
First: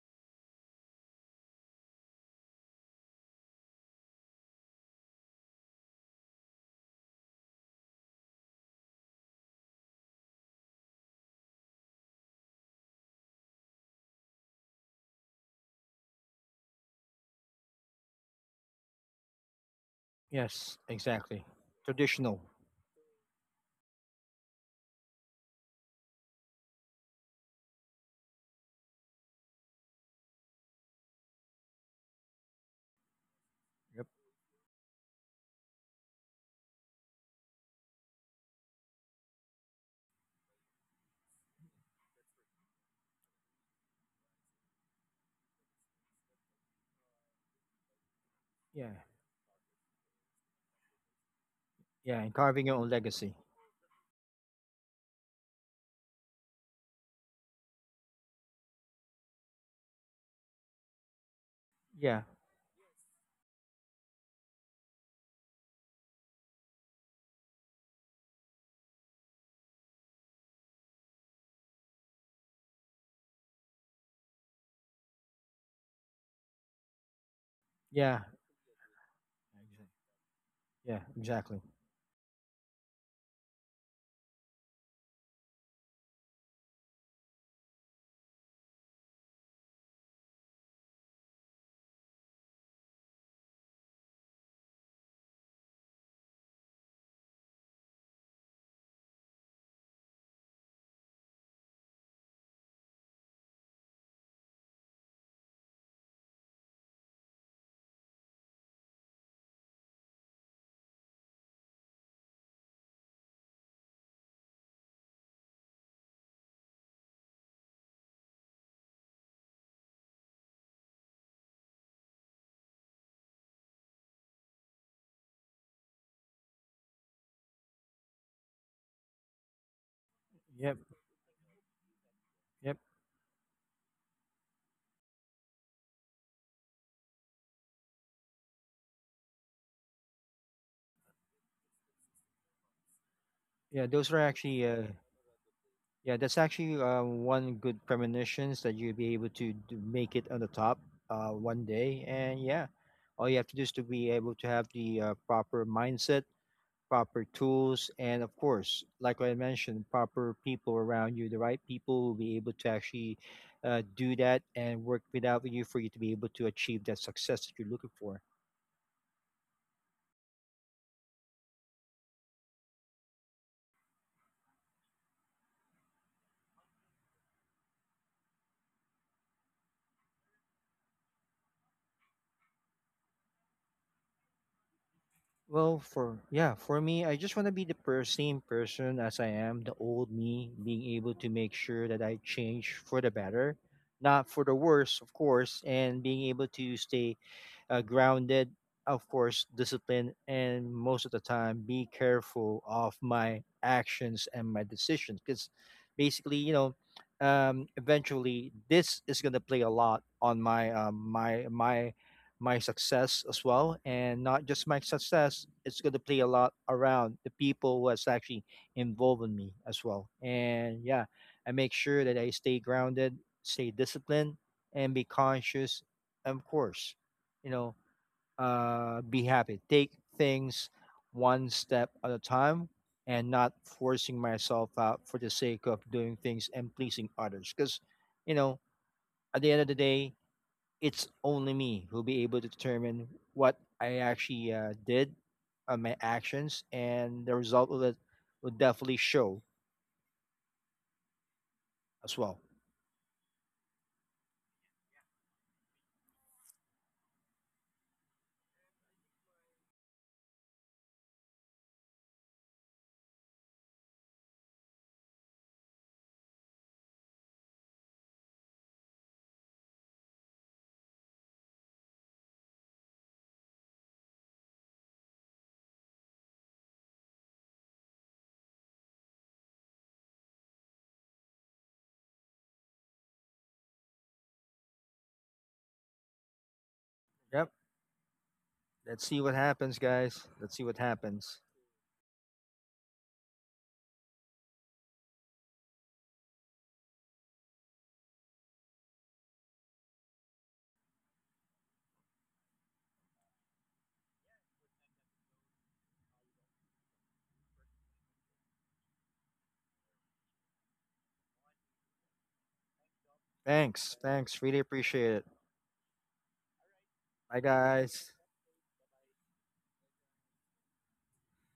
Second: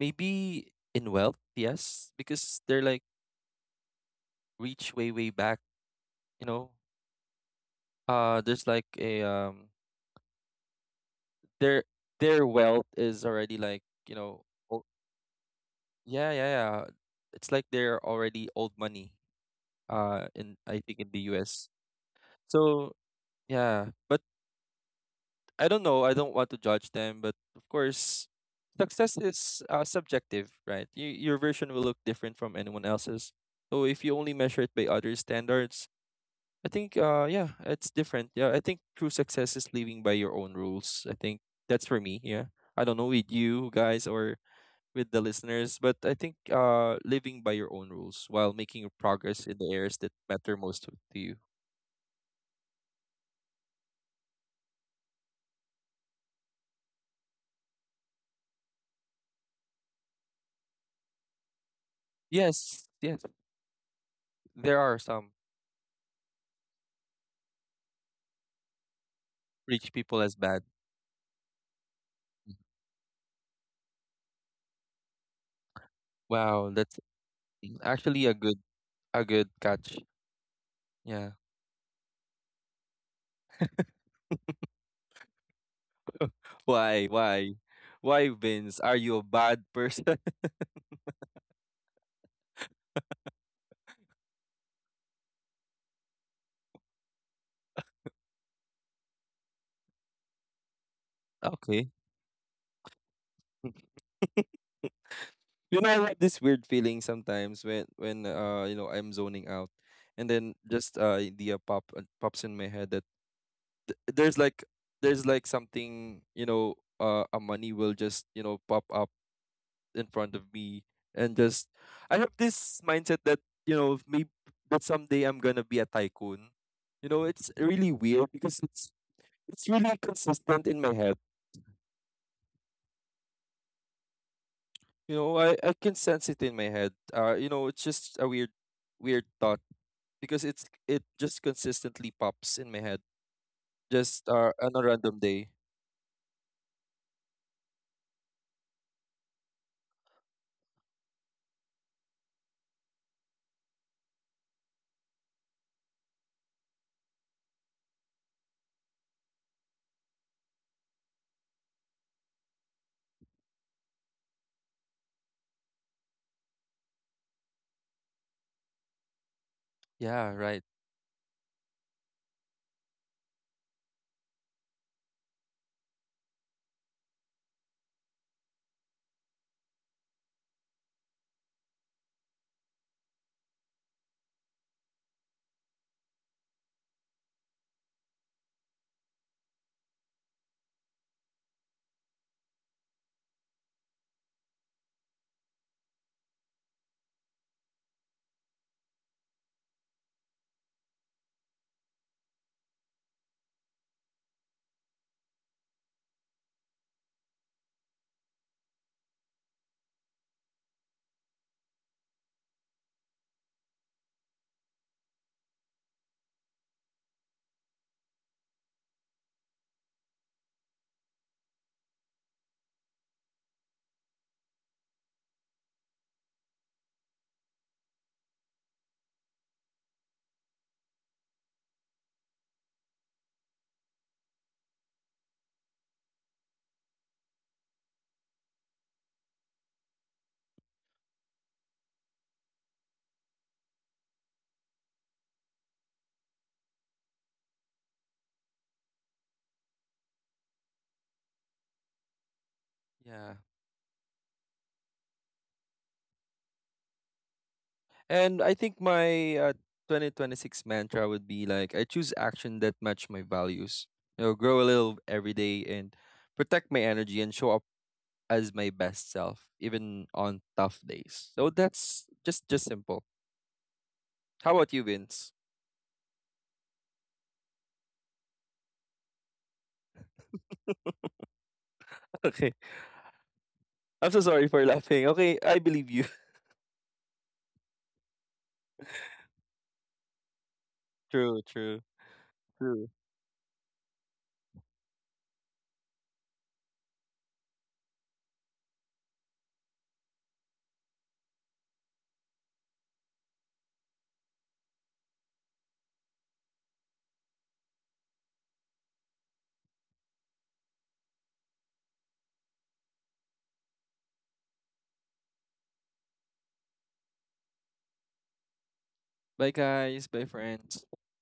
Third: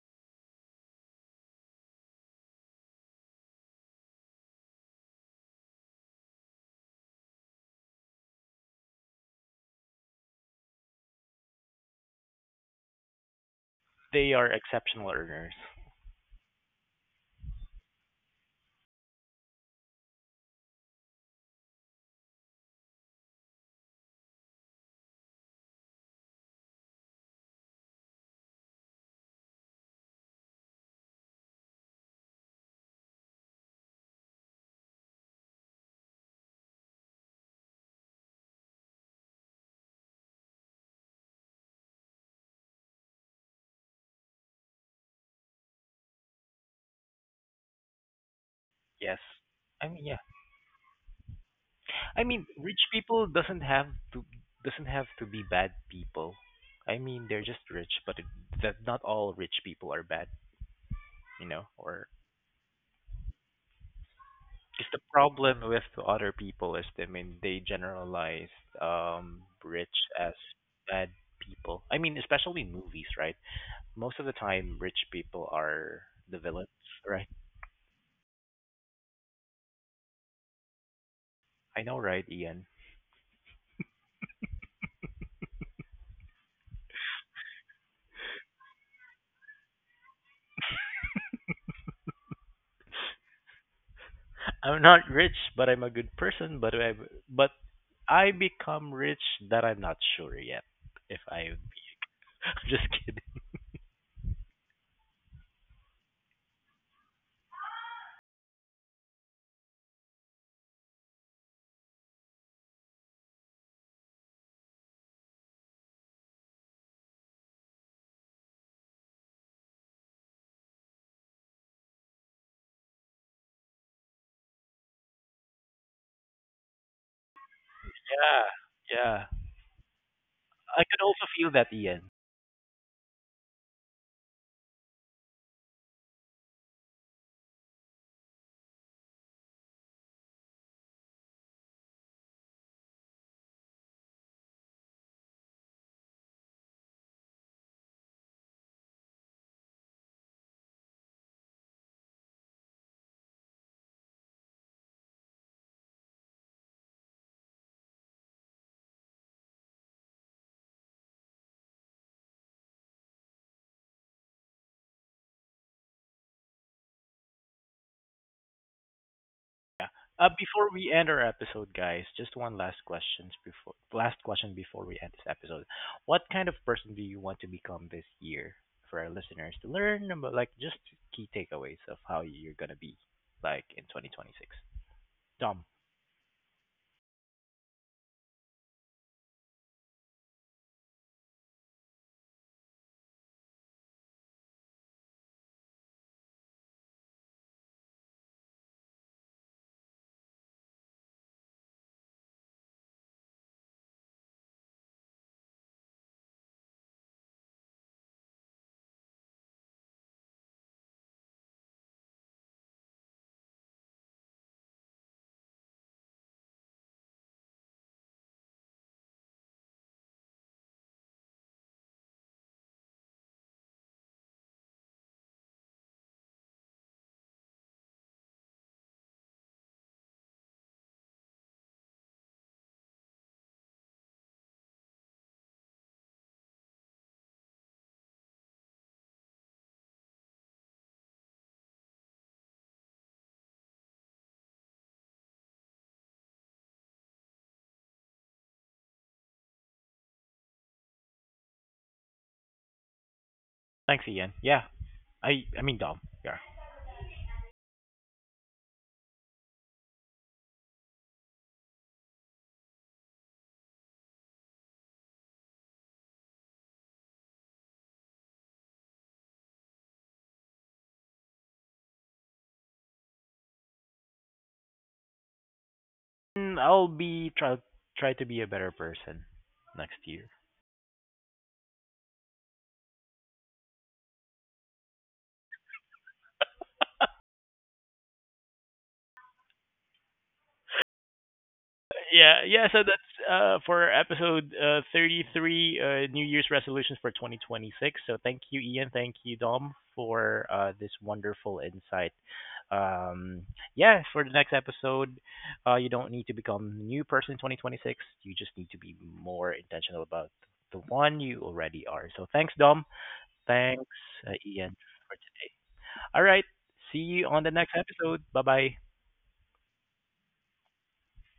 S3: maybe in wealth yes because they're like reach way back, you know, there's like a their their wealth is already like, you
S1: They
S3: know,
S1: are
S3: oh,
S1: exceptional earners.
S3: yeah yeah yeah, it's like they're already old money in
S2: Yes,
S3: I think in the
S2: exactly.
S3: US.
S2: Traditional.
S3: So yeah, but I don't know, I don't want to judge them, but of course success is, subjective, right? Your version will look different from anyone else's, so
S2: Yep.
S3: if you only measure it by other standards I think yeah it's different. Yeah, I think true success is living by your own rules, I think. That's for me. Yeah, I don't know with you guys or with the listeners. But I think, living by your own rules while making
S2: Yeah.
S1: Yes.
S3: progress in the
S1: I
S3: areas
S1: mean,
S3: that
S1: yeah.
S3: matter most to you.
S2: Yeah.
S1: I
S2: And
S1: mean,
S2: carving your
S1: rich
S2: own
S1: people
S2: legacy.
S1: doesn't have to be bad people. I mean, they're just rich, but that not all rich people are bad, you know, or
S2: Yeah.
S3: Yes, yes, there
S1: 'cause
S3: are
S1: the
S3: some
S1: problem with other people is, I mean, they generalize
S3: rich
S1: rich
S3: people as
S1: as
S3: bad.
S1: bad people. I mean, especially in movies, right? Most of the time, rich people are the
S3: Wow,
S1: villains,
S3: that's
S1: right?
S2: Yeah.
S3: actually a good
S2: Exa-
S3: catch.
S2: yeah,
S3: Yeah.
S2: exactly.
S1: I know, right, Ian?
S3: Why? Why? Why, Vince? Are you a bad person?
S1: I'm not rich, but I'm a good person. But but I become rich, that I'm not sure yet. If I, I'm
S3: Okay.
S1: just kidding.
S3: You know, I have this weird feeling sometimes when you know I'm zoning out, and then just idea pop pops in my head that there's like there's like something, you know, a money will just you know pop up in front of me and just I have this mindset that you know maybe that someday I'm gonna be a tycoon, you know it's really weird
S1: Yeah,
S3: because
S1: yeah.
S3: it's really consistent
S2: Yep.
S3: in
S1: I
S3: my
S1: could
S3: head,
S1: also feel that, Ian.
S2: Yep.
S3: you know, I can sense it in my head, you know it's just a weird thought because it just consistently pops in my head
S2: Yeah, those are
S3: just
S2: actually
S3: on a
S2: uh,
S3: random day.
S2: Yeah, that's actually one good premonitions that you'll be able to, d make it on the top one day. And yeah, all you have to do is to be able to have the proper mindset, proper tools, and of course, like I mentioned, proper people around you. The right people will be able to actually do that and work with out with you for you to be able to achieve that success that you're looking for.
S1: Yeah.
S3: Yeah right.
S1: Before we end our episode, guys, just one last question before we end this episode. What kind of person do you want to become this year for our listeners to learn about, like, just key takeaways of how you're gonna be like in 2026? Dom,
S2: Well, for me, I just want to be the same person as I am, the old me, being able to make sure that I change for the better, not for the worse, of course, and being able to stay grounded, of course, disciplined, and most of the time be careful of my actions and my decisions. Because basically, you know, eventually this is gonna play a lot on my success as well, and not just my success. It's gonna play a lot around the people who has actually involved in me as well. And yeah, I make sure that I stay grounded, stay disciplined, and be conscious. Of course, you know, be happy. Take things one step at a time and not forcing myself out for the sake of doing things and pleasing others. Because, you know, at the end of the day, it's only me who'll be able to determine what I actually did on my actions, and the result of it will definitely show as well.
S3: Yeah.
S1: thanks again. Yeah, I mean Dom. Yeah,
S3: And I think my 2026 mantra would be like I choose action that match my values. You know, grow a little every day and protect my energy and show up as my best self even on tough days. So that's just simple. How about you, Vince?
S1: mm, I'll be try try to be a better person next year.
S3: Okay. I'm so sorry for laughing. Okay, I believe you.
S2: Yep. Let's see what happens, guys. Let's see what happens.
S3: True, true,
S1: Yeah, yeah. So
S3: true.
S1: that's for episode 33, New Year's resolutions for 2026. So thank you, Ian. Thank you, Dom, for this wonderful insight. Um, yeah, for the next episode, you don't need to become a new person in 2026. You just need to be more intentional about the one you already are. So thanks, Dom. Thanks,
S2: Thanks. Thanks. Really
S1: Ian,
S2: appreciate
S1: for
S2: it.
S1: today. All right. See you
S2: Bye,
S1: on the next
S2: guys.
S1: episode. Bye bye.
S3: Bye guys, bye friends.